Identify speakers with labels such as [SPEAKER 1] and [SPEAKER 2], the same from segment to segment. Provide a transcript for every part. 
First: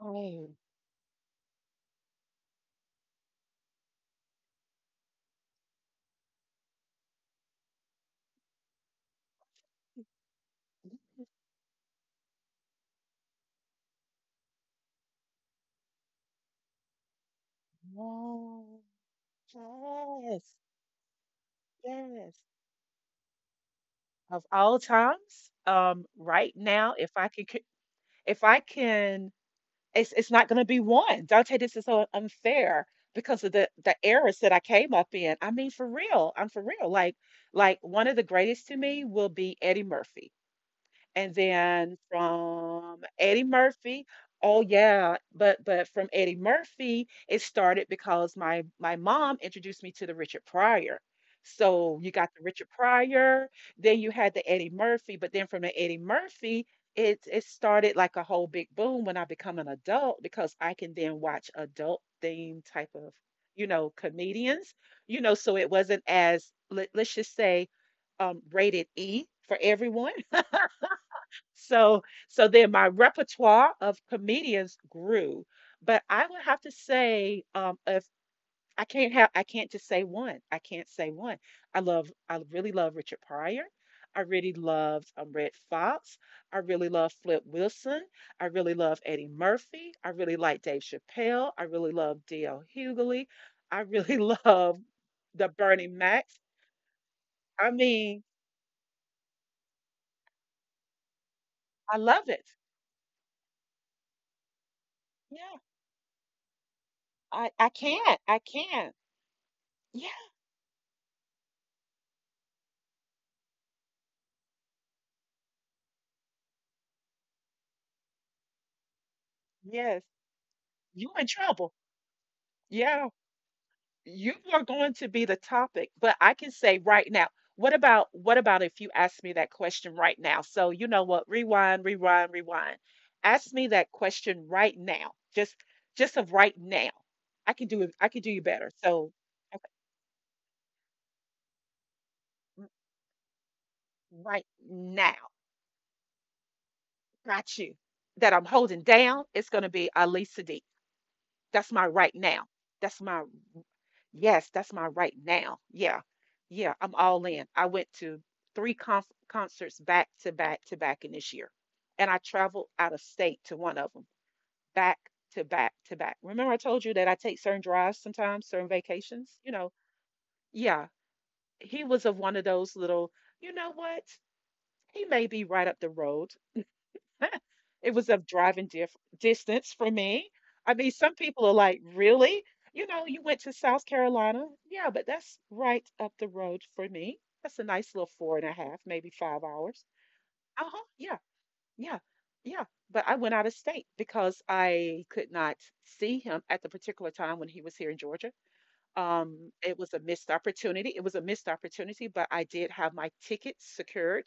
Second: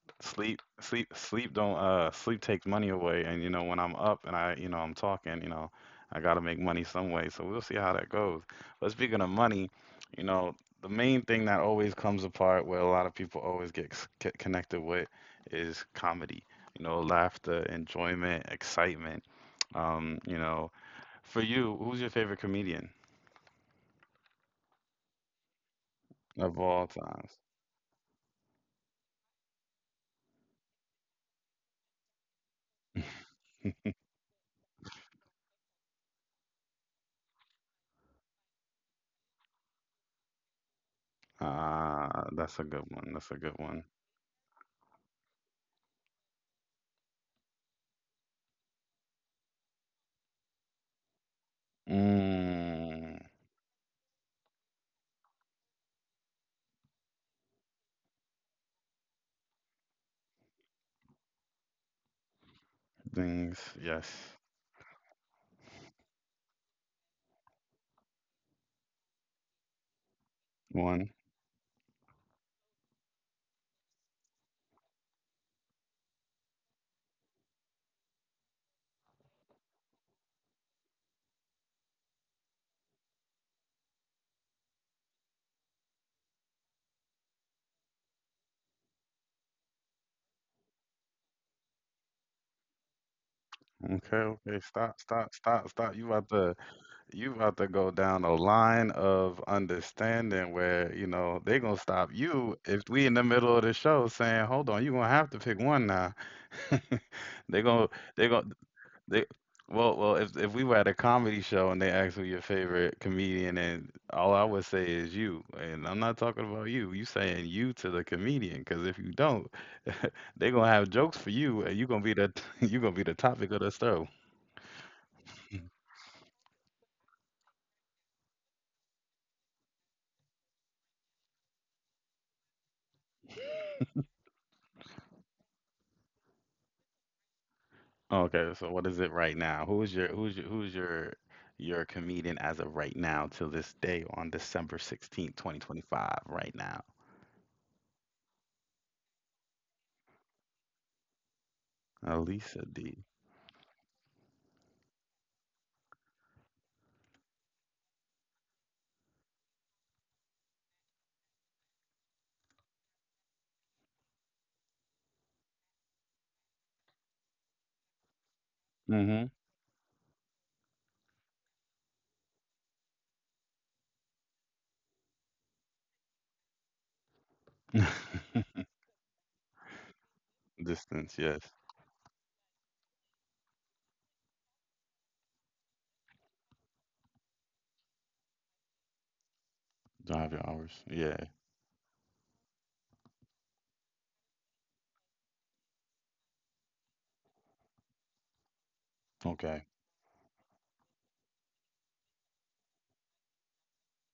[SPEAKER 1] Oh,
[SPEAKER 2] sleep don't sleep takes money away. And you know, when I'm up and I I'm talking, you know, I gotta make money some way. So we'll see how that goes. But speaking of money, you know, the main thing that always comes apart where a lot of people always get connected with is comedy. You know, laughter, enjoyment,
[SPEAKER 1] oh.
[SPEAKER 2] excitement. You
[SPEAKER 1] Yes,
[SPEAKER 2] know, for you, who's your favorite
[SPEAKER 1] yes.
[SPEAKER 2] comedian?
[SPEAKER 1] Of all times, right
[SPEAKER 2] Of all
[SPEAKER 1] now, if I
[SPEAKER 2] times.
[SPEAKER 1] could, if I can it's not going to be one. Dante, this is so unfair because of the eras that I came up in. I mean, for real, I'm for real. Like one of the greatest to me will be Eddie Murphy and then
[SPEAKER 2] Ah, that's a good
[SPEAKER 1] from
[SPEAKER 2] one. That's a
[SPEAKER 1] Eddie
[SPEAKER 2] good one.
[SPEAKER 1] Murphy. Oh yeah, but from Eddie Murphy, it started because my mom introduced me to the Richard Pryor. So you got the Richard
[SPEAKER 2] Mm,
[SPEAKER 1] Pryor, then you had the Eddie Murphy, but then from the Eddie Murphy, it started like a whole big boom when I become an adult because I can then watch adult themed type of,
[SPEAKER 2] things, yes.
[SPEAKER 1] comedians. So it wasn't as let's just say rated E for everyone.
[SPEAKER 2] One.
[SPEAKER 1] So so then my repertoire of comedians grew, but I would have to say if I can't just say one. I can't say one. I really love Richard Pryor. I really loved Red Fox. I really love Flip Wilson. I really love Eddie Murphy. I really like Dave Chappelle. I really love D.L. Hughley. I really
[SPEAKER 2] Okay, okay.
[SPEAKER 1] love
[SPEAKER 2] Stop, stop,
[SPEAKER 1] the
[SPEAKER 2] stop,
[SPEAKER 1] Bernie
[SPEAKER 2] stop. You
[SPEAKER 1] Mac.
[SPEAKER 2] about to you about
[SPEAKER 1] I
[SPEAKER 2] to go
[SPEAKER 1] mean,
[SPEAKER 2] down a line of understanding where, you know, they gonna
[SPEAKER 1] I
[SPEAKER 2] stop
[SPEAKER 1] love it.
[SPEAKER 2] you if we in the middle of the show saying, hold on, you gonna have to
[SPEAKER 1] Yeah,
[SPEAKER 2] pick one now.
[SPEAKER 1] I
[SPEAKER 2] They
[SPEAKER 1] I
[SPEAKER 2] gonna
[SPEAKER 1] can't.
[SPEAKER 2] they
[SPEAKER 1] I
[SPEAKER 2] gonna
[SPEAKER 1] can't.
[SPEAKER 2] They well,
[SPEAKER 1] Yeah.
[SPEAKER 2] well, if we were at a comedy show and they asked who your favorite comedian, and all I would say is you, and I'm not talking about you. You saying you to the comedian, because if you don't,
[SPEAKER 1] Yes,
[SPEAKER 2] they gonna have
[SPEAKER 1] you
[SPEAKER 2] jokes
[SPEAKER 1] in
[SPEAKER 2] for you,
[SPEAKER 1] trouble.
[SPEAKER 2] and you gonna be the you gonna be
[SPEAKER 1] Yeah,
[SPEAKER 2] the topic of the show.
[SPEAKER 1] you are going to be the topic. But I can say right now, what about if you ask me that question right now? So you know what? Rewind, rewind, rewind. Ask me that question right now. Just of right now. I can do it. I can do you
[SPEAKER 2] Okay,
[SPEAKER 1] better.
[SPEAKER 2] so what is
[SPEAKER 1] So
[SPEAKER 2] it right
[SPEAKER 1] okay,
[SPEAKER 2] now? Who is your who's your who's your comedian as
[SPEAKER 1] r-
[SPEAKER 2] of right now till this day on
[SPEAKER 1] right now,
[SPEAKER 2] December 16th, 2025, right now?
[SPEAKER 1] got you. That I'm holding down, it's gonna be Alisa D. That's my right now.
[SPEAKER 2] Alisa
[SPEAKER 1] That's
[SPEAKER 2] D.
[SPEAKER 1] my Yes, that's my right now. Yeah. Yeah, I'm all in. I went to three conf concerts back to back to back in this year. And I traveled out of state to one of them, back to back to back. Remember I told you that I take certain drives sometimes, certain vacations,
[SPEAKER 2] Mm-hmm.
[SPEAKER 1] you know. Yeah, he was of one of those little, you know what? He may be right up the road. It was of driving diff distance for me. I mean, some
[SPEAKER 2] Distance,
[SPEAKER 1] people are
[SPEAKER 2] yes.
[SPEAKER 1] like, really? You know, you went to South Carolina? Yeah, but that's right up the road for me. That's a nice little four and a half, maybe 5 hours.
[SPEAKER 2] Drive your
[SPEAKER 1] Uh-huh.
[SPEAKER 2] hours.
[SPEAKER 1] Yeah,
[SPEAKER 2] Yeah.
[SPEAKER 1] yeah, yeah. But I went out of state because I could not see him at the particular time when he was here in Georgia. It
[SPEAKER 2] Okay.
[SPEAKER 1] was a missed opportunity. It was a missed opportunity, but I did have my ticket secured,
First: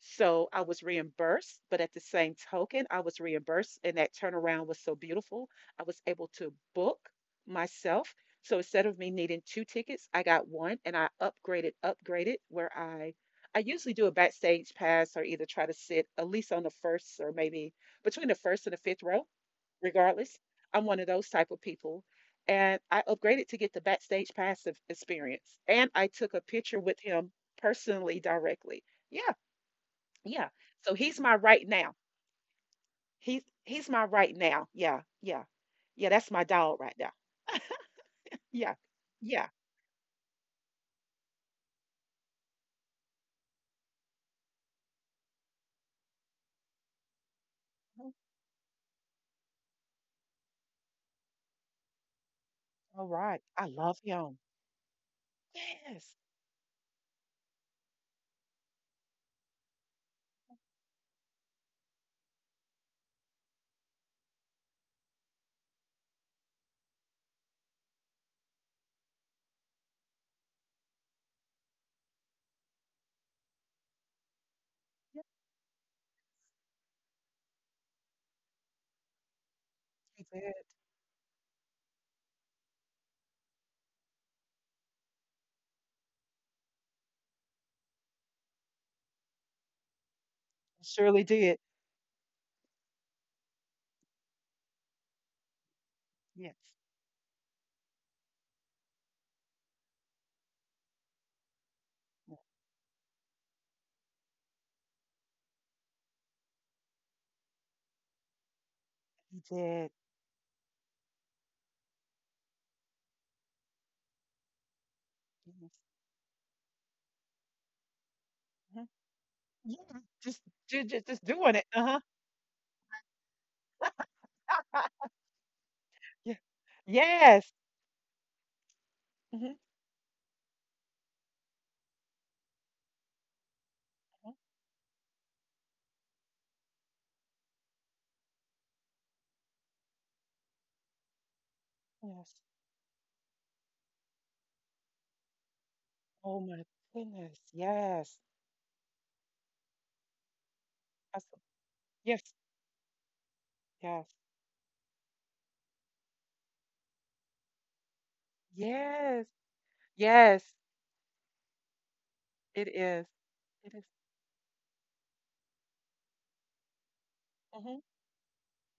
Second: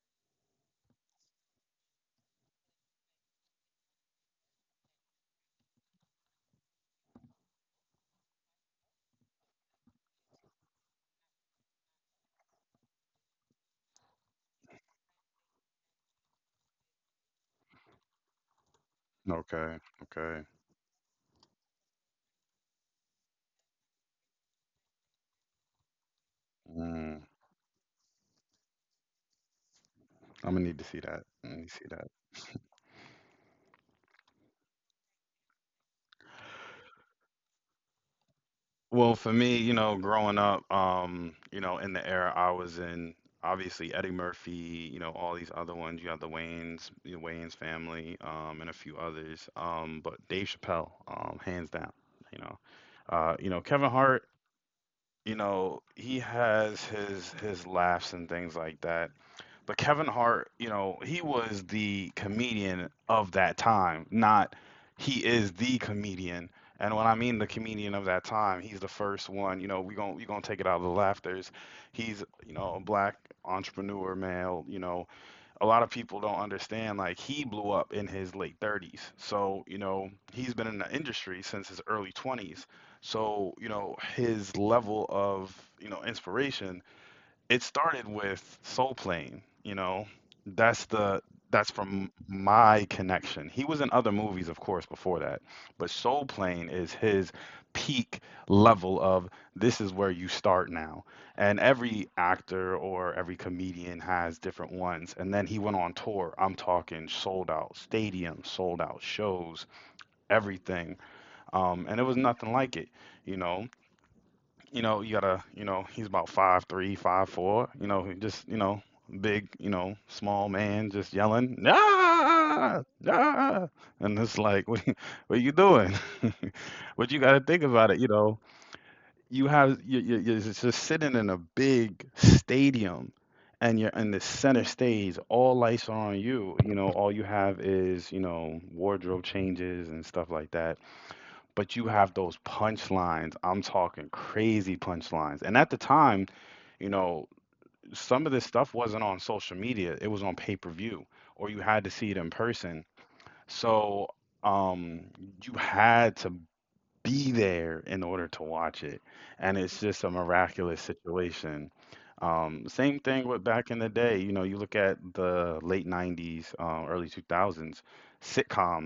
[SPEAKER 1] so I was reimbursed, but at the same token, I was reimbursed, and that turnaround was so beautiful. I was able to book myself. So instead of me needing two tickets, I got one, and I upgraded, where I usually do a backstage pass or either try to sit at least on the first or maybe between the first and the fifth row,
[SPEAKER 2] Okay.
[SPEAKER 1] regardless.
[SPEAKER 2] Okay.
[SPEAKER 1] I'm one of those type of people. And I upgraded to get the backstage pass experience. And I took a picture with
[SPEAKER 2] Mm.
[SPEAKER 1] him personally directly. Yeah, yeah.
[SPEAKER 2] I'm gonna need to
[SPEAKER 1] So
[SPEAKER 2] see
[SPEAKER 1] he's
[SPEAKER 2] that.
[SPEAKER 1] my
[SPEAKER 2] I
[SPEAKER 1] right
[SPEAKER 2] need to see
[SPEAKER 1] now.
[SPEAKER 2] that.
[SPEAKER 1] He's my right now. Yeah, yeah. Yeah, that's my dog right there. Yeah.
[SPEAKER 2] Well, for
[SPEAKER 1] Yeah.
[SPEAKER 2] me, you know, growing up, you know, in the era I was in, obviously Eddie Murphy, you know, all these other ones. You have the Wayans family,
[SPEAKER 1] Mhm.
[SPEAKER 2] and a few others. But Dave Chappelle, hands down. You know,
[SPEAKER 1] All right.
[SPEAKER 2] you know,
[SPEAKER 1] I
[SPEAKER 2] Kevin
[SPEAKER 1] love
[SPEAKER 2] Hart.
[SPEAKER 1] him.
[SPEAKER 2] You know, he
[SPEAKER 1] Yes.
[SPEAKER 2] has his laughs and things like that. But Kevin Hart, you know, he was the comedian of that time, not he is the comedian. And when I mean the comedian of that time, he's the first one. You know, we gonna take it out of the laughters. He's, you know, a black entrepreneur male. You know,
[SPEAKER 1] Yes,
[SPEAKER 2] a lot of people don't understand, like, he blew up in his late 30s. So you know
[SPEAKER 1] he
[SPEAKER 2] he's
[SPEAKER 1] did.
[SPEAKER 2] been in the industry since his early 20s. So you know his level of, you know, inspiration, it started with Soul Plane, you know. That's the
[SPEAKER 1] Surely did.
[SPEAKER 2] that's from my connection. He was in other movies, of course, before that, but Soul
[SPEAKER 1] Yes.
[SPEAKER 2] Plane is his peak level of this is where you start now. And every
[SPEAKER 1] Yeah,
[SPEAKER 2] actor or every comedian has different ones. And then he went on tour. I'm talking sold out stadiums, sold out
[SPEAKER 1] he
[SPEAKER 2] shows,
[SPEAKER 1] did.
[SPEAKER 2] everything. And it was nothing like it, you know, you know, you gotta, you
[SPEAKER 1] Yes.
[SPEAKER 2] know, he's about 5'3", 5'4", you know, he just, you know,
[SPEAKER 1] Mhm.
[SPEAKER 2] big, you know,
[SPEAKER 1] Yeah.
[SPEAKER 2] small
[SPEAKER 1] Just,
[SPEAKER 2] man just
[SPEAKER 1] just
[SPEAKER 2] yelling,
[SPEAKER 1] doing it. Uh-huh.
[SPEAKER 2] ah, ah, and it's like, what are you doing?
[SPEAKER 1] Yeah.
[SPEAKER 2] But you gotta
[SPEAKER 1] Yes.
[SPEAKER 2] think about it, you know, you
[SPEAKER 1] Hmm.
[SPEAKER 2] have you're just sitting in a big stadium, and you're in the center stage, all lights are on you, you know, all you have is, you know, wardrobe changes and stuff like that, but you have
[SPEAKER 1] Yes.
[SPEAKER 2] those punchlines. I'm talking crazy punchlines. And at the time,
[SPEAKER 1] Oh my
[SPEAKER 2] you know,
[SPEAKER 1] goodness. Yes.
[SPEAKER 2] some of this stuff wasn't on social media. It was on pay-per-view,
[SPEAKER 1] That's,
[SPEAKER 2] or you had to see it in
[SPEAKER 1] yes.
[SPEAKER 2] person. So,
[SPEAKER 1] Yes.
[SPEAKER 2] um, you had to be there in order to watch it.
[SPEAKER 1] Yes.
[SPEAKER 2] And it's just a
[SPEAKER 1] Yes.
[SPEAKER 2] miraculous situation.
[SPEAKER 1] It
[SPEAKER 2] Same
[SPEAKER 1] is.
[SPEAKER 2] thing with back in
[SPEAKER 1] It
[SPEAKER 2] the
[SPEAKER 1] is.
[SPEAKER 2] day. You know, you look at the late 90s, early 2000s,
[SPEAKER 1] Mm-hmm.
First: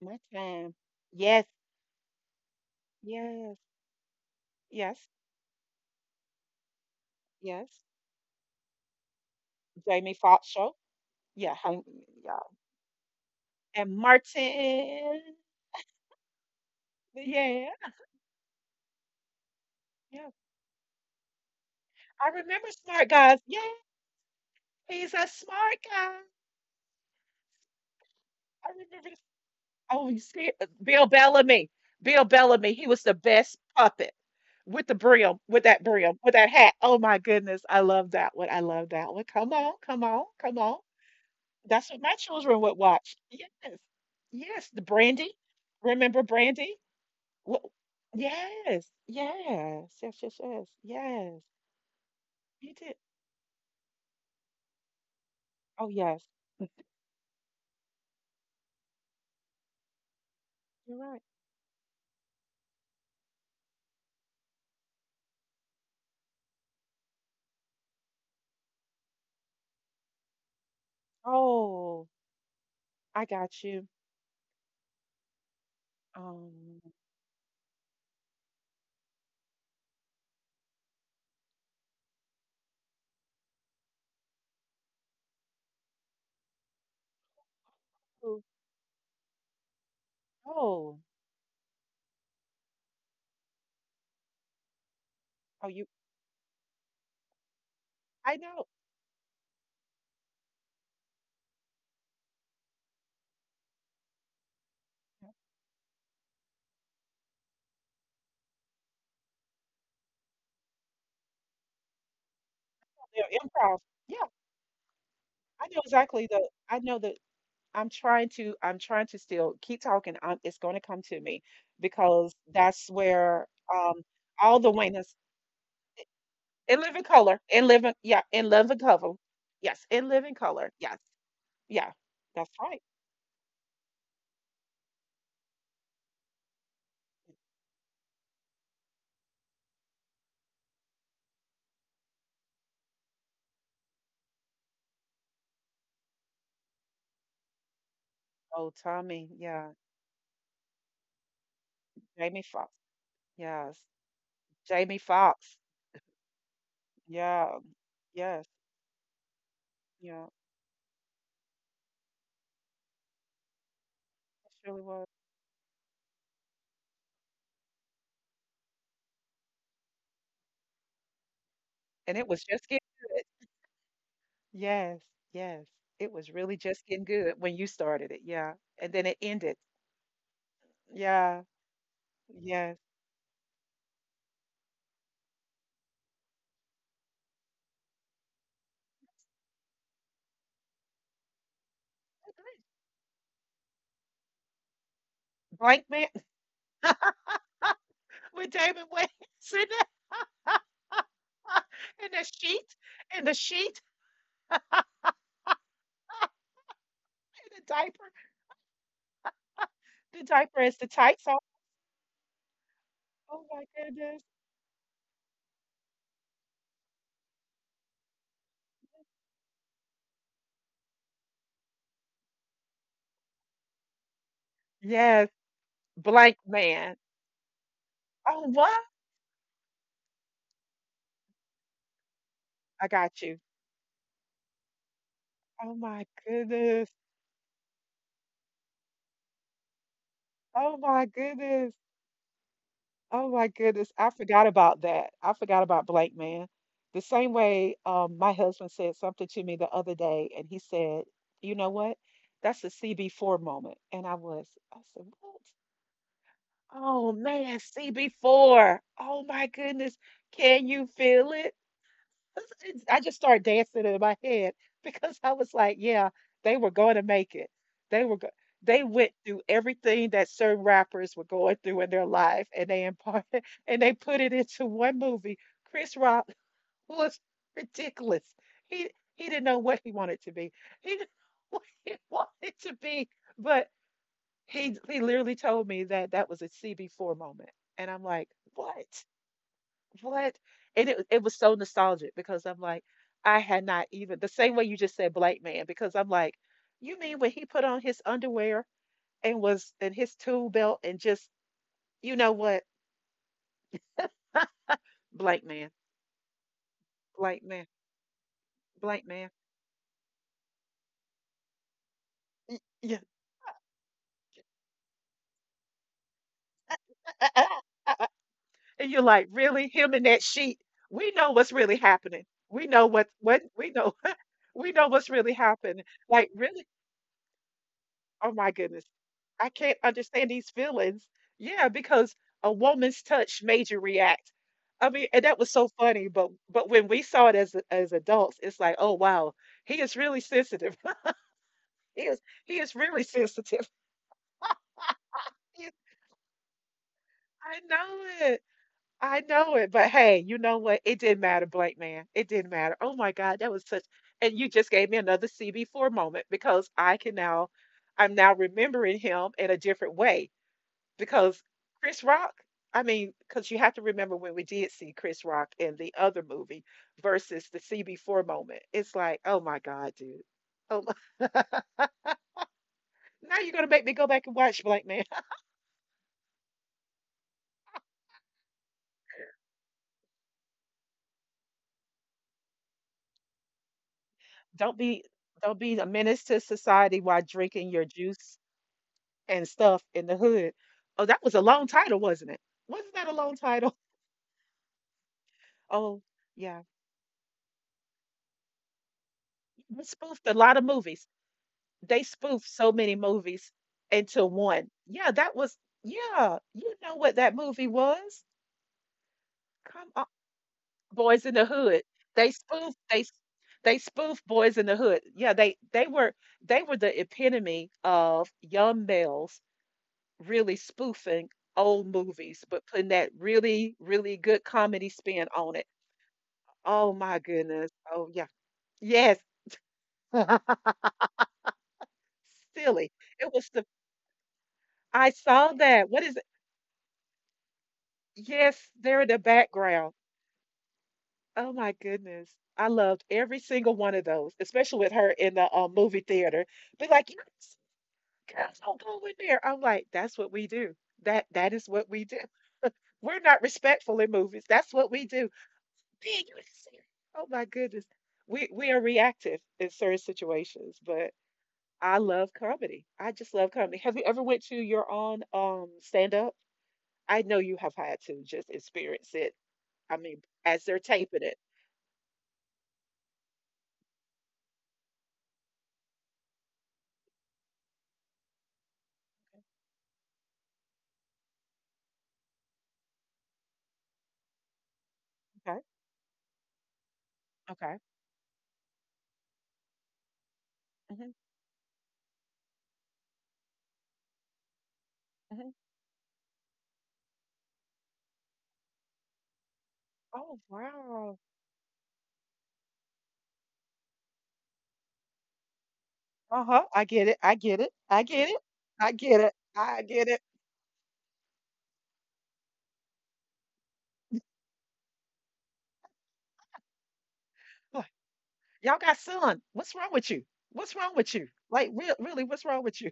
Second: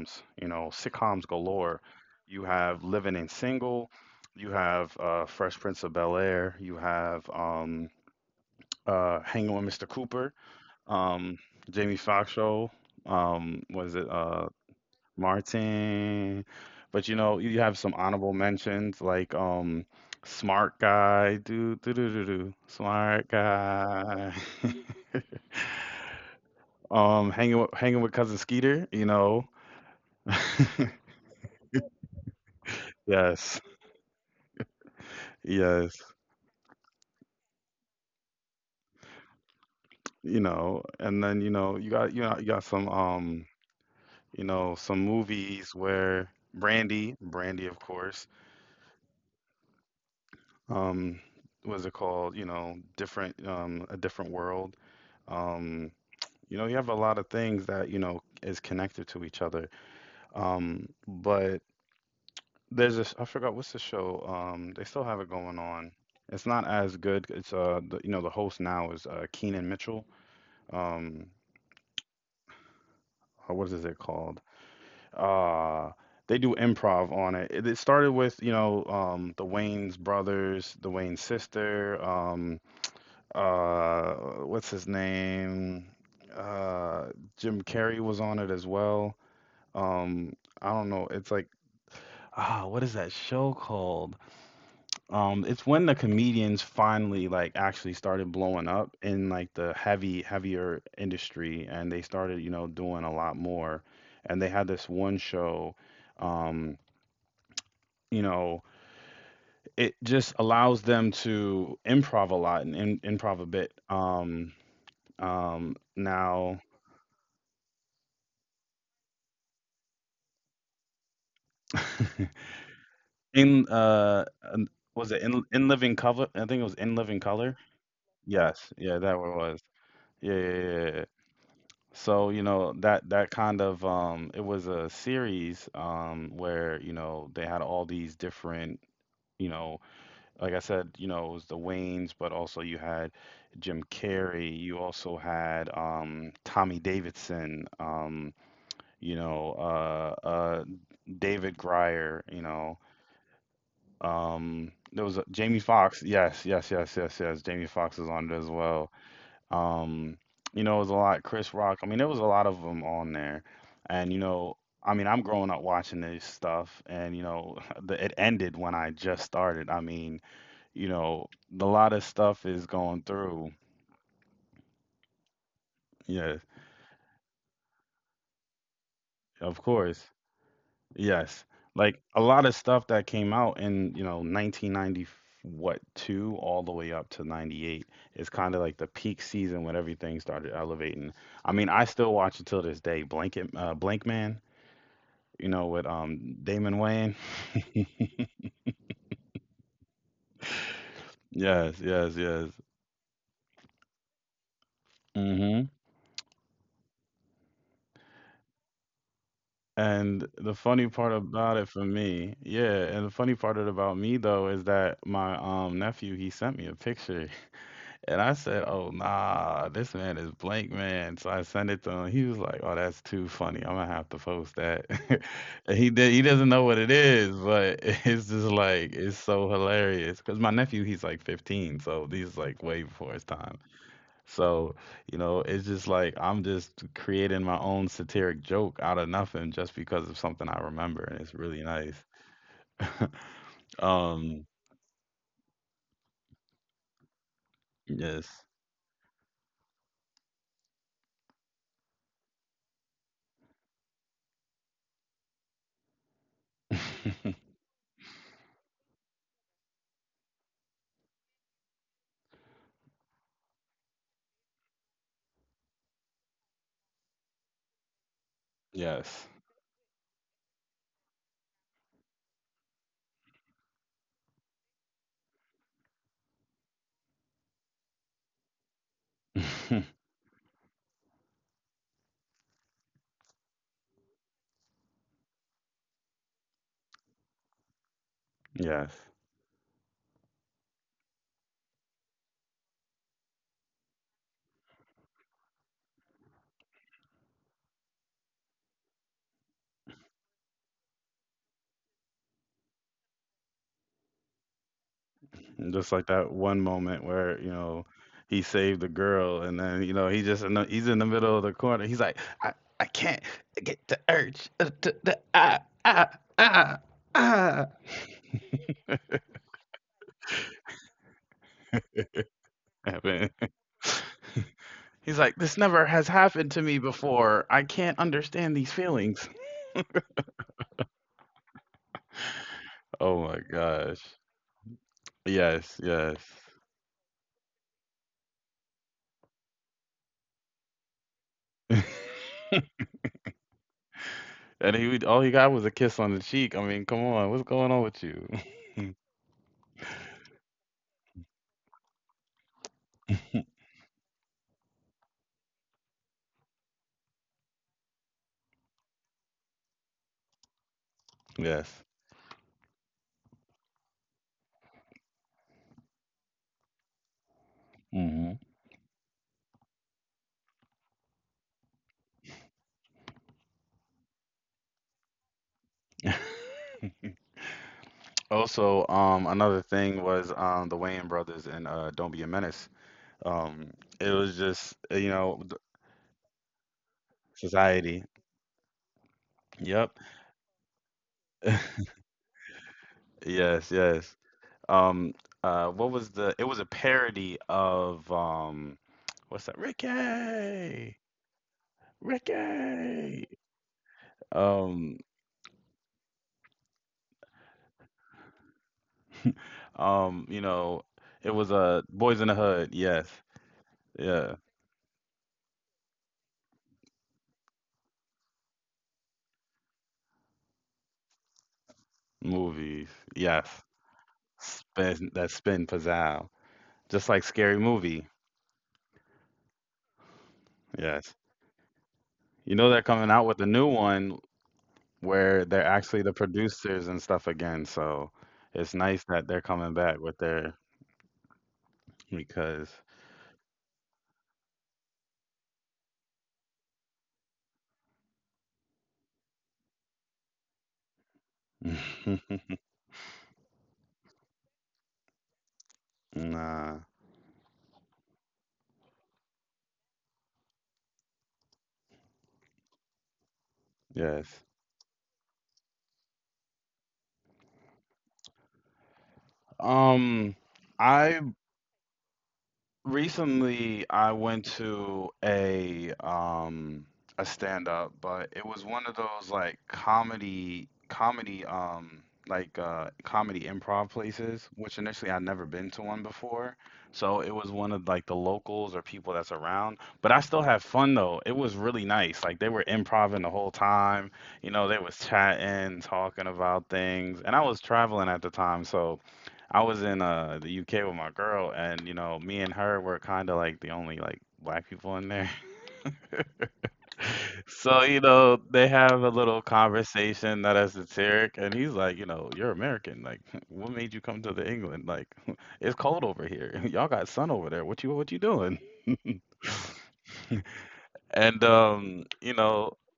[SPEAKER 1] My
[SPEAKER 2] you know,
[SPEAKER 1] time.
[SPEAKER 2] sitcoms
[SPEAKER 1] Yes,
[SPEAKER 2] galore. You have Living in
[SPEAKER 1] yes,
[SPEAKER 2] Single, you have
[SPEAKER 1] yes,
[SPEAKER 2] Fresh Prince of Bel-Air, you have
[SPEAKER 1] yes.
[SPEAKER 2] Hanging with Mr.
[SPEAKER 1] Jamie
[SPEAKER 2] Cooper,
[SPEAKER 1] Foxx show.
[SPEAKER 2] um,
[SPEAKER 1] Yeah,
[SPEAKER 2] Jamie Foxx
[SPEAKER 1] yeah.
[SPEAKER 2] show, was
[SPEAKER 1] And
[SPEAKER 2] it
[SPEAKER 1] Martin.
[SPEAKER 2] Martin. But you know, you
[SPEAKER 1] Yeah,
[SPEAKER 2] have some honorable mentions like
[SPEAKER 1] yeah.
[SPEAKER 2] Smart Guy, do do do do
[SPEAKER 1] I
[SPEAKER 2] do,
[SPEAKER 1] remember Smart
[SPEAKER 2] Smart
[SPEAKER 1] Guys. Yeah,
[SPEAKER 2] Guy.
[SPEAKER 1] he's a smart guy.
[SPEAKER 2] Hanging with cousin
[SPEAKER 1] I
[SPEAKER 2] Skeeter,
[SPEAKER 1] remember.
[SPEAKER 2] you
[SPEAKER 1] The,
[SPEAKER 2] know.
[SPEAKER 1] oh, you see, it? Bill Bellamy. Bill Bellamy. He was the best
[SPEAKER 2] Yes.
[SPEAKER 1] puppet with the
[SPEAKER 2] Yes.
[SPEAKER 1] brim, with that hat. Oh my goodness, I love that one. I love that one. Come on, come on,
[SPEAKER 2] You
[SPEAKER 1] come on.
[SPEAKER 2] know, and then you know, you
[SPEAKER 1] That's what
[SPEAKER 2] got
[SPEAKER 1] my
[SPEAKER 2] you got you
[SPEAKER 1] children
[SPEAKER 2] got
[SPEAKER 1] would
[SPEAKER 2] some
[SPEAKER 1] watch. Yes.
[SPEAKER 2] you
[SPEAKER 1] Yes.
[SPEAKER 2] know,
[SPEAKER 1] The
[SPEAKER 2] some
[SPEAKER 1] Brandy.
[SPEAKER 2] movies
[SPEAKER 1] Remember
[SPEAKER 2] where
[SPEAKER 1] Brandy?
[SPEAKER 2] Brandy,
[SPEAKER 1] What?
[SPEAKER 2] Brandy of course,
[SPEAKER 1] Yes. Yes. Yes. Yes. Yes.
[SPEAKER 2] um
[SPEAKER 1] Yes.
[SPEAKER 2] was it called, you know,
[SPEAKER 1] You did.
[SPEAKER 2] different a different world. Um
[SPEAKER 1] Oh, yes.
[SPEAKER 2] You know, you have a lot of things that, you know, is connected to each other.
[SPEAKER 1] You're right.
[SPEAKER 2] But there's this, I forgot what's the show. They still have it going on. It's not as good. It's you know, the host now is Keenan Mitchell. Um,
[SPEAKER 1] Oh, I got
[SPEAKER 2] what is
[SPEAKER 1] you.
[SPEAKER 2] it called? Uh, they do
[SPEAKER 1] Um,
[SPEAKER 2] improv on it. It started with, you know, the Wayne's brothers, the Wayne's sister. Uh, what's his name? Uh, Jim Carrey was on
[SPEAKER 1] who-
[SPEAKER 2] it as well. Um, I don't
[SPEAKER 1] oh,
[SPEAKER 2] know, it's like, ah, what is that show called?
[SPEAKER 1] oh,
[SPEAKER 2] It's when the comedians finally, like, actually
[SPEAKER 1] I
[SPEAKER 2] started
[SPEAKER 1] know.
[SPEAKER 2] blowing up in, like, the heavy heavier industry, and they started, you know, doing a lot more. And they had this one show, um, you know, it just allows them to improv a lot and im
[SPEAKER 1] They're
[SPEAKER 2] improv a
[SPEAKER 1] improv.
[SPEAKER 2] bit.
[SPEAKER 1] Yeah. I know exactly
[SPEAKER 2] Now
[SPEAKER 1] I know that I'm trying to still keep talking. I it's going to come to me because that's where,
[SPEAKER 2] in
[SPEAKER 1] um, all the
[SPEAKER 2] um,
[SPEAKER 1] Waynas.
[SPEAKER 2] was it in Living Color? I think it
[SPEAKER 1] In
[SPEAKER 2] was In
[SPEAKER 1] living
[SPEAKER 2] Living
[SPEAKER 1] color.
[SPEAKER 2] Color.
[SPEAKER 1] In living, yeah, in
[SPEAKER 2] Yes,
[SPEAKER 1] living
[SPEAKER 2] yeah,
[SPEAKER 1] color.
[SPEAKER 2] that what it was.
[SPEAKER 1] Yes, in living
[SPEAKER 2] Yeah, yeah,
[SPEAKER 1] color.
[SPEAKER 2] yeah,
[SPEAKER 1] Yes,
[SPEAKER 2] yeah.
[SPEAKER 1] yeah,
[SPEAKER 2] So,
[SPEAKER 1] that's
[SPEAKER 2] you
[SPEAKER 1] right.
[SPEAKER 2] know, that that kind of it was a series where, you know, they had all these different, you know, like I said, you know, it was the Waynes, but also you had Jim Carrey, you also had Tommy Davidson,
[SPEAKER 1] Oh,
[SPEAKER 2] you
[SPEAKER 1] Tommy.
[SPEAKER 2] know,
[SPEAKER 1] Yeah,
[SPEAKER 2] David Grier,
[SPEAKER 1] Jamie
[SPEAKER 2] you
[SPEAKER 1] Foxx.
[SPEAKER 2] know,
[SPEAKER 1] Yes, Jamie
[SPEAKER 2] there was a,
[SPEAKER 1] Foxx.
[SPEAKER 2] Jamie Foxx. Yes, yes, yes, yes, yes.
[SPEAKER 1] Yeah,
[SPEAKER 2] Jamie Foxx is on it
[SPEAKER 1] yes,
[SPEAKER 2] as well. Um,
[SPEAKER 1] yeah, it
[SPEAKER 2] you know, it was a lot. Chris Rock. I mean, there was a lot of them on there, and you know,
[SPEAKER 1] surely
[SPEAKER 2] I
[SPEAKER 1] was.
[SPEAKER 2] mean, I'm growing up watching this stuff, and you know, it ended when I just started. I mean, you know, a lot of
[SPEAKER 1] And it was
[SPEAKER 2] stuff
[SPEAKER 1] just
[SPEAKER 2] is
[SPEAKER 1] getting
[SPEAKER 2] going
[SPEAKER 1] good.
[SPEAKER 2] through.
[SPEAKER 1] Yes, yes, it was
[SPEAKER 2] Yeah,
[SPEAKER 1] really just getting good when you started it. Yeah, and then it ended.
[SPEAKER 2] of course.
[SPEAKER 1] Yeah,
[SPEAKER 2] Yes, like a lot of
[SPEAKER 1] yes.
[SPEAKER 2] stuff that came out in, you know, 1990 what two all the way up to 98 is kind of like the peak season when everything started elevating. I mean, I still watch it till this day. Blank Man, you know,
[SPEAKER 1] Blank
[SPEAKER 2] with
[SPEAKER 1] man
[SPEAKER 2] Damon Wayne.
[SPEAKER 1] with Damon Wayans the,
[SPEAKER 2] Yes,
[SPEAKER 1] in
[SPEAKER 2] yes,
[SPEAKER 1] the
[SPEAKER 2] yes.
[SPEAKER 1] sheet, in the sheet,
[SPEAKER 2] Hmm.
[SPEAKER 1] in the diaper. The
[SPEAKER 2] And
[SPEAKER 1] diaper
[SPEAKER 2] the
[SPEAKER 1] is the
[SPEAKER 2] funny part
[SPEAKER 1] tights on.
[SPEAKER 2] about it for me, yeah, and the funny
[SPEAKER 1] Oh my
[SPEAKER 2] part it about
[SPEAKER 1] goodness.
[SPEAKER 2] me though is that my nephew, he sent me a picture and I said, "Oh nah, this man is blank man." So I sent it to him. He was like, "Oh, that's too funny. I'm gonna have to post that."
[SPEAKER 1] Yes,
[SPEAKER 2] And he did. He
[SPEAKER 1] blank
[SPEAKER 2] doesn't know what it
[SPEAKER 1] man.
[SPEAKER 2] is, but it's
[SPEAKER 1] Oh
[SPEAKER 2] just
[SPEAKER 1] what?
[SPEAKER 2] like it's so hilarious because my nephew he's like 15, so he's like
[SPEAKER 1] I
[SPEAKER 2] way before
[SPEAKER 1] got
[SPEAKER 2] his
[SPEAKER 1] you.
[SPEAKER 2] time. So, you know, it's
[SPEAKER 1] Oh
[SPEAKER 2] just
[SPEAKER 1] my
[SPEAKER 2] like I'm just
[SPEAKER 1] goodness.
[SPEAKER 2] creating my own satiric joke out of nothing just because of something I
[SPEAKER 1] Oh my
[SPEAKER 2] remember, and it's really
[SPEAKER 1] goodness.
[SPEAKER 2] nice.
[SPEAKER 1] Oh my goodness. I forgot
[SPEAKER 2] Um,
[SPEAKER 1] about that. I forgot about blank man. The same way my
[SPEAKER 2] yes.
[SPEAKER 1] husband said something to me the other day, and he said, "You know what? That's a CB4 moment." And I said, "What? Oh man, CB4. Oh my goodness. Can you feel it?" I just started dancing in my head because I was like, yeah, they were going to make it. They were go- they went
[SPEAKER 2] Yes.
[SPEAKER 1] through everything that certain rappers were going through in their life, and they imparted and they put it into one movie. Chris Rock was ridiculous. He he didn't know what he wanted to be. He didn't know what he wanted to be, but he literally told me that that was a CB4 moment. And I'm like,
[SPEAKER 2] Yes.
[SPEAKER 1] what? What? And it was so nostalgic because I'm like, I had not even the same way you just said black man, because I'm like, you mean when he put on his underwear and was and his tool belt and just, you know what? Black man,
[SPEAKER 2] And just like that one moment
[SPEAKER 1] black
[SPEAKER 2] where, you
[SPEAKER 1] man,
[SPEAKER 2] know, he saved the
[SPEAKER 1] black man.
[SPEAKER 2] girl and then, you know, he's in the middle of the corner. He's like,
[SPEAKER 1] Y-
[SPEAKER 2] I
[SPEAKER 1] Yeah.
[SPEAKER 2] can't get the urge. Ah, ah, ah, ah.
[SPEAKER 1] And you're like, really? Him in that sheet? We know what's really happening. We know
[SPEAKER 2] Yeah,
[SPEAKER 1] what
[SPEAKER 2] man.
[SPEAKER 1] what we know we know what's
[SPEAKER 2] He's
[SPEAKER 1] really
[SPEAKER 2] like, this
[SPEAKER 1] happening.
[SPEAKER 2] never has
[SPEAKER 1] Like,
[SPEAKER 2] happened
[SPEAKER 1] really.
[SPEAKER 2] to me before. I can't
[SPEAKER 1] Oh my
[SPEAKER 2] understand these
[SPEAKER 1] goodness.
[SPEAKER 2] feelings.
[SPEAKER 1] I can't understand these feelings. Yeah, because a woman's
[SPEAKER 2] Oh
[SPEAKER 1] touch
[SPEAKER 2] my
[SPEAKER 1] made you
[SPEAKER 2] gosh.
[SPEAKER 1] react. I mean, and that was so
[SPEAKER 2] Yes,
[SPEAKER 1] funny,
[SPEAKER 2] yes.
[SPEAKER 1] but when we saw it as adults, it's like, oh wow, he is really sensitive. He is really sensitive.
[SPEAKER 2] And he would- all he got was
[SPEAKER 1] He
[SPEAKER 2] a
[SPEAKER 1] is-
[SPEAKER 2] kiss on the cheek. I mean, come on, what's
[SPEAKER 1] I
[SPEAKER 2] going on with you?
[SPEAKER 1] know it. I know it. But hey, you know what? It didn't matter, Blake man. It didn't matter. Oh my God, that was such, and you just gave me another CB4 moment because I'm now remembering him in a different way. Because
[SPEAKER 2] Yes.
[SPEAKER 1] Chris Rock, I mean, because you have to remember when we did see Chris Rock in the other movie versus the CB4
[SPEAKER 2] Hmm.
[SPEAKER 1] moment. It's like, oh my God, dude. Oh my. Now you're gonna make me go back and watch Blank Man.
[SPEAKER 2] Also, another thing was the Wayne brothers and Don't Be a Menace. Um, it was
[SPEAKER 1] Don't
[SPEAKER 2] just
[SPEAKER 1] be
[SPEAKER 2] you know,
[SPEAKER 1] don't be a menace to society while drinking your
[SPEAKER 2] society.
[SPEAKER 1] juice and stuff
[SPEAKER 2] Yep.
[SPEAKER 1] in the hood. Oh, that was a long title, wasn't it? Wasn't that a long
[SPEAKER 2] Yes,
[SPEAKER 1] title?
[SPEAKER 2] yes. Um, what
[SPEAKER 1] Oh,
[SPEAKER 2] was the? It was
[SPEAKER 1] yeah.
[SPEAKER 2] a parody of what's that?
[SPEAKER 1] We spoofed a lot of
[SPEAKER 2] Ricky,
[SPEAKER 1] movies. They spoofed so many
[SPEAKER 2] Ricky.
[SPEAKER 1] movies into one.
[SPEAKER 2] Um,
[SPEAKER 1] Yeah, that was yeah, you know what that movie was? Come on,
[SPEAKER 2] you know,
[SPEAKER 1] Boys
[SPEAKER 2] it
[SPEAKER 1] in the
[SPEAKER 2] was
[SPEAKER 1] Hood.
[SPEAKER 2] Boys in the
[SPEAKER 1] They
[SPEAKER 2] Hood.
[SPEAKER 1] spoofed
[SPEAKER 2] Yes,
[SPEAKER 1] they they spoofed
[SPEAKER 2] yeah,
[SPEAKER 1] Boys in the Hood. Yeah, they were the epitome of young males really spoofing old movies, but
[SPEAKER 2] movies.
[SPEAKER 1] putting that
[SPEAKER 2] Yes,
[SPEAKER 1] really, really good comedy
[SPEAKER 2] spin that
[SPEAKER 1] spin
[SPEAKER 2] spin
[SPEAKER 1] on it.
[SPEAKER 2] pizzazz,
[SPEAKER 1] Oh
[SPEAKER 2] just like
[SPEAKER 1] my
[SPEAKER 2] Scary
[SPEAKER 1] goodness.
[SPEAKER 2] Movie.
[SPEAKER 1] Oh yeah. Yes.
[SPEAKER 2] Yes, you know they're
[SPEAKER 1] Silly.
[SPEAKER 2] coming out with
[SPEAKER 1] It
[SPEAKER 2] a
[SPEAKER 1] was
[SPEAKER 2] new
[SPEAKER 1] the
[SPEAKER 2] one
[SPEAKER 1] I
[SPEAKER 2] where
[SPEAKER 1] saw
[SPEAKER 2] they're
[SPEAKER 1] that.
[SPEAKER 2] actually the
[SPEAKER 1] What is it?
[SPEAKER 2] producers and stuff again. So it's
[SPEAKER 1] Yes,
[SPEAKER 2] nice
[SPEAKER 1] they're in
[SPEAKER 2] that
[SPEAKER 1] the
[SPEAKER 2] they're coming back
[SPEAKER 1] background.
[SPEAKER 2] with their
[SPEAKER 1] Oh my goodness.
[SPEAKER 2] because
[SPEAKER 1] I loved every single one of those, especially with her in the movie theater. Be like, some girls don't go in there. I'm like, that's what we do. That is what we do. We're not respectful in movies. That's what we do. Man, you
[SPEAKER 2] nah,
[SPEAKER 1] serious. Oh my goodness. We are reactive in certain situations, but I love comedy. I just love comedy. Have you ever
[SPEAKER 2] yes.
[SPEAKER 1] went to your own stand up? I know you have had to just experience it. I mean,
[SPEAKER 2] Um,
[SPEAKER 1] as they're
[SPEAKER 2] I
[SPEAKER 1] taping it.
[SPEAKER 2] Recently, I went to a stand up, but it was one of those like comedy improv places, which initially I'd never
[SPEAKER 1] Okay.
[SPEAKER 2] been to one before. So it was one of
[SPEAKER 1] Okay.
[SPEAKER 2] like the locals or people that's around. But I still had fun though.
[SPEAKER 1] Hmm.
[SPEAKER 2] It was really nice. Like they were improvising the whole time. You know, they was chatting, talking about things, and I was traveling at the time, so I was in
[SPEAKER 1] Oh,
[SPEAKER 2] the UK with my
[SPEAKER 1] wow.
[SPEAKER 2] girl, and you know, me and her were kind of like the only like black people in there.
[SPEAKER 1] Uh-huh. I get it. I get it.
[SPEAKER 2] So
[SPEAKER 1] I
[SPEAKER 2] you
[SPEAKER 1] get it.
[SPEAKER 2] know, they
[SPEAKER 1] I
[SPEAKER 2] have a
[SPEAKER 1] get it.
[SPEAKER 2] little
[SPEAKER 1] I get it.
[SPEAKER 2] conversation that is satiric, and he's like, you know, you're American. Like, what made you come to the England? Like, it's cold over here. Y'all got sun over there. What you
[SPEAKER 1] Like,
[SPEAKER 2] what you doing?
[SPEAKER 1] y'all got sun. What's wrong with you? What's wrong with you?
[SPEAKER 2] And
[SPEAKER 1] Like, real, really,
[SPEAKER 2] you
[SPEAKER 1] what's wrong
[SPEAKER 2] know,
[SPEAKER 1] with you?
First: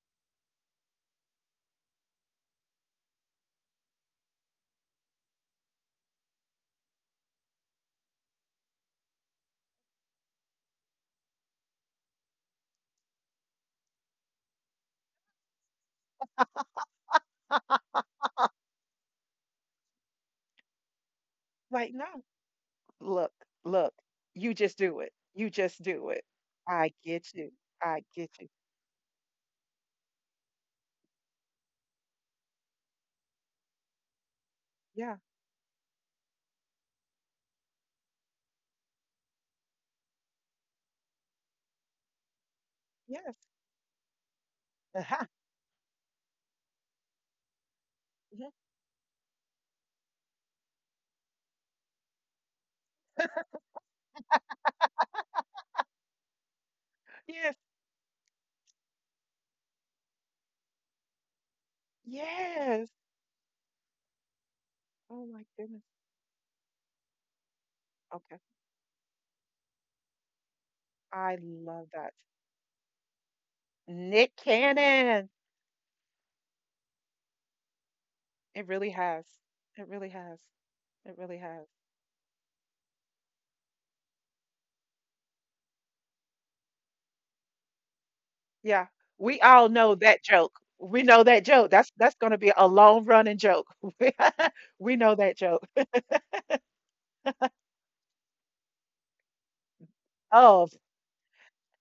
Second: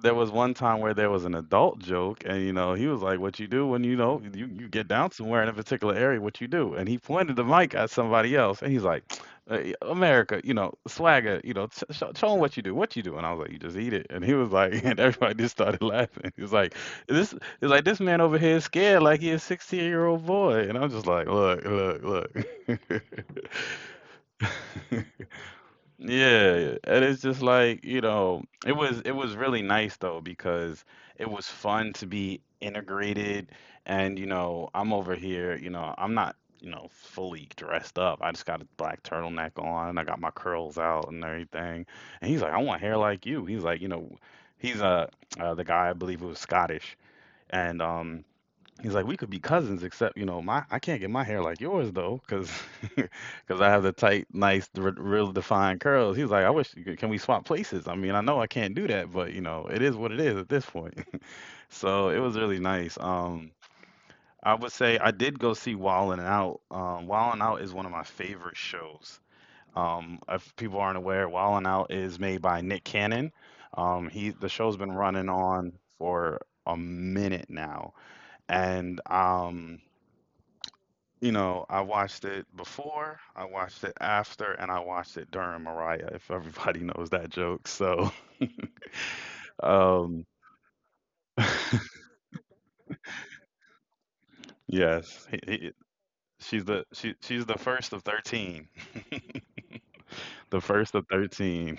[SPEAKER 2] there was one time where there was an adult joke, and you know, he was like, "What you do when you know you get down somewhere in a particular area? What you do?" And he pointed the mic at somebody else, and he's like, "Hey, America, you know, swagger, you know, show 'em what you do. What you do?" And I was like, "You just eat it." And he was like, and everybody just started laughing. He was like, "This is like this man over here is scared like he a 16-year old boy," and I'm just like, "Look,
[SPEAKER 1] Like,
[SPEAKER 2] look,
[SPEAKER 1] no.
[SPEAKER 2] look."
[SPEAKER 1] Look, look, you just do it. You just do it.
[SPEAKER 2] Yeah, yeah,
[SPEAKER 1] I
[SPEAKER 2] and it's
[SPEAKER 1] get
[SPEAKER 2] just
[SPEAKER 1] you.
[SPEAKER 2] like, you
[SPEAKER 1] I get
[SPEAKER 2] know,
[SPEAKER 1] you.
[SPEAKER 2] it was really nice though because it was fun to be integrated and you know, I'm
[SPEAKER 1] Yeah.
[SPEAKER 2] over here, you know, I'm not, you know, fully dressed up. I just got a black turtleneck on, I got my curls out and everything. And he's like, "I want hair
[SPEAKER 1] Yes.
[SPEAKER 2] like you." He's like, you know, he's
[SPEAKER 1] Uh-huh.
[SPEAKER 2] the guy I believe who was Scottish and
[SPEAKER 1] Mhm.
[SPEAKER 2] he's like, we could be cousins, except you know, my I can't get my hair like yours though, because I have the tight, nice, real defined curls. He's like, I wish you could, can we swap
[SPEAKER 1] Yes.
[SPEAKER 2] places? I mean, I know I can't do that, but you know, it is what it is at this point. So it was really
[SPEAKER 1] Yes.
[SPEAKER 2] nice. I would say I
[SPEAKER 1] Oh
[SPEAKER 2] did
[SPEAKER 1] my
[SPEAKER 2] go see
[SPEAKER 1] goodness.
[SPEAKER 2] Wildin' Out. Wildin' Out is one of my
[SPEAKER 1] Okay.
[SPEAKER 2] favorite shows. If people aren't aware,
[SPEAKER 1] I
[SPEAKER 2] Wildin'
[SPEAKER 1] love
[SPEAKER 2] Out
[SPEAKER 1] that.
[SPEAKER 2] is made by Nick Cannon. He
[SPEAKER 1] Nick
[SPEAKER 2] the show's been running
[SPEAKER 1] Cannon.
[SPEAKER 2] on for a minute now
[SPEAKER 1] It really
[SPEAKER 2] and
[SPEAKER 1] has. It really has. It
[SPEAKER 2] you
[SPEAKER 1] really has.
[SPEAKER 2] know, I watched it before, I watched it after, and I watched it during Mariah, if everybody knows that joke. So,
[SPEAKER 1] Yeah, we all know that
[SPEAKER 2] um,
[SPEAKER 1] joke. We know that joke. That's that's going to be a long running joke. We we know
[SPEAKER 2] yes,
[SPEAKER 1] that joke.
[SPEAKER 2] she's the she's the first of 13. The
[SPEAKER 1] Of,
[SPEAKER 2] first of 13.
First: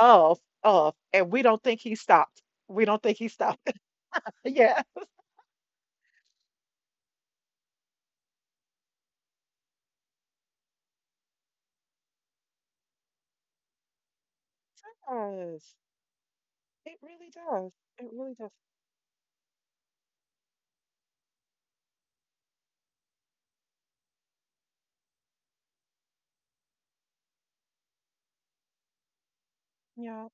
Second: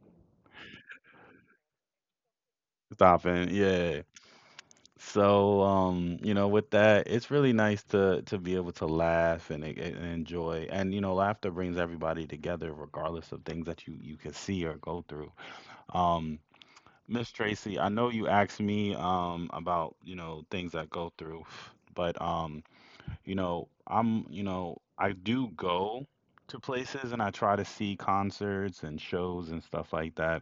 [SPEAKER 1] of, and we don't think he stopped. We don't think he
[SPEAKER 2] Stopping.
[SPEAKER 1] stopped.
[SPEAKER 2] Yeah.
[SPEAKER 1] Yeah,
[SPEAKER 2] So, you know, with that, it's really nice to be able to laugh and enjoy. And you know, laughter brings everybody together regardless of things that you can see or
[SPEAKER 1] it
[SPEAKER 2] go through.
[SPEAKER 1] does.
[SPEAKER 2] Um
[SPEAKER 1] It
[SPEAKER 2] Miss
[SPEAKER 1] really does.
[SPEAKER 2] Tracy, I know
[SPEAKER 1] It
[SPEAKER 2] you
[SPEAKER 1] really does.
[SPEAKER 2] asked me about, you know, things I go through, but you know, I do go to places and I try to see concerts and shows and stuff like
[SPEAKER 1] Yeah,
[SPEAKER 2] that.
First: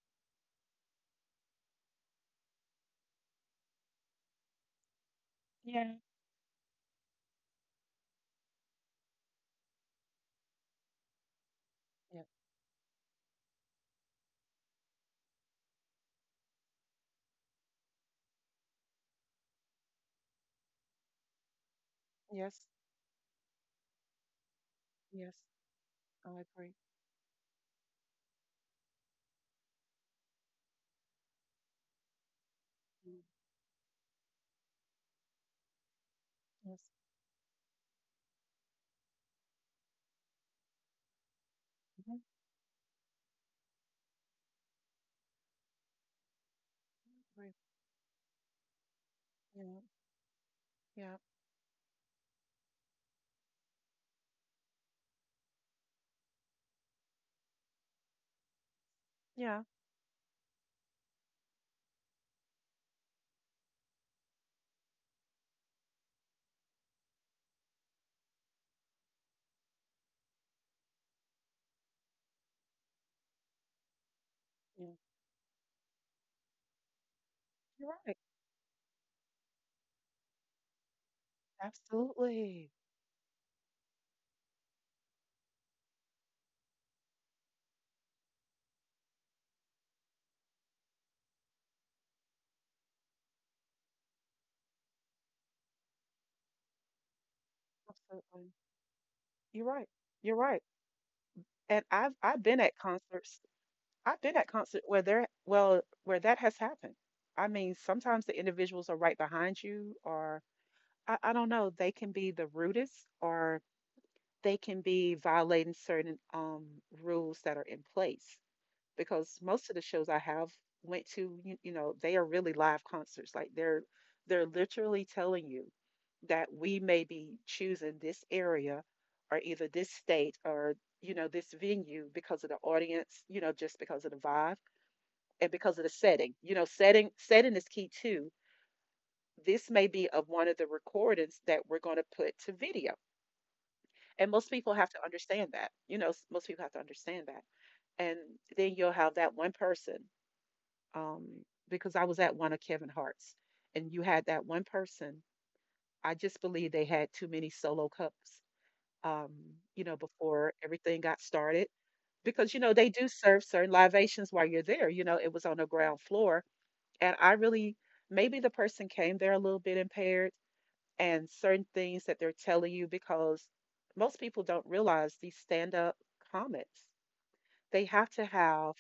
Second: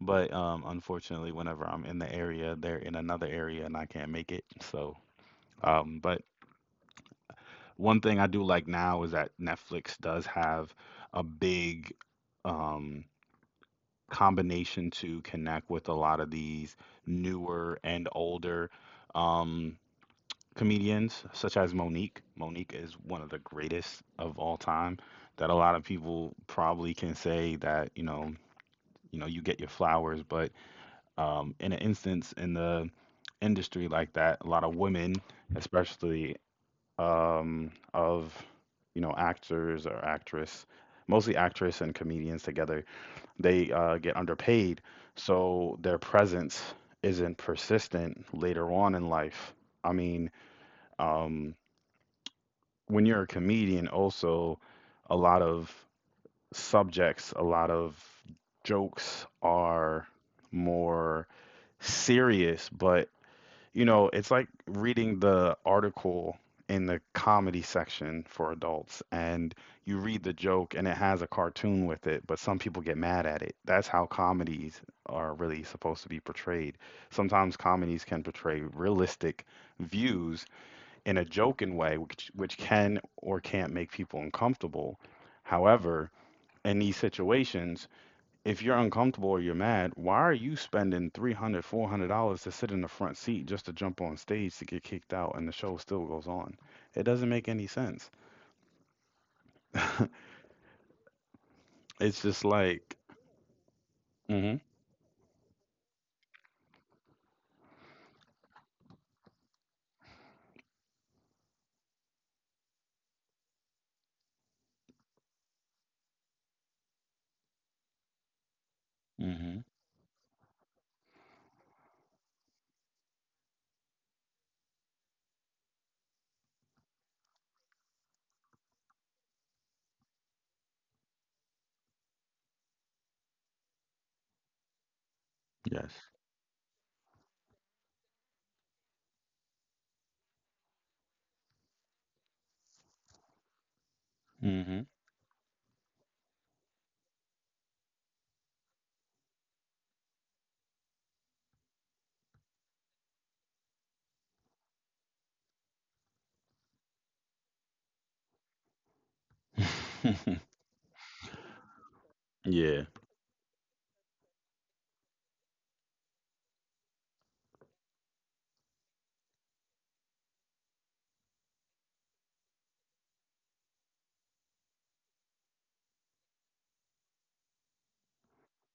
[SPEAKER 2] But unfortunately, whenever I'm in the area, they're in another area and I can't make it. So,
[SPEAKER 1] yeah,
[SPEAKER 2] but one thing I do like now is that Netflix does have a big
[SPEAKER 1] yeah.
[SPEAKER 2] um combination to connect with a lot of these newer and older, um, comedians, such as Monique.
[SPEAKER 1] Yes,
[SPEAKER 2] Monique is one of the greatest of all time.
[SPEAKER 1] yes.
[SPEAKER 2] That a lot of people
[SPEAKER 1] I agree.
[SPEAKER 2] probably can say that you get your flowers, but in an instance in the
[SPEAKER 1] Mm.
[SPEAKER 2] industry like that, a lot of women, especially
[SPEAKER 1] Yes.
[SPEAKER 2] of, you know, actors or actress, mostly actress and
[SPEAKER 1] Mhm.
[SPEAKER 2] comedians together, they get underpaid, so their presence isn't
[SPEAKER 1] Agree.
[SPEAKER 2] persistent later on in life.
[SPEAKER 1] Yeah,
[SPEAKER 2] I mean,
[SPEAKER 1] yeah,
[SPEAKER 2] um, when you're a comedian, also a lot of subjects, a lot of jokes
[SPEAKER 1] yeah,
[SPEAKER 2] are more serious, but you know, it's like reading the article in the comedy section for adults and you read the joke and it has a cartoon with it, but some people get mad at it. That's how
[SPEAKER 1] yeah.
[SPEAKER 2] comedies are really supposed to be portrayed. Sometimes
[SPEAKER 1] You're
[SPEAKER 2] comedies
[SPEAKER 1] right.
[SPEAKER 2] can portray realistic views in a joking way, which
[SPEAKER 1] Absolutely,
[SPEAKER 2] can or can't make people uncomfortable. However, in these situations, if you're uncomfortable or you're mad, why are you spending 300, $400 to sit in the front seat just to jump on stage to get kicked out and the show still goes on? It doesn't make any sense.
[SPEAKER 1] absolutely. You're right. You're right. And I've
[SPEAKER 2] It's
[SPEAKER 1] I've
[SPEAKER 2] just
[SPEAKER 1] been at
[SPEAKER 2] like.
[SPEAKER 1] concerts. I've been at
[SPEAKER 2] Mm
[SPEAKER 1] concert where there, well, where that has happened. I mean, sometimes the individuals are right behind you, or I don't know, they can be the rudest, or they can be violating certain rules that are in place.
[SPEAKER 2] hmm.
[SPEAKER 1] Because
[SPEAKER 2] Mm
[SPEAKER 1] most of
[SPEAKER 2] hmm.
[SPEAKER 1] the shows I have went to, you know, they are really live concerts. Like they're literally telling you that we may be choosing this area, or either this state, or, you know, this venue, because of the audience, you know, just because of the vibe and because of the
[SPEAKER 2] Yes.
[SPEAKER 1] setting. You know, setting is key too. This may be of one of the recordings that we're going to put to video. And most
[SPEAKER 2] Mm
[SPEAKER 1] people
[SPEAKER 2] hmm.
[SPEAKER 1] have to understand that. You know, most people have to understand that. And then you'll have that one person. Um, because I was at one of Kevin Hart's, and you had that one person. I just believe they had too many solo cups, um, you know, before everything got started. Because, you know,
[SPEAKER 2] yeah.
[SPEAKER 1] they do serve certain libations while you're there. You know, it was on the ground floor. And I really, maybe the person came there a little bit impaired, and certain things that they're telling you, because most people don't realize these stand up comics. They have to have,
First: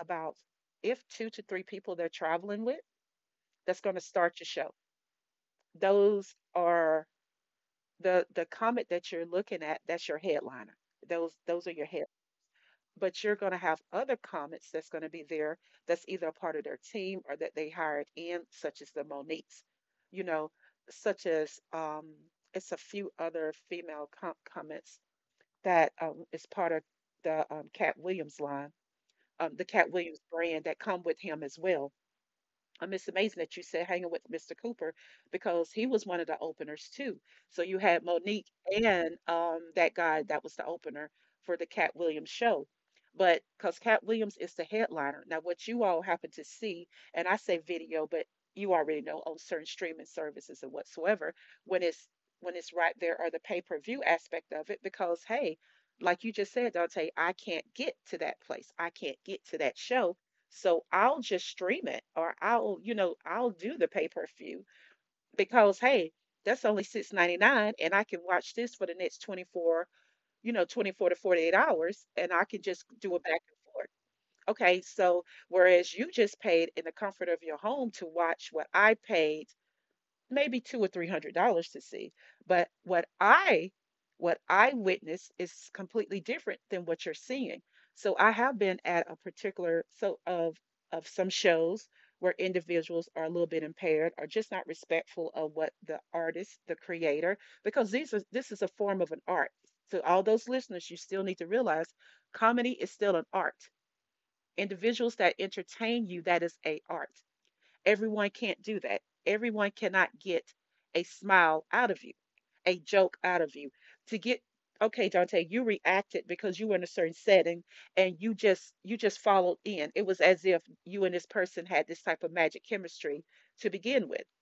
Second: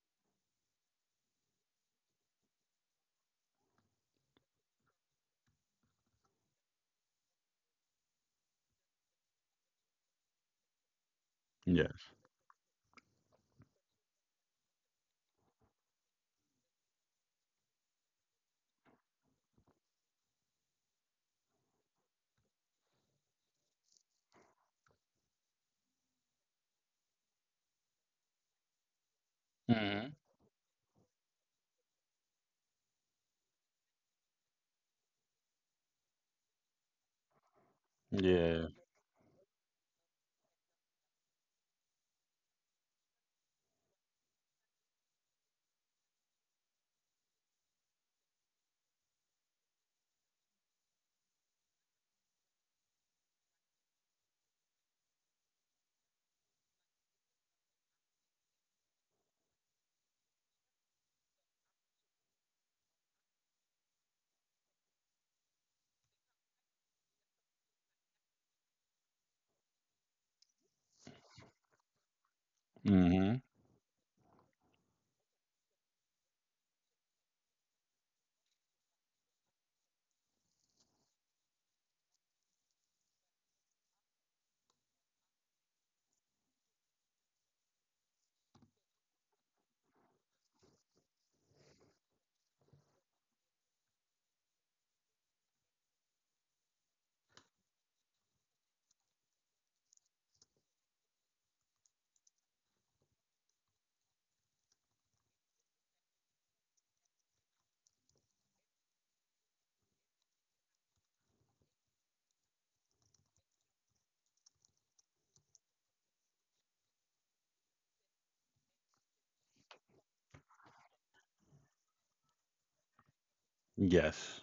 [SPEAKER 1] about, if two to three people they're traveling with, that's going to start your show. Those are the comic that you're looking at. That's your headliner. Those are your
[SPEAKER 2] Yes.
[SPEAKER 1] headliners, but you're going to have other comments that's going to be there, that's either a part of their team or that they hired in, such as the Moniques, you know, such as it's a few other female comments that is part of the Cat Williams line, the
[SPEAKER 2] Mm
[SPEAKER 1] Cat
[SPEAKER 2] hmm.
[SPEAKER 1] Williams brand that come with him as well. I'm just amazing that you said hanging with Mr. Cooper, because he was one of the openers too. So you had Monique
[SPEAKER 2] Yeah.
[SPEAKER 1] and that guy that was the opener for the Cat Williams show. But because Cat Williams is the headliner. Now, what you all happen to see, and I say video, but you already know on certain streaming services and whatsoever, when it's right there, or the pay-per-view aspect of it, because hey, like you just said, Dante, I can't get to that place. I can't get to that show, so I'll just stream it, or I'll do the pay-per-view, because hey, that's only 6.99 and I can watch this for the next 24, you know, 24 to 48 hours, and I can just
[SPEAKER 2] Mm
[SPEAKER 1] do it
[SPEAKER 2] hmm.
[SPEAKER 1] back and forth. Okay, so whereas you just paid in the comfort of your home to watch what I paid maybe two or three hundred dollars to see. But what I witnessed is completely different than what you're seeing. So I have been at a particular, so, of some shows where individuals are a little bit impaired or just not respectful of what the artist, the creator, because these are this is a form of an art. So all those listeners, you still need to realize comedy is still an art. Individuals that entertain you, that is a art. Everyone can't do that. Everyone cannot get a smile out of you, a joke out of you. To get, okay, Dante, you reacted because you were in a certain setting, and you just followed in. It was as if you and this person had this type of magic chemistry to begin with.
[SPEAKER 2] Yes.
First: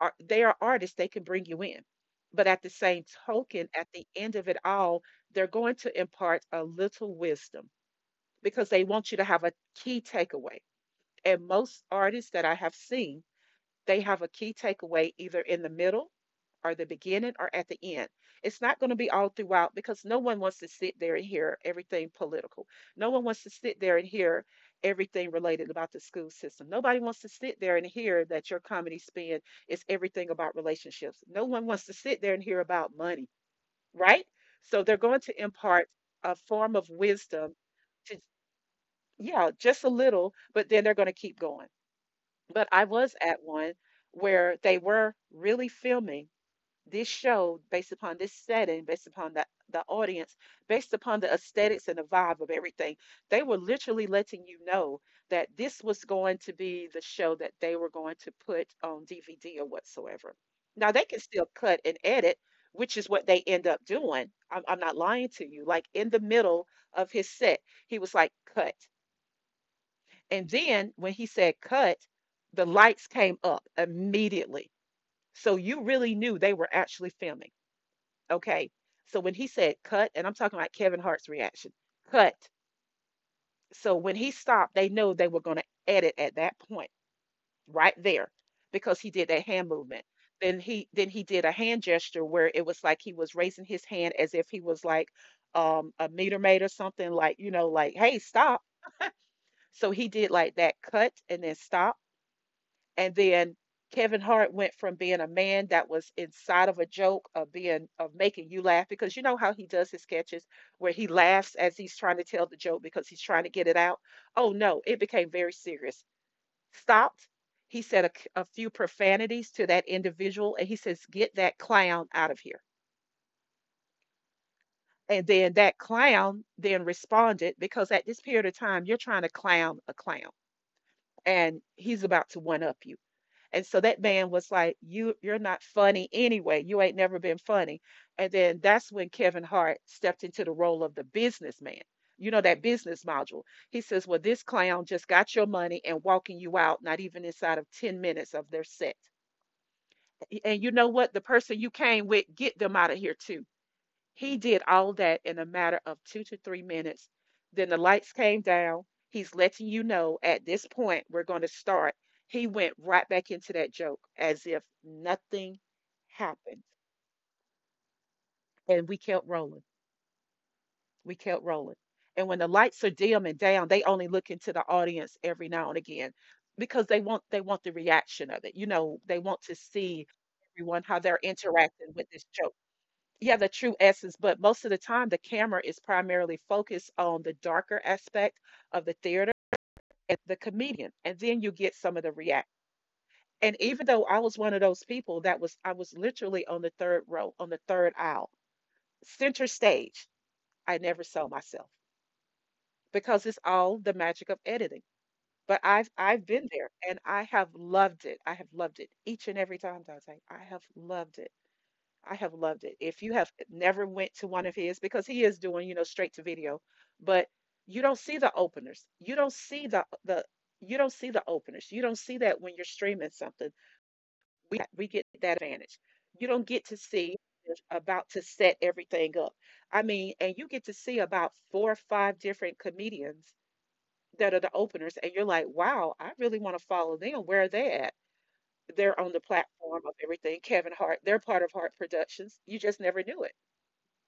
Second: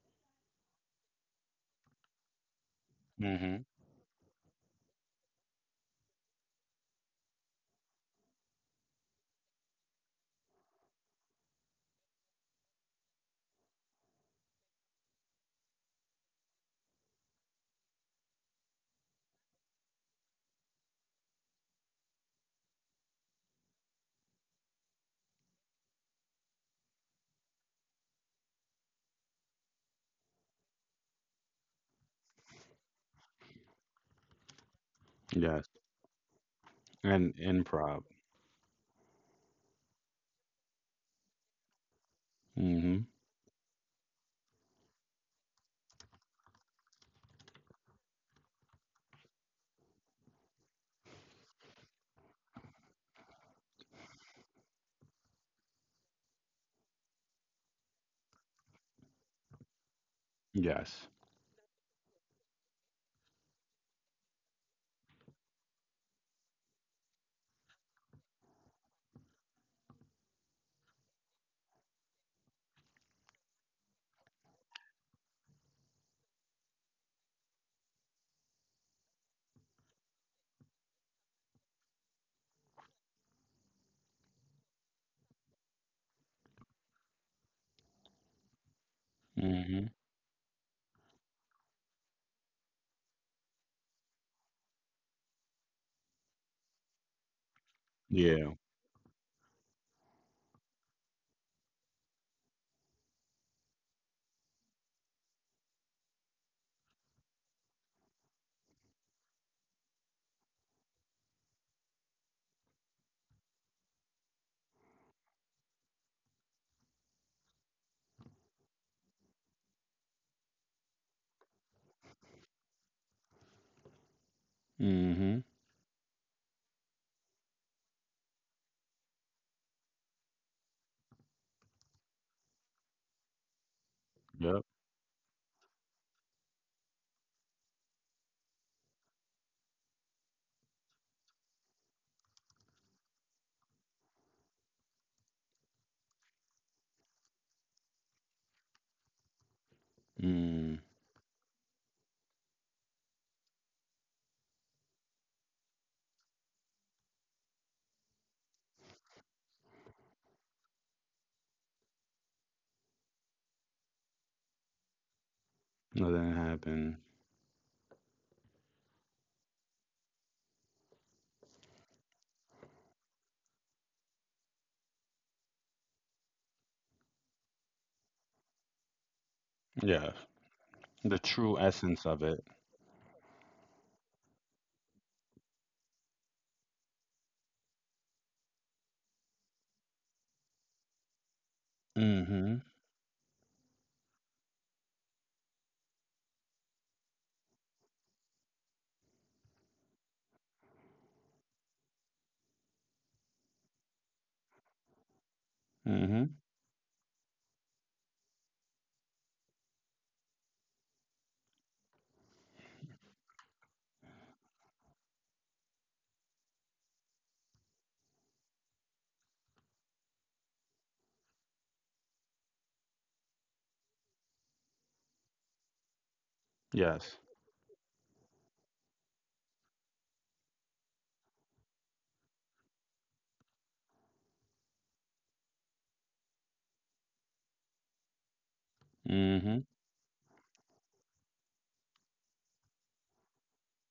[SPEAKER 1] They are artists, they can bring you in. But at the same
[SPEAKER 2] Mm hmm.
[SPEAKER 1] token, at the end of it all, they're going to impart a little wisdom, because they want you to have a key takeaway. And most artists that I have seen, they have a key takeaway either in the middle or the beginning or at the end. It's not going to be all throughout, because no one wants to sit there and hear everything political. No one wants to sit there and hear everything related about the school system. Nobody wants to sit there and hear that your comedy spin is everything about relationships. No one wants to sit there and hear about money, right? So they're going to
[SPEAKER 2] Yes.
[SPEAKER 1] impart a form of
[SPEAKER 2] And
[SPEAKER 1] wisdom,
[SPEAKER 2] improv.
[SPEAKER 1] to, yeah, just a little, but then they're going to keep going. But
[SPEAKER 2] Mm
[SPEAKER 1] I
[SPEAKER 2] hmm.
[SPEAKER 1] was at one where they were really filming this show based upon this setting, based upon the audience, based upon the aesthetics and the vibe of everything. They were literally letting you know that this was going to be the show that they were going to put on DVD or whatsoever. Now, they
[SPEAKER 2] Yes.
[SPEAKER 1] can still cut and edit, which is what they end up doing. I'm not lying to you. Like in the middle of his set, he was like, cut. And then when he said cut, the lights came up immediately. So you really knew they were actually filming. Okay. So when he said cut, and I'm talking about Kevin Hart's reaction, cut. So when he stopped, they know they were going to edit at that point, right there, because he did that
[SPEAKER 2] Mm
[SPEAKER 1] hand
[SPEAKER 2] hmm.
[SPEAKER 1] movement. Then he did a hand gesture where it was like he was raising his hand as if he was like, a meter maid or something, like, you know, like, hey,
[SPEAKER 2] Yeah.
[SPEAKER 1] stop. So he did like that cut and then stop. And then Kevin Hart went from being a man that was inside of a joke, of being, of making you laugh, because you know how he does his sketches where he laughs as he's trying to tell the joke because he's trying to get it out. Oh no, it became very serious. Stopped. He said a few profanities to that individual and he says, "Get that clown out of here."
[SPEAKER 2] Mm
[SPEAKER 1] And
[SPEAKER 2] hmm.
[SPEAKER 1] then that clown then responded, because at this period of time you're trying to clown a clown and he's about to one up you. And so that man was
[SPEAKER 2] Yep.
[SPEAKER 1] like, "You're not funny anyway. You ain't never been funny." And then that's when Kevin Hart stepped into the role of the businessman. You know, that business module. He says, "Well, this clown just got your money and walking you out not even inside of 10 minutes of their set." And you
[SPEAKER 2] Mm.
[SPEAKER 1] know what? The person you came with, get them out of here too. He did all that in a matter of 2 to 3 minutes. Then the lights came down. He's letting you know at this point we're going to start. He went right back into that joke as if nothing
[SPEAKER 2] Nothing
[SPEAKER 1] happened.
[SPEAKER 2] happened.
[SPEAKER 1] And we kept rolling. We kept rolling. And when the lights are dim and down, they only look into the audience every now and again, because they want the reaction of it. You know, they want to see
[SPEAKER 2] Yes.
[SPEAKER 1] everyone, how they're
[SPEAKER 2] The true
[SPEAKER 1] interacting with
[SPEAKER 2] essence
[SPEAKER 1] this
[SPEAKER 2] of it.
[SPEAKER 1] joke. Yeah, the true essence, but most of the time the camera is primarily focused on the darker aspect of the theater and the comedian, and then you get some of the react.
[SPEAKER 2] Mm-hmm.
[SPEAKER 1] And even though I was one of those people I was literally on the third row, on the third aisle, center stage. I never saw myself, because it's all the magic of editing. But I've
[SPEAKER 2] Mm-hmm.
[SPEAKER 1] been there and I have loved it. I have loved it each and every time, Dante. I have loved it. I have loved it. If you have never went to one of his, because he is doing, you know, straight to video, but you don't see the openers. You don't see the you don't see the openers. You don't see that when you're streaming something. We get that advantage. You don't get to see
[SPEAKER 2] Yes.
[SPEAKER 1] about to set everything up. I mean, and you get to see about four or five different comedians that are the openers, and you're like, wow, I really want to follow them. Where are they at? They're on the
[SPEAKER 2] Mm-hmm.
[SPEAKER 1] platform of everything. Kevin Hart, they're part of Hart Productions. You just never knew it,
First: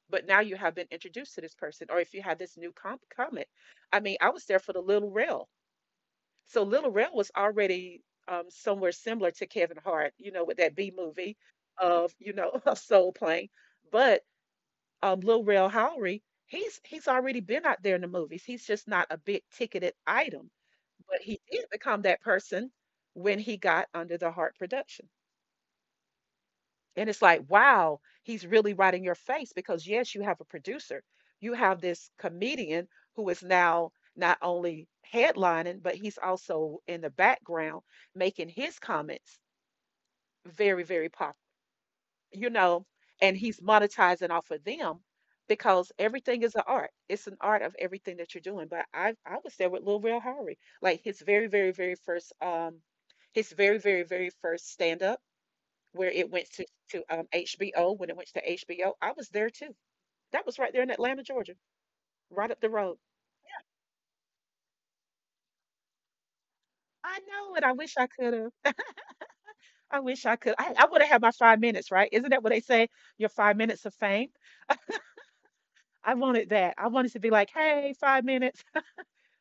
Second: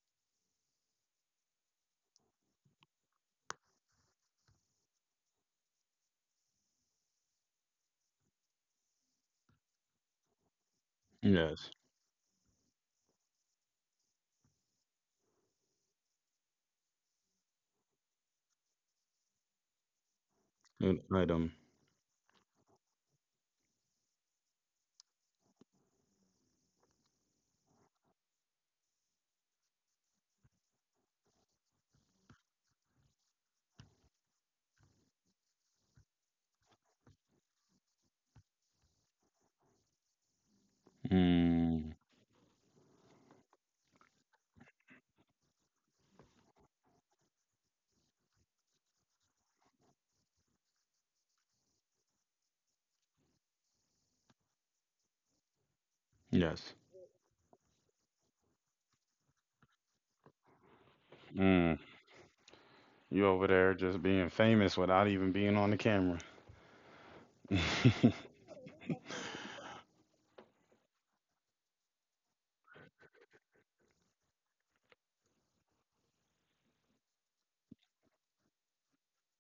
[SPEAKER 1] but now you have been introduced to this person. Or if you had this new comment, I mean I was there for the little rail. So little rail was already somewhere similar to Kevin Hart, you know, with that B movie
[SPEAKER 2] Yes.
[SPEAKER 1] of you know, of soul playing. But little rail Howery, he's already been out there in the movies. He's just not a big ticketed item,
[SPEAKER 2] An
[SPEAKER 1] but he
[SPEAKER 2] item.
[SPEAKER 1] did become that person when he got under the Hart production. And it's like, wow, he's really right in your face because, yes, you have a producer. You have this comedian who is now not only headlining, but he's also in the background making his comments very, very pop,
[SPEAKER 2] Mm.
[SPEAKER 1] you know, and he's monetizing off of them because everything is an art. It's an art of everything that you're doing. But I was there with Lil Rel Howery, like his very, very, very first, his very, very, very first stand up, where it went to,
[SPEAKER 2] Yes.
[SPEAKER 1] HBO. When it went to HBO, I was there too. That was right there in Atlanta, Georgia,
[SPEAKER 2] Mm.
[SPEAKER 1] right up the road.
[SPEAKER 2] You over there just being famous without even being on the camera.
[SPEAKER 1] I know it. I wish I could have. I wish I could. I would have had my 5 minutes, right? Isn't that what they say? Your 5 minutes of fame. I wanted that. I wanted to be like, hey, 5 minutes.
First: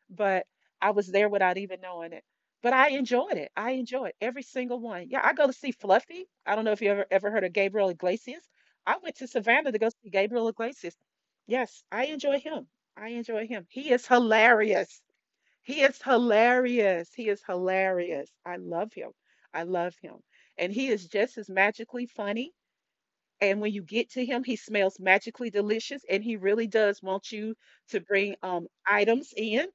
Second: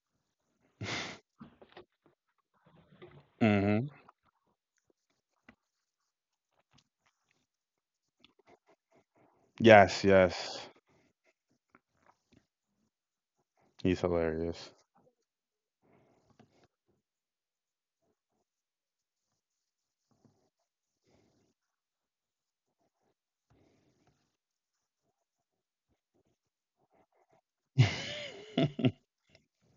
[SPEAKER 1] But I was there without even knowing it. But I enjoyed it. I
[SPEAKER 2] Mm-hmm.
[SPEAKER 1] enjoyed every single one. Yeah, I go to see Fluffy. I don't know if you ever heard of Gabriel Iglesias. I went to Savannah to go
[SPEAKER 2] Yes,
[SPEAKER 1] see Gabriel
[SPEAKER 2] yes.
[SPEAKER 1] Iglesias. Yes, I enjoy him. I enjoy him. He
[SPEAKER 2] He's
[SPEAKER 1] is
[SPEAKER 2] hilarious.
[SPEAKER 1] hilarious. He is hilarious. He is hilarious. I love him. I love him. And he is just as magically funny. And when you get to him, he smells magically delicious. And he really does want you to bring
[SPEAKER 2] I'm
[SPEAKER 1] items in.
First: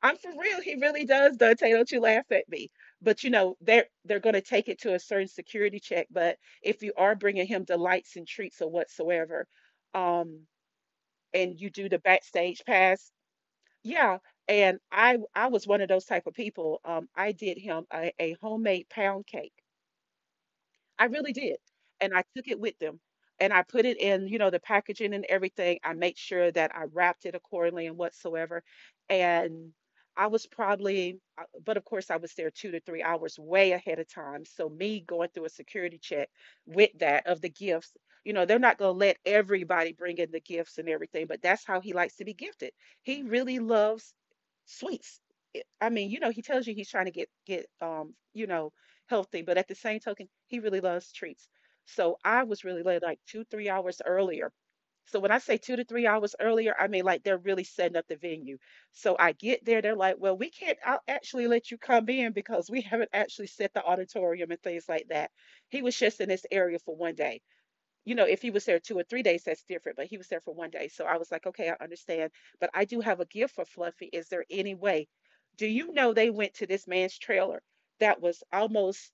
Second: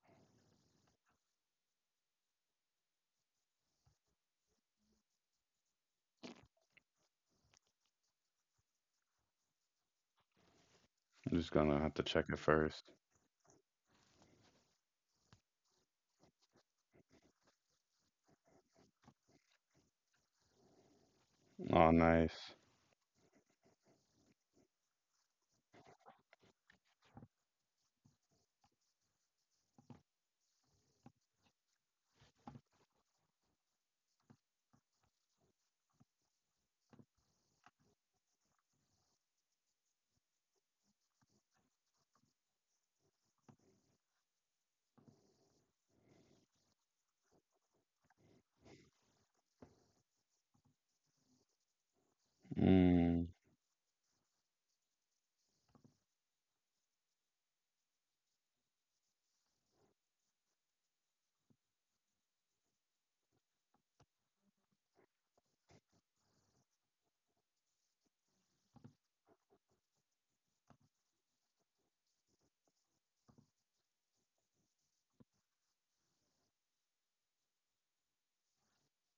[SPEAKER 1] I'm for real. He really does, Dante. Don't you laugh at me. But you know, they're going to take it to a certain security check. But if you are bringing him delights and treats or whatsoever, um,
[SPEAKER 2] just
[SPEAKER 1] and you
[SPEAKER 2] gonna
[SPEAKER 1] do
[SPEAKER 2] have
[SPEAKER 1] the
[SPEAKER 2] to check it
[SPEAKER 1] backstage
[SPEAKER 2] first.
[SPEAKER 1] pass, yeah. And I was one of those type of people. I did him a homemade pound cake. I really did.
[SPEAKER 2] Oh,
[SPEAKER 1] And I took
[SPEAKER 2] nice.
[SPEAKER 1] it with them, and I put it in, you know, the packaging and everything. I made sure that I wrapped it accordingly and whatsoever. And I was probably, but of course, I was there 2 to 3 hours way ahead of time. So, me going through a security check with that of the gifts, you know, they're not going to let everybody bring in the gifts and everything, but that's how he likes to be gifted. He really loves sweets. I mean, you know, he tells you he's trying to get, you know, healthy, but at the same token, he really loves treats. So I was really late, like
[SPEAKER 2] Mm.
[SPEAKER 1] two, 3 hours earlier. So when I say 2 to 3 hours earlier, I mean, like, they're really setting up the venue. So I get there, they're like, well, we can't, I will actually let you come in because we haven't actually set the auditorium and things like that. He was just in this area for one day. You know, if he was there 2 or 3 days, that's different, but he was there for one day. So I was like, okay, I understand. But I do have a gift for Fluffy. Is there any way? Do you know they went to this man's trailer that was almost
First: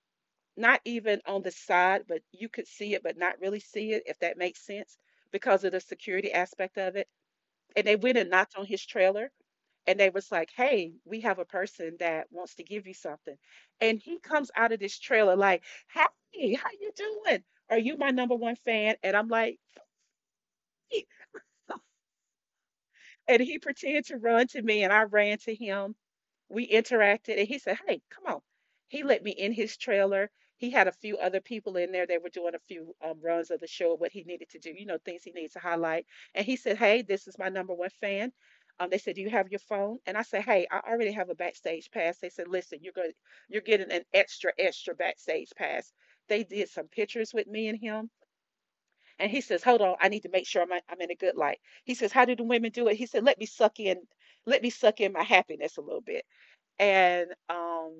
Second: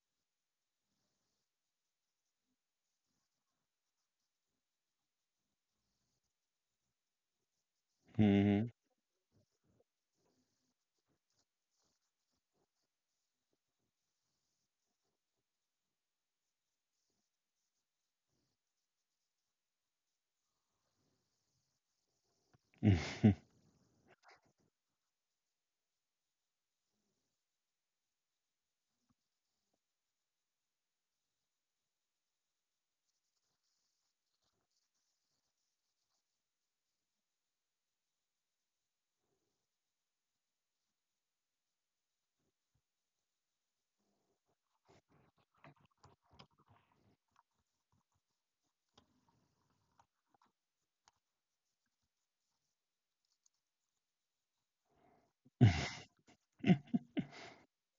[SPEAKER 1] not even on the side, but you could see it, but not really see it, if that makes sense, because of the security aspect of it. And they went and knocked on his trailer, and they was like, "Hey, we have a person that wants to give you something." And he comes out of this trailer like, "Hey, how you doing? Are you my number one fan?" And I'm like, "Yeah."
[SPEAKER 2] Mm-hmm.
[SPEAKER 1] And he pretended to run to me, and I ran to him. We interacted, and he said, "Hey, come on." He let me in his trailer. He had a few other people in there. They were doing a few runs of the show, what he needed to do, you know, things he needs to highlight. And he said, "Hey, this is my number one fan." They said, "Do you have your phone?" And I said, "Hey, I already have a backstage pass." They said, "Listen, you're going, you're getting an extra, extra backstage pass." They did some pictures with me and him. And he says, "Hold on, I need to make sure I'm in a good light." He says, "How do the women do it?" He said, "Let me suck in, let me suck in my happiness a little bit." and um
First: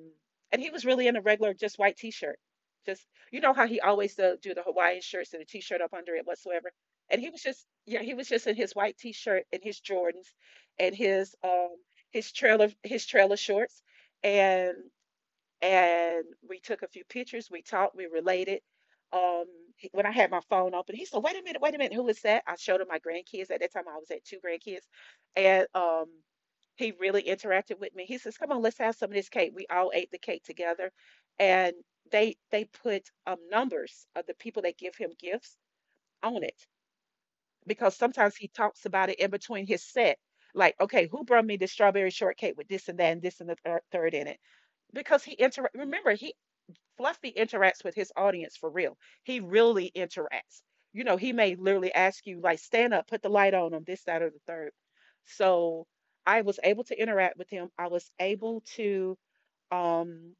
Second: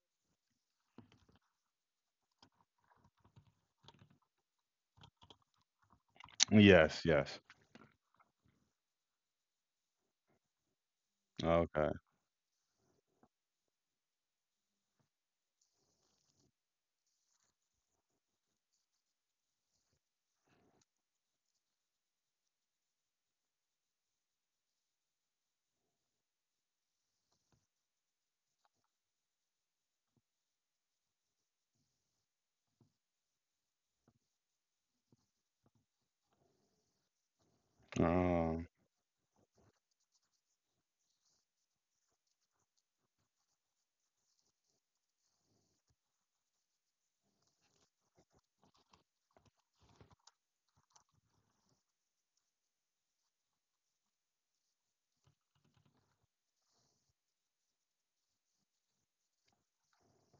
[SPEAKER 1] and he was really in a regular, just white t-shirt, just, you know how he always do, do the Hawaiian shirts and a t-shirt up under it whatsoever.
[SPEAKER 2] Yes,
[SPEAKER 1] And he
[SPEAKER 2] yes.
[SPEAKER 1] was just, yeah, he was just in his white t-shirt and his Jordans and his
[SPEAKER 2] Okay.
[SPEAKER 1] his trailer shorts. and and we took a few pictures, we talked, we related. Um he- when I had my phone open, he said, "Wait a minute, wait a minute, who is that?" I showed him my grandkids. At that time, I was at two grandkids. And he really interacted with me. He says, "Come on, let's have some of this cake." We all ate the cake together, and they put numbers of the people that give him gifts on it because sometimes he
[SPEAKER 2] Oh,
[SPEAKER 1] talks about it in between his set. Like, okay, who brought me the strawberry shortcake with this and that and this and the third in it? Because he inter remember he Fluffy interacts with his audience for real. He really interacts. You know, he may literally ask you, like, stand up, put the light on him, this, that, or the third. So I was able to interact with him. I was able to um,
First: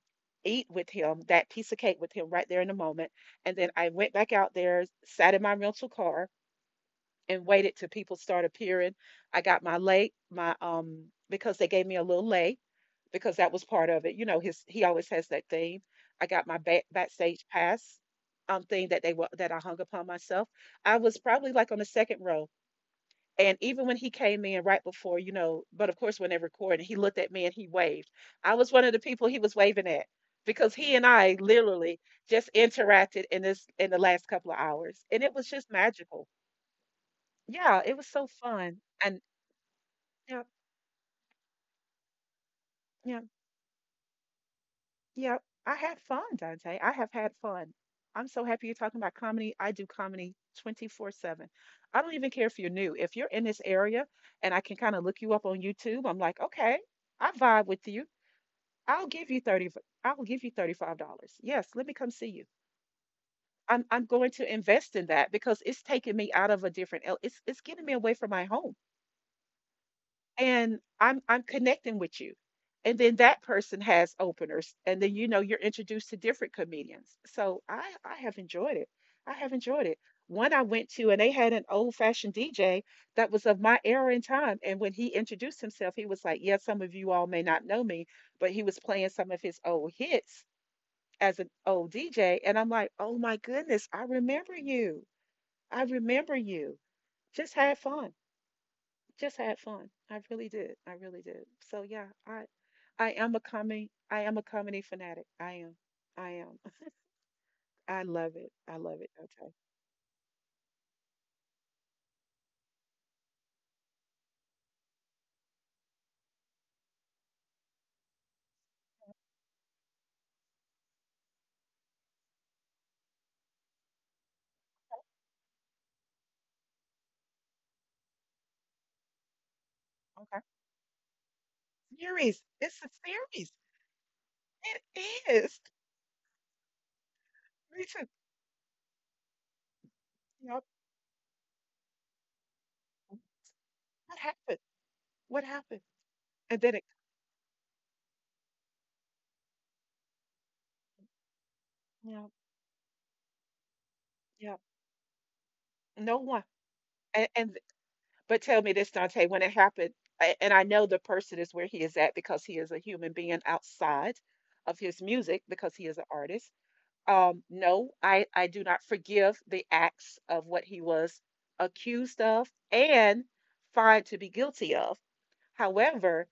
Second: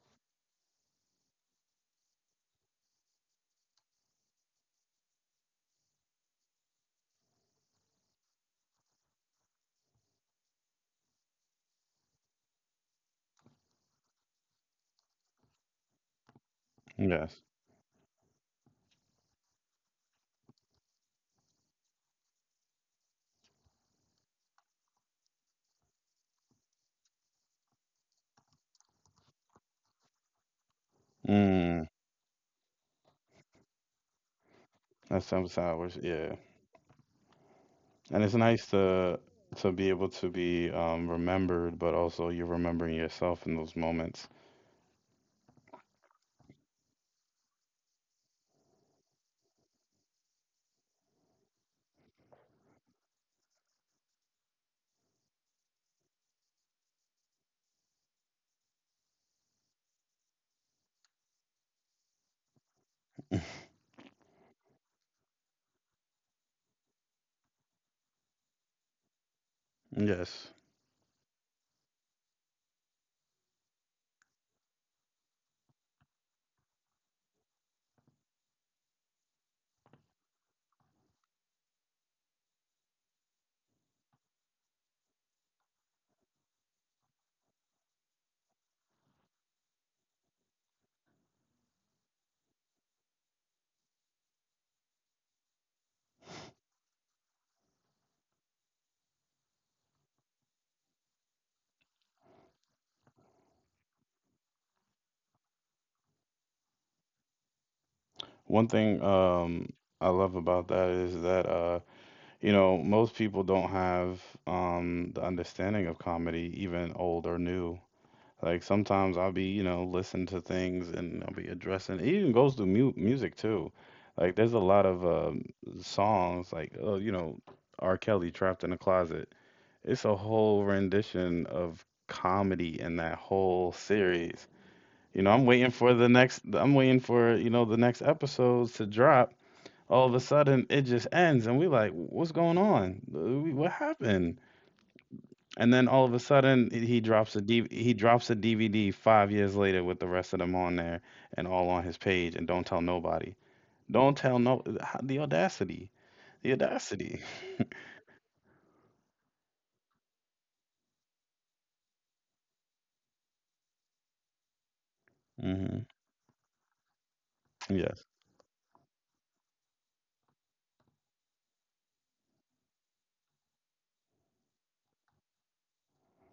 [SPEAKER 1] eat with him, that piece of cake with him right there in the moment. And then I went back out there, sat in my rental car, and waited till people started appearing. I got my lay, my because they gave me a little lay, because that was part of it. You know, his, he always has that theme. I got my
[SPEAKER 2] yes.
[SPEAKER 1] backstage pass thing that they that I hung upon myself. I was probably like on the second row. And even when he came in right before, you know, but of course when they recorded, he looked at me and he waved. I was one of the people he was waving at, because he and I
[SPEAKER 2] Mm.
[SPEAKER 1] literally just interacted in this in the last couple of hours.
[SPEAKER 2] That
[SPEAKER 1] And it
[SPEAKER 2] seven
[SPEAKER 1] was just
[SPEAKER 2] hours,
[SPEAKER 1] magical.
[SPEAKER 2] yeah.
[SPEAKER 1] Yeah, it was
[SPEAKER 2] And
[SPEAKER 1] so
[SPEAKER 2] it's nice
[SPEAKER 1] fun.
[SPEAKER 2] to
[SPEAKER 1] And
[SPEAKER 2] to be able to
[SPEAKER 1] yeah,
[SPEAKER 2] be, remembered, but also you're remembering
[SPEAKER 1] yeah.
[SPEAKER 2] yourself in those moments.
[SPEAKER 1] Yeah, I had fun, Dante. I have had fun. I'm so happy you're talking about comedy. I do comedy 24/7. I don't even care if you're new. If you're in this area and I can kind of look you up on YouTube, I'm like, okay, I vibe with you. I'll give you 30, I'll give you $35. Yes, let me come see you. I'm going to invest in that because it's taking me out of a different, it's getting me away from my home.
[SPEAKER 2] Yes.
[SPEAKER 1] And I'm connecting with you. And then that person has openers, and then you know you're introduced to different comedians. So I have enjoyed it. I have enjoyed it. One I went to, and they had an old fashioned DJ that was of my era and time. And when he introduced himself, he was like, "Yeah, some of you all may not know me, but he was playing some of his old hits as an old DJ." And I'm like, "Oh my goodness, I remember you. I remember you. Just had fun." Just had fun. I really did. I really did. So yeah, I am a comedy fanatic. I am. I am. I love it.
[SPEAKER 2] One
[SPEAKER 1] I
[SPEAKER 2] thing,
[SPEAKER 1] love it. Okay.
[SPEAKER 2] I love about that is that, you know, most people don't have, the understanding of comedy, even old or new. Like sometimes I'll be you know listening to things and I'll be addressing. It even goes to mu music too. Like there's a lot of, songs like, oh, you know, R. Kelly trapped in a closet, it's a
[SPEAKER 1] Okay.
[SPEAKER 2] whole rendition of
[SPEAKER 1] Series.
[SPEAKER 2] comedy
[SPEAKER 1] It's
[SPEAKER 2] in
[SPEAKER 1] a
[SPEAKER 2] that
[SPEAKER 1] series.
[SPEAKER 2] whole series.
[SPEAKER 1] It
[SPEAKER 2] You know,
[SPEAKER 1] is.
[SPEAKER 2] I'm waiting for, you know, the
[SPEAKER 1] Me
[SPEAKER 2] next
[SPEAKER 1] too.
[SPEAKER 2] episodes to drop. All of a sudden
[SPEAKER 1] Yep.
[SPEAKER 2] it just ends and we like, what's going on? What
[SPEAKER 1] What
[SPEAKER 2] happened?
[SPEAKER 1] happened? What
[SPEAKER 2] And then
[SPEAKER 1] happened?
[SPEAKER 2] all of a sudden
[SPEAKER 1] And then it,
[SPEAKER 2] he drops a DVD 5 years later with the rest of them on there and all on his page
[SPEAKER 1] yeah,
[SPEAKER 2] and don't tell nobody. Don't tell no
[SPEAKER 1] yeah.
[SPEAKER 2] The audacity.
[SPEAKER 1] No
[SPEAKER 2] The
[SPEAKER 1] one.
[SPEAKER 2] audacity.
[SPEAKER 1] And, and but tell me this, Dante, when it happened, and I know the person is where he is at because he is a human being outside of his music, because
[SPEAKER 2] Mhm.
[SPEAKER 1] he is an artist. No,
[SPEAKER 2] Yes.
[SPEAKER 1] I do not forgive the acts of what he was accused of and find to be guilty of. However,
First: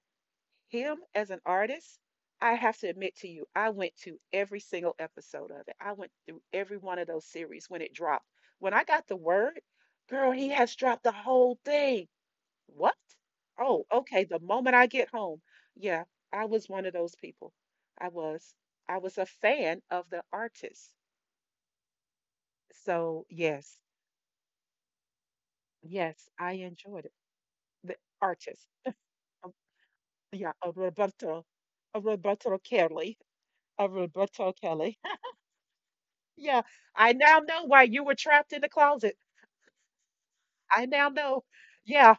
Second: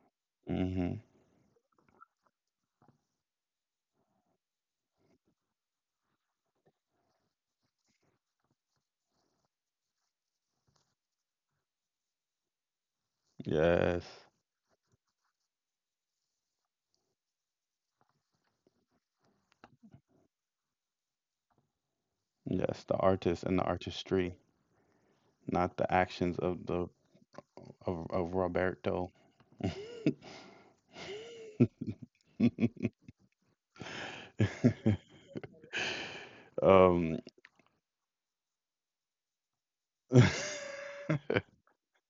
[SPEAKER 1] him
[SPEAKER 2] Mhm.
[SPEAKER 1] as an artist, I have to admit to you, I went to every single episode of it. I went through every one of those series when it dropped. When I got the word, girl, he has dropped the whole thing. What? Oh,
[SPEAKER 2] Yes.
[SPEAKER 1] okay. The moment I get home. Yeah, I was one of those people. I was. I was a fan of the artist.
[SPEAKER 2] Yes, the
[SPEAKER 1] So
[SPEAKER 2] artist and the
[SPEAKER 1] yes,
[SPEAKER 2] artistry, not the
[SPEAKER 1] yes,
[SPEAKER 2] actions
[SPEAKER 1] I
[SPEAKER 2] of the
[SPEAKER 1] enjoyed it. The
[SPEAKER 2] of, of
[SPEAKER 1] artist,
[SPEAKER 2] Roberto.
[SPEAKER 1] um, yeah, a Roberto Kelly, a Roberto Kelly. Yeah, I
[SPEAKER 2] Um,
[SPEAKER 1] now know why you were trapped in the closet.
[SPEAKER 2] if
[SPEAKER 1] I now know. Yeah,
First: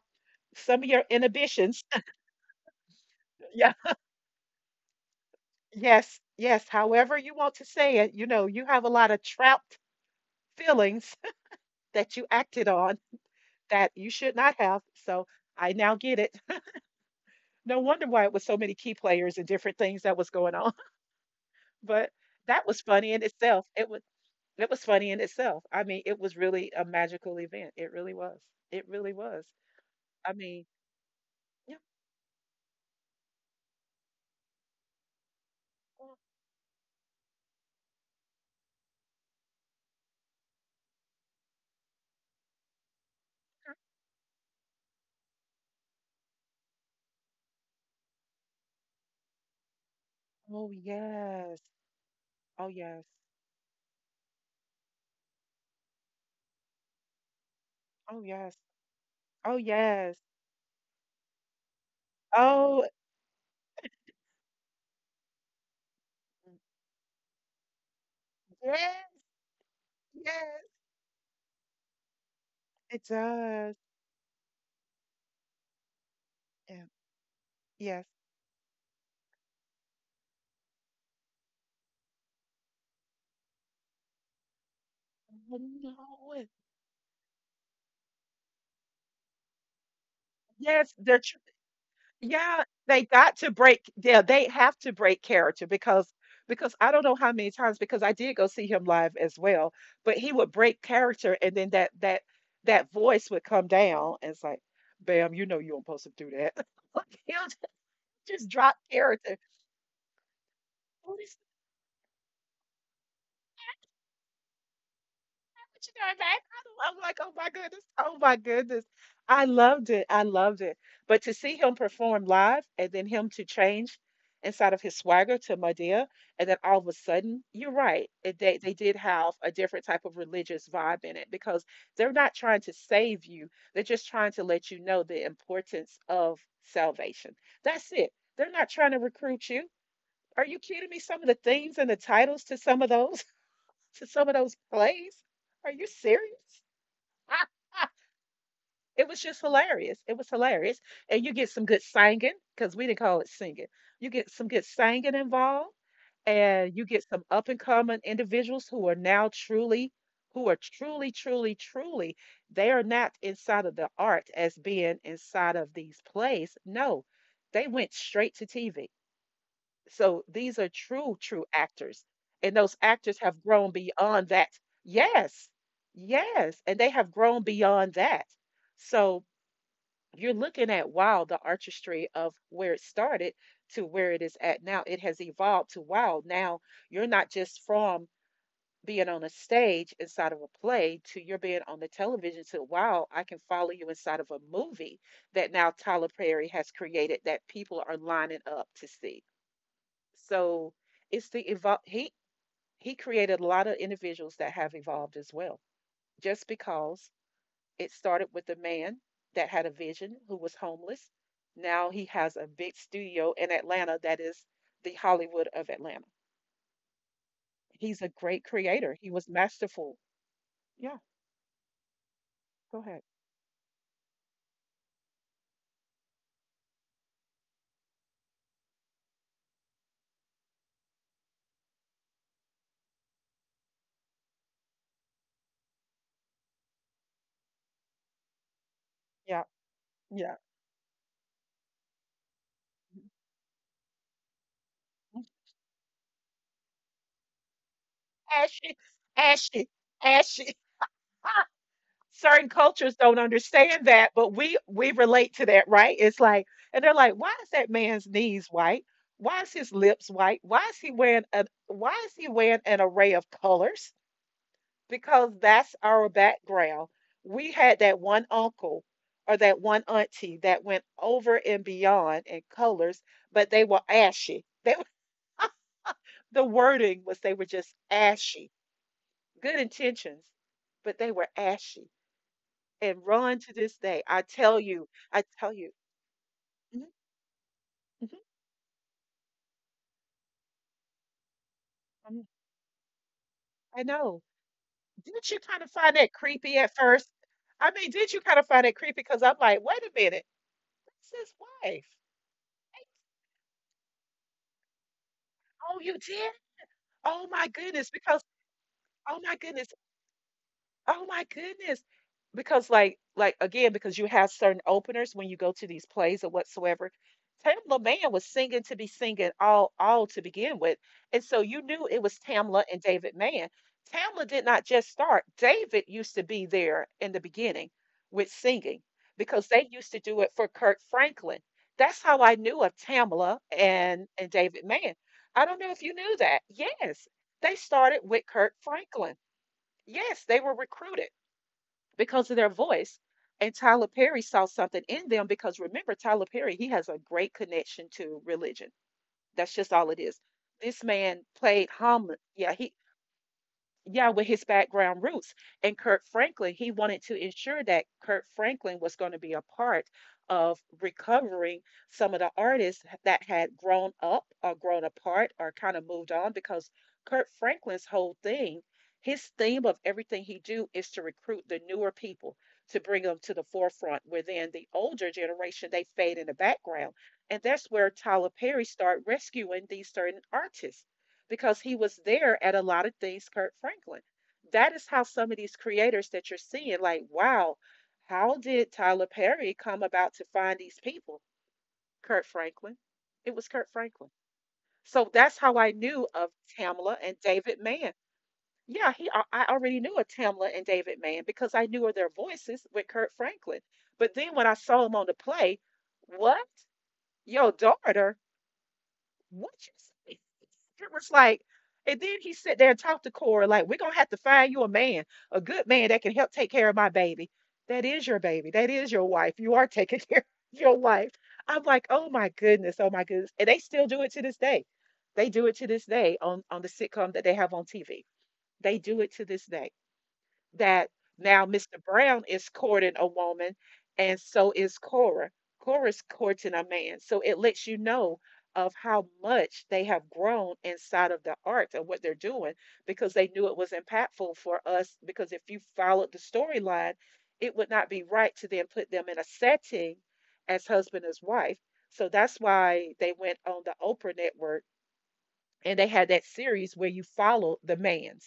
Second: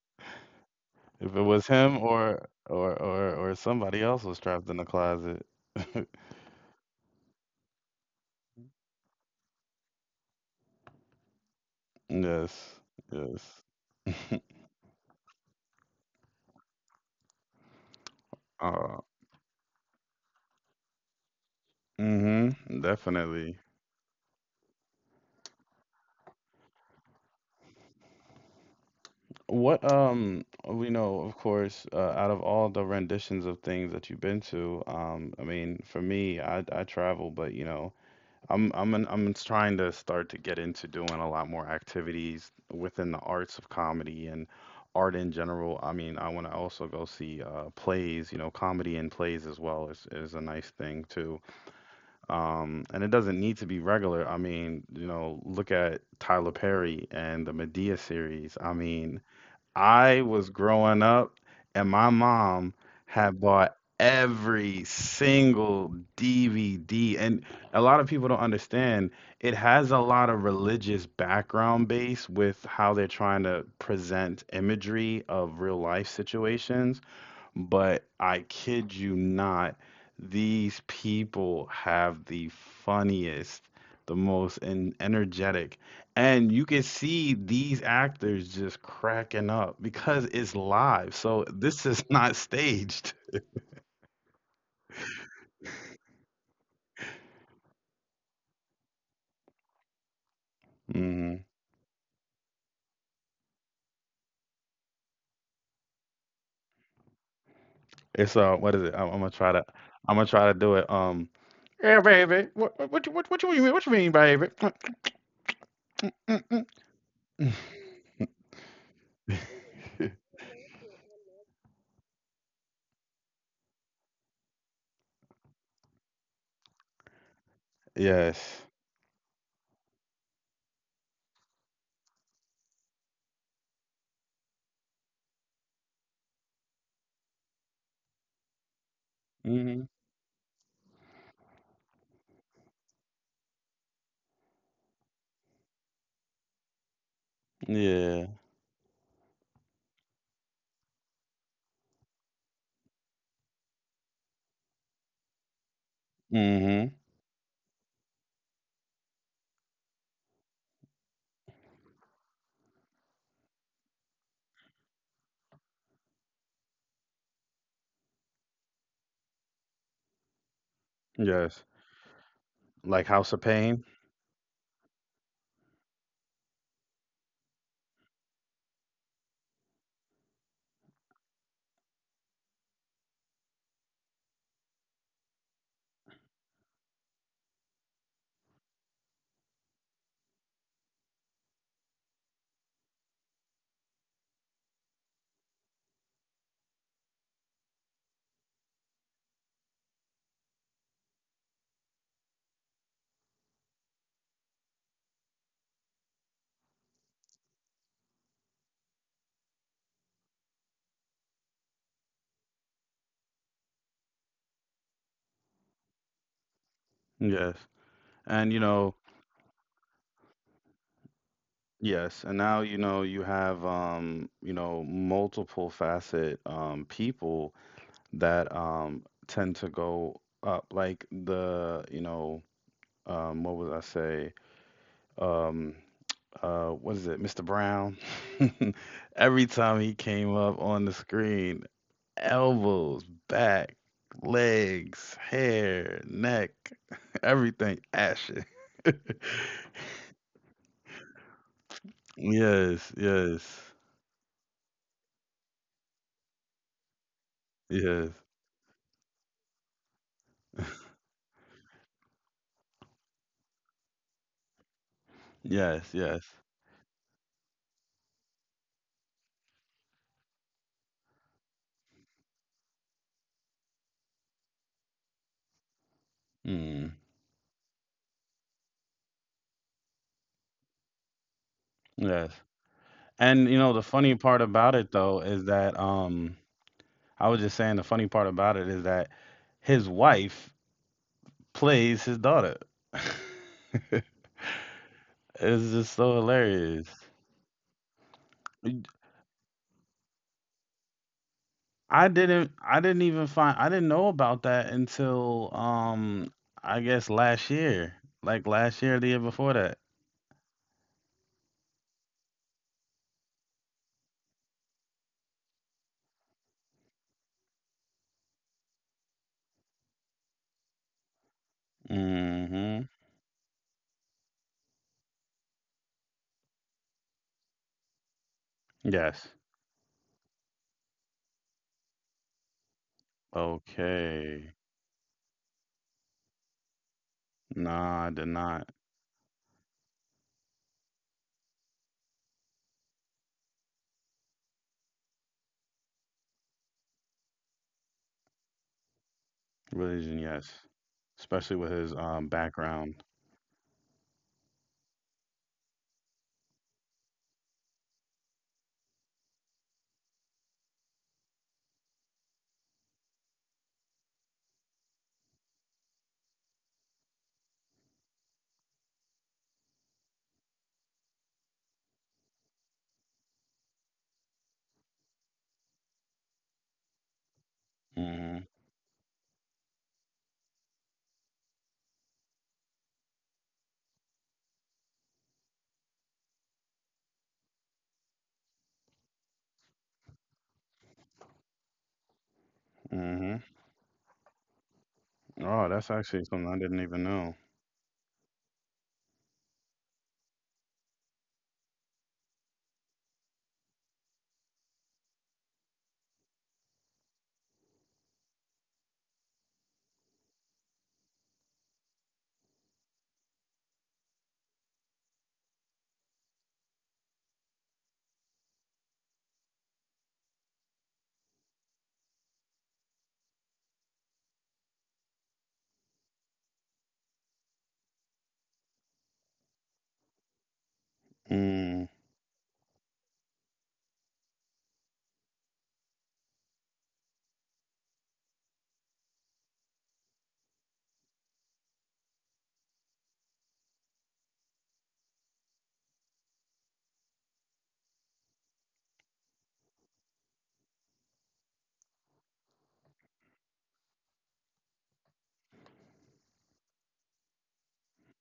[SPEAKER 1] some of your
[SPEAKER 2] it was
[SPEAKER 1] inhibitions.
[SPEAKER 2] him or
[SPEAKER 1] Yeah,
[SPEAKER 2] somebody else was trapped in the closet.
[SPEAKER 1] yes, yes. However you want to say it, you have a lot of trapped feelings that you acted
[SPEAKER 2] Yes,
[SPEAKER 1] on
[SPEAKER 2] yes.
[SPEAKER 1] that you should not have. So I now get it. No wonder why it was so many
[SPEAKER 2] Uh,
[SPEAKER 1] key players and different things that was going on. But that
[SPEAKER 2] mm-hmm,
[SPEAKER 1] was funny in
[SPEAKER 2] definitely.
[SPEAKER 1] itself. It was funny in itself. I mean, it was really a magical event. It really was. It really was.
[SPEAKER 2] What,
[SPEAKER 1] I mean,
[SPEAKER 2] we know, of
[SPEAKER 1] yeah.
[SPEAKER 2] course, out of all the renditions of things that you've been to, I mean, for
[SPEAKER 1] oh
[SPEAKER 2] me, I travel, but you know. I'm trying to start to get into doing a lot more activities within the arts of comedy and art in general. I mean, I want to also go see, plays. You know, comedy and plays as well is a nice
[SPEAKER 1] oh,
[SPEAKER 2] thing too.
[SPEAKER 1] yes. Oh
[SPEAKER 2] And it
[SPEAKER 1] yes.
[SPEAKER 2] doesn't need to be regular. I mean, you know, look at Tyler Perry and the Medea
[SPEAKER 1] Oh
[SPEAKER 2] series.
[SPEAKER 1] yes.
[SPEAKER 2] I mean,
[SPEAKER 1] Oh
[SPEAKER 2] I
[SPEAKER 1] yes.
[SPEAKER 2] was growing up and my mom
[SPEAKER 1] Oh
[SPEAKER 2] had bought every single DVD. And a lot of people don't
[SPEAKER 1] yes.
[SPEAKER 2] understand it has a lot of
[SPEAKER 1] Yes.
[SPEAKER 2] religious background base with how
[SPEAKER 1] It
[SPEAKER 2] they're trying to
[SPEAKER 1] does.
[SPEAKER 2] present imagery of real life
[SPEAKER 1] Yeah.
[SPEAKER 2] situations. But
[SPEAKER 1] Yes.
[SPEAKER 2] I kid you not, these people have the funniest, the most
[SPEAKER 1] Oh,
[SPEAKER 2] energetic.
[SPEAKER 1] no.
[SPEAKER 2] And you can see these actors just cracking up because it's
[SPEAKER 1] Yes,
[SPEAKER 2] live. So this is not
[SPEAKER 1] yeah, they
[SPEAKER 2] staged.
[SPEAKER 1] got to break yeah, they have to break character because I don't know how many times, because I did go see him live as well, but he would break character,
[SPEAKER 2] hmm
[SPEAKER 1] and then that that voice would come down and it's like, "Bam, you know you don't supposed to do that." Like he'll
[SPEAKER 2] It's,
[SPEAKER 1] just
[SPEAKER 2] what
[SPEAKER 1] drop
[SPEAKER 2] is it?
[SPEAKER 1] character.
[SPEAKER 2] I'm gonna try to do it. Yeah, baby. What you mean? What you mean, baby?
[SPEAKER 1] But you know,
[SPEAKER 2] Mm,
[SPEAKER 1] man,
[SPEAKER 2] mm,
[SPEAKER 1] I'm like, oh my goodness, oh my goodness. I loved it.
[SPEAKER 2] mm.
[SPEAKER 1] I loved it. But to see him perform live and then him to change inside of his swagger to Madea, and then all of a sudden, you're right. It,
[SPEAKER 2] Yes.
[SPEAKER 1] they did have a different type of religious vibe in it because they're not trying to save you. They're just trying to let you know the importance of salvation. That's it. They're not trying to recruit you.
[SPEAKER 2] hmm
[SPEAKER 1] Are you kidding me? Some of the themes and the titles to some of those plays. Are you serious?
[SPEAKER 2] Yeah.
[SPEAKER 1] It was just hilarious. It was hilarious. And you get some good singing, because we didn't call it singing. You get some good singing involved, and you
[SPEAKER 2] hmm
[SPEAKER 1] get some up and coming individuals who are now truly, who are truly, truly, truly, they are not inside of the art as being inside of these plays. No, they went straight to TV, so these are true, true
[SPEAKER 2] Yes.
[SPEAKER 1] actors. And those
[SPEAKER 2] Like
[SPEAKER 1] actors
[SPEAKER 2] House
[SPEAKER 1] have
[SPEAKER 2] of
[SPEAKER 1] grown
[SPEAKER 2] Pain.
[SPEAKER 1] beyond that. Yes, yes. And they have grown beyond that. So you're looking at, wow, the artistry of where it started to where it is at now. It has evolved to, wow, now you're not just from being on a stage inside of a play to you're being on the television to, wow, I can follow you inside of a movie that now Tyler Perry has created that people are lining up to see. So it's the evolve. He created a lot of individuals that have evolved as well, just because it started with a man that had a vision who was homeless. Now he has a big studio in Atlanta that is the Hollywood of Atlanta.
[SPEAKER 2] Yes.
[SPEAKER 1] He's a great
[SPEAKER 2] And you
[SPEAKER 1] creator. He
[SPEAKER 2] know,
[SPEAKER 1] was masterful. Yeah,
[SPEAKER 2] yes. And now,
[SPEAKER 1] go
[SPEAKER 2] you
[SPEAKER 1] ahead.
[SPEAKER 2] know, you have, you know, multiple facet, people that tend to go up like the, you know, what would I say? Um what is it? Mr. Brown.
[SPEAKER 1] Yeah,
[SPEAKER 2] Every time he
[SPEAKER 1] yeah.
[SPEAKER 2] came up on the screen, elbows, back, legs, hair, neck, everything
[SPEAKER 1] Mm-hmm.
[SPEAKER 2] ashy.
[SPEAKER 1] Ashy, ashy, ashy. Certain cultures
[SPEAKER 2] Yes,
[SPEAKER 1] don't
[SPEAKER 2] yes,
[SPEAKER 1] understand that, but we relate to that, right? It's like, and they're like, why is that man's
[SPEAKER 2] yes,
[SPEAKER 1] knees white? Why is his lips white? Why is he wearing a why is he wearing an array of colors? Because that's
[SPEAKER 2] yes,
[SPEAKER 1] our
[SPEAKER 2] yes.
[SPEAKER 1] background. We had that one uncle or that one auntie that went over and beyond in colors, but they were ashy. They were- the wording
[SPEAKER 2] Mm,
[SPEAKER 1] was they were just ashy. Good intentions, but they were ashy
[SPEAKER 2] yes.
[SPEAKER 1] and run to
[SPEAKER 2] And you
[SPEAKER 1] this
[SPEAKER 2] know, the
[SPEAKER 1] day. I
[SPEAKER 2] funny part
[SPEAKER 1] tell you,
[SPEAKER 2] about it
[SPEAKER 1] I
[SPEAKER 2] though
[SPEAKER 1] tell
[SPEAKER 2] is
[SPEAKER 1] you.
[SPEAKER 2] that,
[SPEAKER 1] Mhm,
[SPEAKER 2] I was just saying the
[SPEAKER 1] mhm,
[SPEAKER 2] funny part about it is that his wife plays
[SPEAKER 1] mhm.
[SPEAKER 2] his daughter.
[SPEAKER 1] I know. Didn't you kind of
[SPEAKER 2] It's
[SPEAKER 1] find
[SPEAKER 2] just
[SPEAKER 1] that
[SPEAKER 2] so
[SPEAKER 1] creepy at
[SPEAKER 2] hilarious.
[SPEAKER 1] first? I mean, did you kind of find it creepy? Because I'm like, wait a minute, that's his wife.
[SPEAKER 2] I didn't know about that until,
[SPEAKER 1] Oh, you did?
[SPEAKER 2] I
[SPEAKER 1] Oh
[SPEAKER 2] guess
[SPEAKER 1] my
[SPEAKER 2] last
[SPEAKER 1] goodness, because
[SPEAKER 2] year. Like last
[SPEAKER 1] oh
[SPEAKER 2] year, the
[SPEAKER 1] my
[SPEAKER 2] year
[SPEAKER 1] goodness,
[SPEAKER 2] before that.
[SPEAKER 1] oh my goodness. Because like again, because you have certain openers when you go to these plays or whatsoever. Tamla Mann was singing to be singing all to begin with. And so you knew it was Tamla and
[SPEAKER 2] Mm-hmm.
[SPEAKER 1] David Mann. Tamla did not just start. David used to be there in the beginning with singing because
[SPEAKER 2] Yes.
[SPEAKER 1] they used to do it for Kirk Franklin. That's how I knew of Tamla and David
[SPEAKER 2] Okay.
[SPEAKER 1] Mann. I don't know if you knew that. Yes. They started with
[SPEAKER 2] Nah, I did
[SPEAKER 1] Kirk
[SPEAKER 2] not.
[SPEAKER 1] Franklin. Yes, they were recruited because of their voice. And Tyler Perry saw something in them because remember, Tyler Perry, he has a great connection to religion. That's just all it is.
[SPEAKER 2] Religion,
[SPEAKER 1] This
[SPEAKER 2] yes.
[SPEAKER 1] man played
[SPEAKER 2] Especially with his,
[SPEAKER 1] hum. Yeah, he
[SPEAKER 2] background.
[SPEAKER 1] yeah, with his background roots. And Kurt Franklin, he wanted to ensure that Kurt Franklin was going to be a part of recovering some of the artists that had grown up or grown apart or kind of moved on because Kurt Franklin's whole thing, his theme of everything he do is to recruit the newer people to bring them to the forefront where then the older generation they fade in the background. And that's where Tyler
[SPEAKER 2] hmm
[SPEAKER 1] Perry started rescuing these certain artists because he was there at a lot of things Kurt Franklin. That is how some of these creators that you're seeing, like, wow, how did Tyler Perry come about to find these people? Kurt Franklin. It was
[SPEAKER 2] hmm
[SPEAKER 1] Kurt Franklin. So that's how I
[SPEAKER 2] Oh, that's
[SPEAKER 1] knew of
[SPEAKER 2] actually something I didn't
[SPEAKER 1] Tamla and
[SPEAKER 2] even know.
[SPEAKER 1] David Mann. Yeah, he I already knew of Tamla and David Mann because I knew of their voices with Kurt Franklin. But then when I saw him on the play, what? Your daughter? What you say? It was like, and then he sat there and talked to Cora, like, we're gonna have to find you a man, a good man that can help take care of my baby. That is your baby. That is your wife. You are taking care of your wife. I'm like, oh my goodness, oh my goodness. And they still do it to this day. They do it to this day on the sitcom that they have on TV. They do it to this day that now Mr.
[SPEAKER 2] Mm,
[SPEAKER 1] Brown is courting a woman, and so is Cora. Cora's courting a man. So it lets you know of how much they have grown inside of the arts and what they're doing because they knew it was impactful for us. Because if you followed the storyline, it would not be right to then put them in a setting as husband as wife. So that's why they went on the Oprah network and they had that series where you followed the man,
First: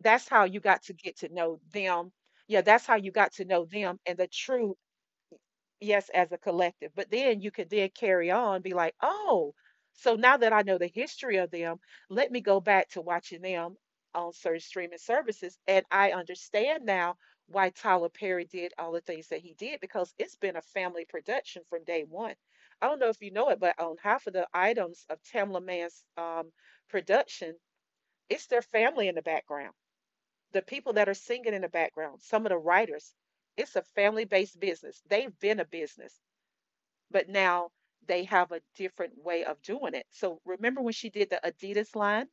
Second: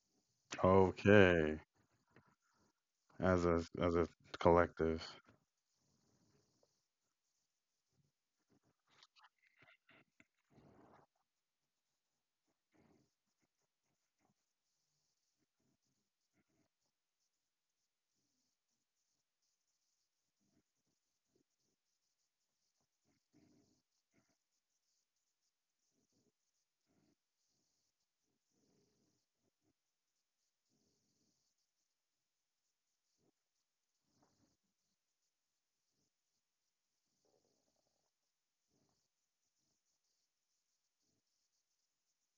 [SPEAKER 1] that's how you got to get to
[SPEAKER 2] okay.
[SPEAKER 1] know them. Yeah, that's how you got to
[SPEAKER 2] As a
[SPEAKER 1] know
[SPEAKER 2] as
[SPEAKER 1] them
[SPEAKER 2] a
[SPEAKER 1] and the truth,
[SPEAKER 2] collective.
[SPEAKER 1] yes as a collective. But then you could then carry on, be like, oh, so now that I know the history of them, let me go back to watching them on certain streaming services. And I understand now why Tyler Perry did all the things that he did because it's been a family production from day one. I don't know if you know it, but on half of the items of Tamla Man's production, it's their family in the background, the people that are singing in the background, some of the writers, it's a family based business. They've been a business, but now they have a different way of doing it. So remember when she did the Adidas line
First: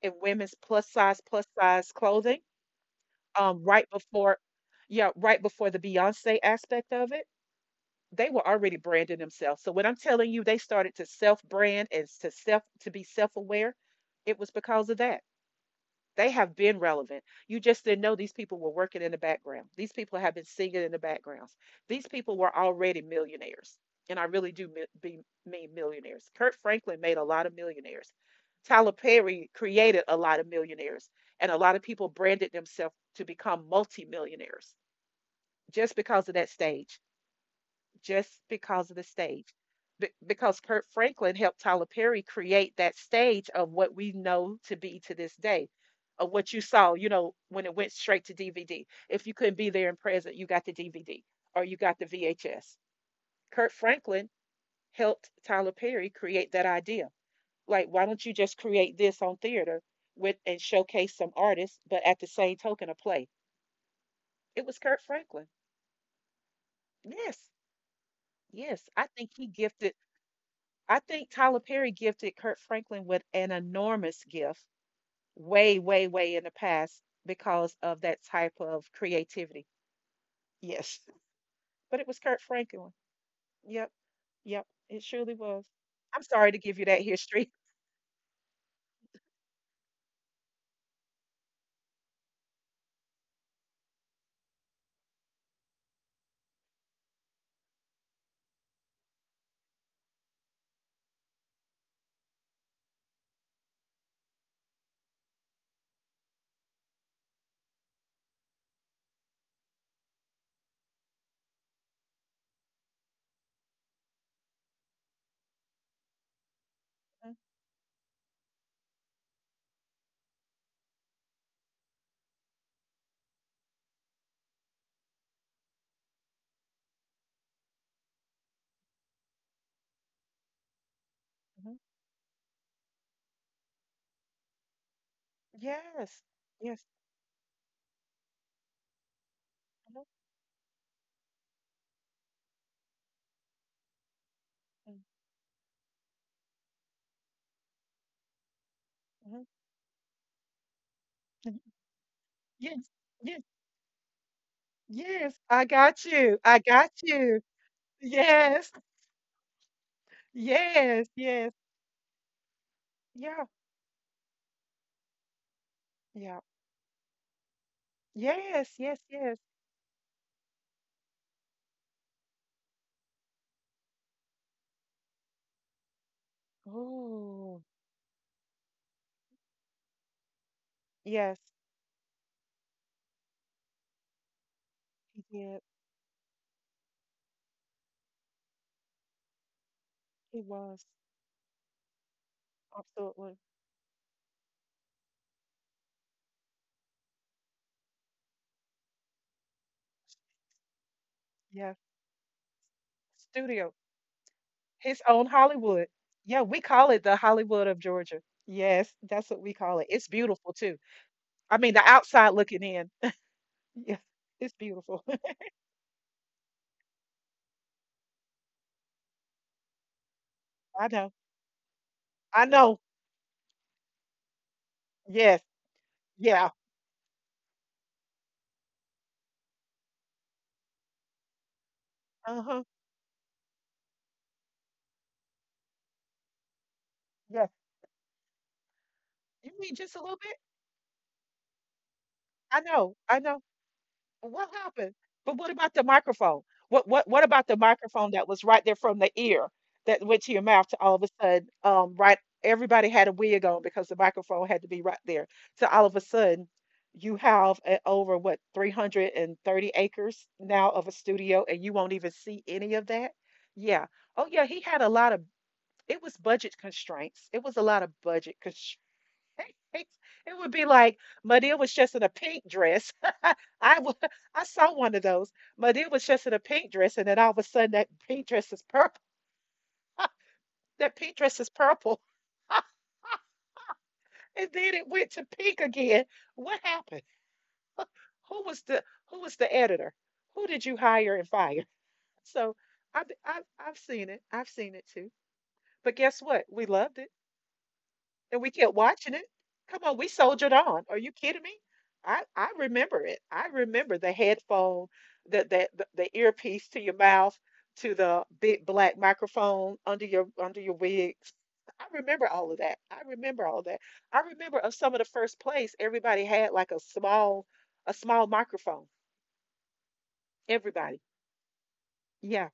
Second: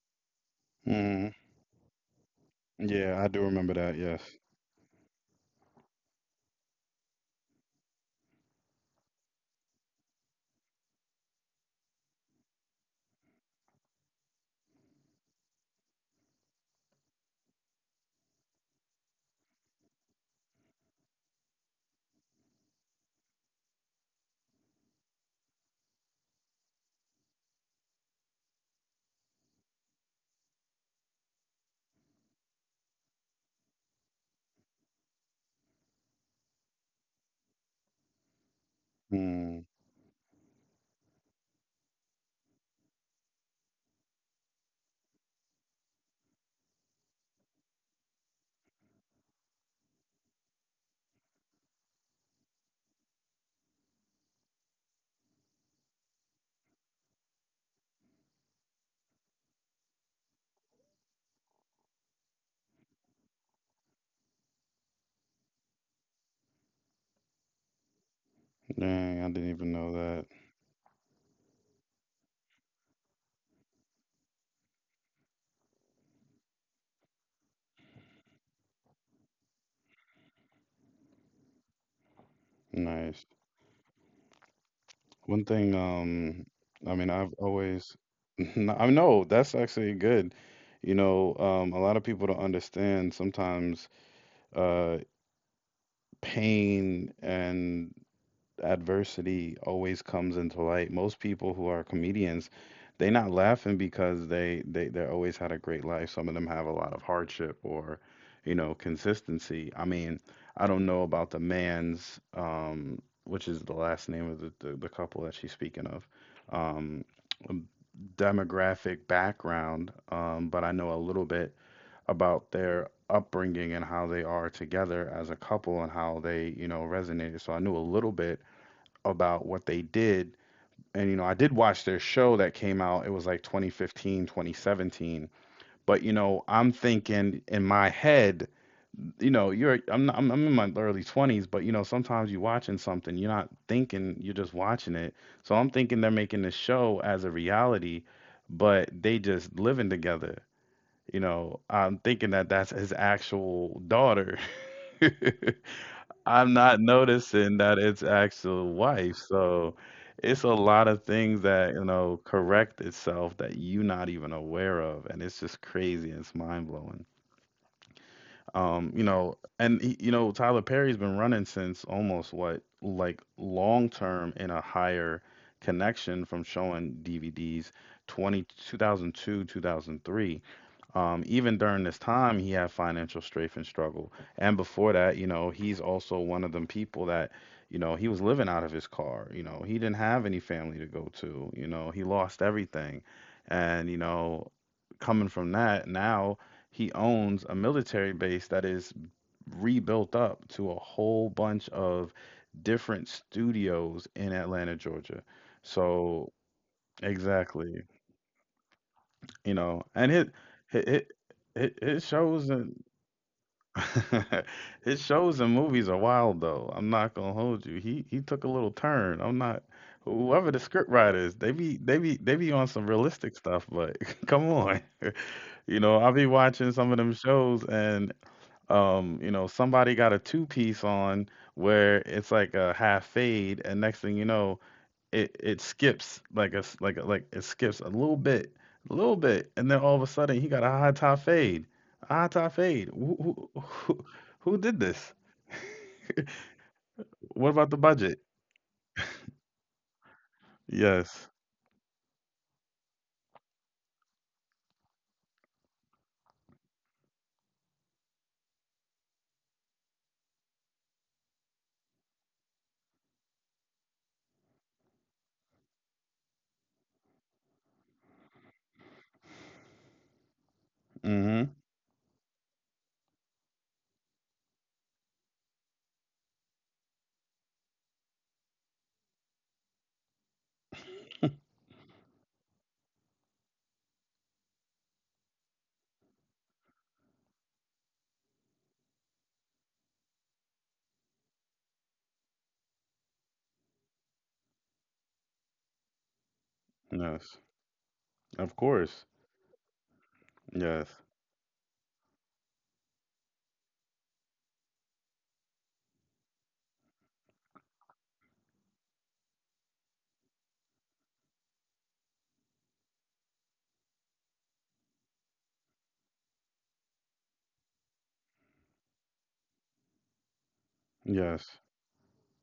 [SPEAKER 1] in women's
[SPEAKER 2] Mm,
[SPEAKER 1] plus size clothing,
[SPEAKER 2] yeah, I do remember
[SPEAKER 1] right
[SPEAKER 2] that, yes.
[SPEAKER 1] before, yeah, right before the Beyonce aspect of it? They were already branding themselves. So when I'm telling you, they started to self brand and to self to be self aware. It was because of that. They have been relevant. You just didn't know these people were working in the background. These people have been singing in the backgrounds. These people were already millionaires. And I really do mean millionaires. Kurt Franklin made a lot of millionaires. Tyler Perry created a lot of millionaires. And a lot of people branded themselves to become multimillionaires just because of that stage just because of the stage.
[SPEAKER 2] Mm,
[SPEAKER 1] Be- because Kurt Franklin helped Tyler Perry create that stage of what we know to be to this day, of what you saw, you know, when it went straight to DVD. If you couldn't be there in present, you got the DVD or you got the VHS. Kurt Franklin helped Tyler Perry create that idea. Like, why don't you just create this on theater with and showcase some artists, but at the same token, a play? It was Kurt Franklin. Yes, yes.
[SPEAKER 2] dang, I didn't even know that.
[SPEAKER 1] I think Tyler Perry gifted Kurt Franklin with an enormous gift way, way, way in the past because of that type of creativity. Yes. But it was Kurt Franklin.
[SPEAKER 2] Nice.
[SPEAKER 1] Yep. Yep. It surely
[SPEAKER 2] One
[SPEAKER 1] was.
[SPEAKER 2] thing,
[SPEAKER 1] I'm sorry to give
[SPEAKER 2] I
[SPEAKER 1] you
[SPEAKER 2] mean,
[SPEAKER 1] that
[SPEAKER 2] I've
[SPEAKER 1] history.
[SPEAKER 2] always, No, I know that's actually good. You know, a lot of people don't understand sometimes, uh, pain and adversity always comes into light. Most people who are comedians, they not laughing because they always had a great life. Some of them have a lot of hardship or, you know, consistency. I mean, I don't know about the man's which is the last name of the couple that she's speaking of. Um,
[SPEAKER 1] Mhm,
[SPEAKER 2] Demographic background, but I know a little bit about their upbringing and how they are together as a couple and how they, you know, resonated. So I knew a little bit about what they did. And, you know, I did watch
[SPEAKER 1] mhm.
[SPEAKER 2] their show that came out. It was like 2015, 2017. But, you
[SPEAKER 1] Yes.
[SPEAKER 2] know, I'm
[SPEAKER 1] Yes.
[SPEAKER 2] thinking in my head, you know, you're, I'm,
[SPEAKER 1] mhm,
[SPEAKER 2] not, I'm in my early 20s, but, you know, sometimes you're watching something, you're not thinking, you're just watching
[SPEAKER 1] mhm,
[SPEAKER 2] it. So I'm thinking they're making this show as a reality, but they
[SPEAKER 1] mhm,
[SPEAKER 2] just living together. You know,
[SPEAKER 1] mhm.
[SPEAKER 2] I'm thinking that's
[SPEAKER 1] Yes.
[SPEAKER 2] his
[SPEAKER 1] Yes.
[SPEAKER 2] actual daughter.
[SPEAKER 1] Yes. I got you.
[SPEAKER 2] I'm
[SPEAKER 1] I
[SPEAKER 2] not
[SPEAKER 1] got you.
[SPEAKER 2] noticing that it's actual
[SPEAKER 1] Yes.
[SPEAKER 2] wife. So it's a lot of
[SPEAKER 1] Yes.
[SPEAKER 2] things
[SPEAKER 1] Yes.
[SPEAKER 2] that, you know, correct itself
[SPEAKER 1] Yeah.
[SPEAKER 2] that you're not even aware of. And it's just crazy.
[SPEAKER 1] Yeah.
[SPEAKER 2] It's mind blowing.
[SPEAKER 1] Yes. Yes.
[SPEAKER 2] You
[SPEAKER 1] Yes.
[SPEAKER 2] know, and you know, Tyler Perry's been running since almost what, like long term in a higher connection from showing
[SPEAKER 1] Oh,
[SPEAKER 2] DVDs 2002, 2003.
[SPEAKER 1] yes.
[SPEAKER 2] Even during this time, he had financial strafe and struggle. And before that, you
[SPEAKER 1] He
[SPEAKER 2] know,
[SPEAKER 1] did.
[SPEAKER 2] he's also one of them people that, you know, he was living out of his car. You know, he didn't have any
[SPEAKER 1] He
[SPEAKER 2] family to
[SPEAKER 1] was
[SPEAKER 2] go to. You know, he lost everything.
[SPEAKER 1] absolutely,
[SPEAKER 2] And, you know, coming from that, now he owns a military base that is rebuilt up to a whole bunch
[SPEAKER 1] yeah.
[SPEAKER 2] of different
[SPEAKER 1] Studio,
[SPEAKER 2] studios in Atlanta,
[SPEAKER 1] his
[SPEAKER 2] Georgia.
[SPEAKER 1] own Hollywood.
[SPEAKER 2] So,
[SPEAKER 1] Yeah, we call it the Hollywood
[SPEAKER 2] exactly,
[SPEAKER 1] of Georgia. Yes, that's what
[SPEAKER 2] you
[SPEAKER 1] we
[SPEAKER 2] know,
[SPEAKER 1] call it.
[SPEAKER 2] and
[SPEAKER 1] It's beautiful too.
[SPEAKER 2] it
[SPEAKER 1] I mean, the
[SPEAKER 2] it
[SPEAKER 1] outside
[SPEAKER 2] shows.
[SPEAKER 1] looking
[SPEAKER 2] And
[SPEAKER 1] in. Yeah, it's
[SPEAKER 2] his
[SPEAKER 1] beautiful.
[SPEAKER 2] shows and movies are wild though. I'm not gonna hold you. He took a little turn. I'm not, whoever the script
[SPEAKER 1] I
[SPEAKER 2] writer
[SPEAKER 1] know.
[SPEAKER 2] is, they be
[SPEAKER 1] I
[SPEAKER 2] on some
[SPEAKER 1] know.
[SPEAKER 2] realistic stuff, but come on.
[SPEAKER 1] Yes.
[SPEAKER 2] You know, I be
[SPEAKER 1] Yeah.
[SPEAKER 2] watching some of them shows and you know, somebody got a two piece on where it's like
[SPEAKER 1] Uh
[SPEAKER 2] a
[SPEAKER 1] huh.
[SPEAKER 2] half fade and next thing you know, it skips like it
[SPEAKER 1] Yes.
[SPEAKER 2] skips a little bit,
[SPEAKER 1] You
[SPEAKER 2] and then
[SPEAKER 1] mean
[SPEAKER 2] all of a
[SPEAKER 1] just a little
[SPEAKER 2] sudden he
[SPEAKER 1] bit?
[SPEAKER 2] got a high top fade, a high top
[SPEAKER 1] I
[SPEAKER 2] fade.
[SPEAKER 1] know. I know.
[SPEAKER 2] Who
[SPEAKER 1] What
[SPEAKER 2] did
[SPEAKER 1] happened?
[SPEAKER 2] this?
[SPEAKER 1] But what about the microphone? What
[SPEAKER 2] What
[SPEAKER 1] about
[SPEAKER 2] about
[SPEAKER 1] the
[SPEAKER 2] the budget?
[SPEAKER 1] microphone that was right there from the ear that went to your mouth to all of a
[SPEAKER 2] Yes.
[SPEAKER 1] sudden, right, everybody had a wig on because the microphone had to be right there. So all of a sudden you have over what 330 acres now of a studio and you won't even see any of that? Yeah. Oh yeah, he had a lot of it was budget constraints. It was a lot of budget constraints. It would be like
[SPEAKER 2] Mm-hmm.
[SPEAKER 1] Madea was just in a pink dress. I wa- I saw one of those, but it was just in a pink dress, and then all of a sudden that pink dress is purple. That pink dress is purple, and then it went to pink again. What happened? Who was the editor? Who did you hire and fire? So I've seen it. I've seen it too. But guess what? We loved it,
[SPEAKER 2] Yes.
[SPEAKER 1] and we
[SPEAKER 2] Of
[SPEAKER 1] kept
[SPEAKER 2] course.
[SPEAKER 1] watching it. Come on, we soldiered on.
[SPEAKER 2] Yes.
[SPEAKER 1] Are you kidding me? I remember it. I remember the headphone, the earpiece to your mouth, to the big black microphone under your wig. I remember all of that. I remember all of that. I remember of some of the first place everybody had like a small microphone. Everybody.
[SPEAKER 2] Yes.
[SPEAKER 1] Yeah,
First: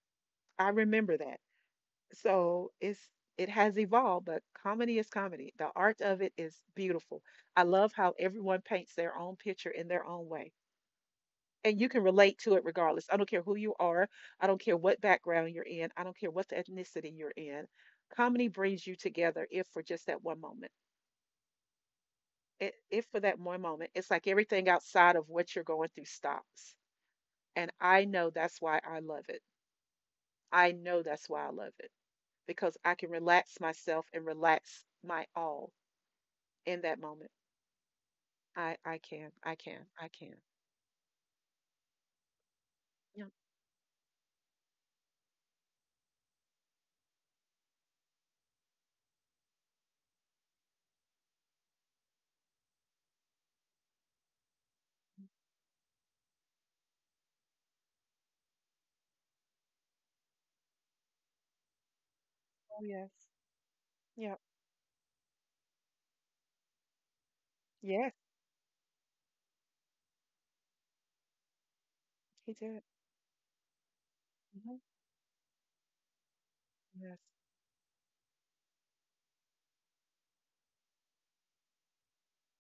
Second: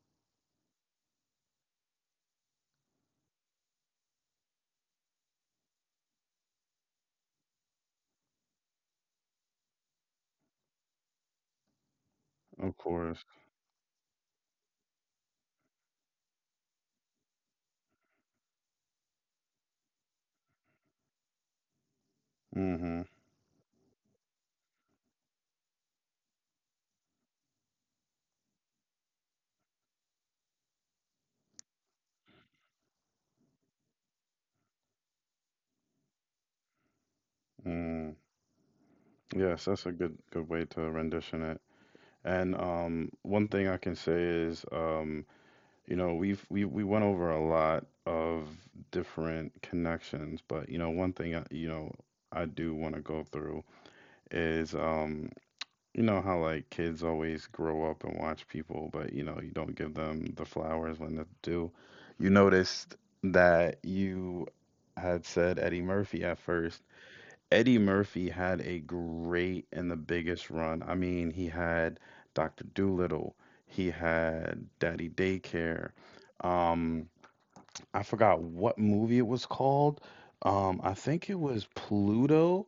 [SPEAKER 1] I remember that. So it has evolved, but comedy is comedy. The art of it is beautiful. I love how everyone paints their own picture in their own way, and you can relate to it
[SPEAKER 2] Of
[SPEAKER 1] regardless. I don't
[SPEAKER 2] course.
[SPEAKER 1] care who you are. I don't care what background you're in. I don't care what the ethnicity you're in. Comedy brings you together if for just that one moment. If
[SPEAKER 2] Mm-hmm.
[SPEAKER 1] for that one moment it's like everything outside of what you're going through stops. And I know that's why I love it. I know that's why I love it, because I can relax myself and relax my all in that moment.
[SPEAKER 2] Mm.
[SPEAKER 1] I can, I
[SPEAKER 2] Yes,
[SPEAKER 1] can,
[SPEAKER 2] that's a
[SPEAKER 1] I
[SPEAKER 2] good
[SPEAKER 1] can.
[SPEAKER 2] good way to rendition it. And
[SPEAKER 1] Yeah.
[SPEAKER 2] one thing I can say is you know, we've we went over a lot of different connections, but you know, one thing I, you know, I do want to go through is you know how like kids always grow up and watch people, but you know, you don't give them the flowers when they're due. You
[SPEAKER 1] Oh,
[SPEAKER 2] noticed
[SPEAKER 1] yes.
[SPEAKER 2] that
[SPEAKER 1] Yep. Yeah.
[SPEAKER 2] you had said Eddie Murphy at first. Eddie
[SPEAKER 1] Yes,
[SPEAKER 2] Murphy had a great and the biggest run. I mean, he had
[SPEAKER 1] he
[SPEAKER 2] Dr.
[SPEAKER 1] did.
[SPEAKER 2] Dolittle, he had
[SPEAKER 1] Hmm.
[SPEAKER 2] Daddy Daycare. Um,
[SPEAKER 1] Yes.
[SPEAKER 2] I forgot what movie it was called. I think it was Pluto,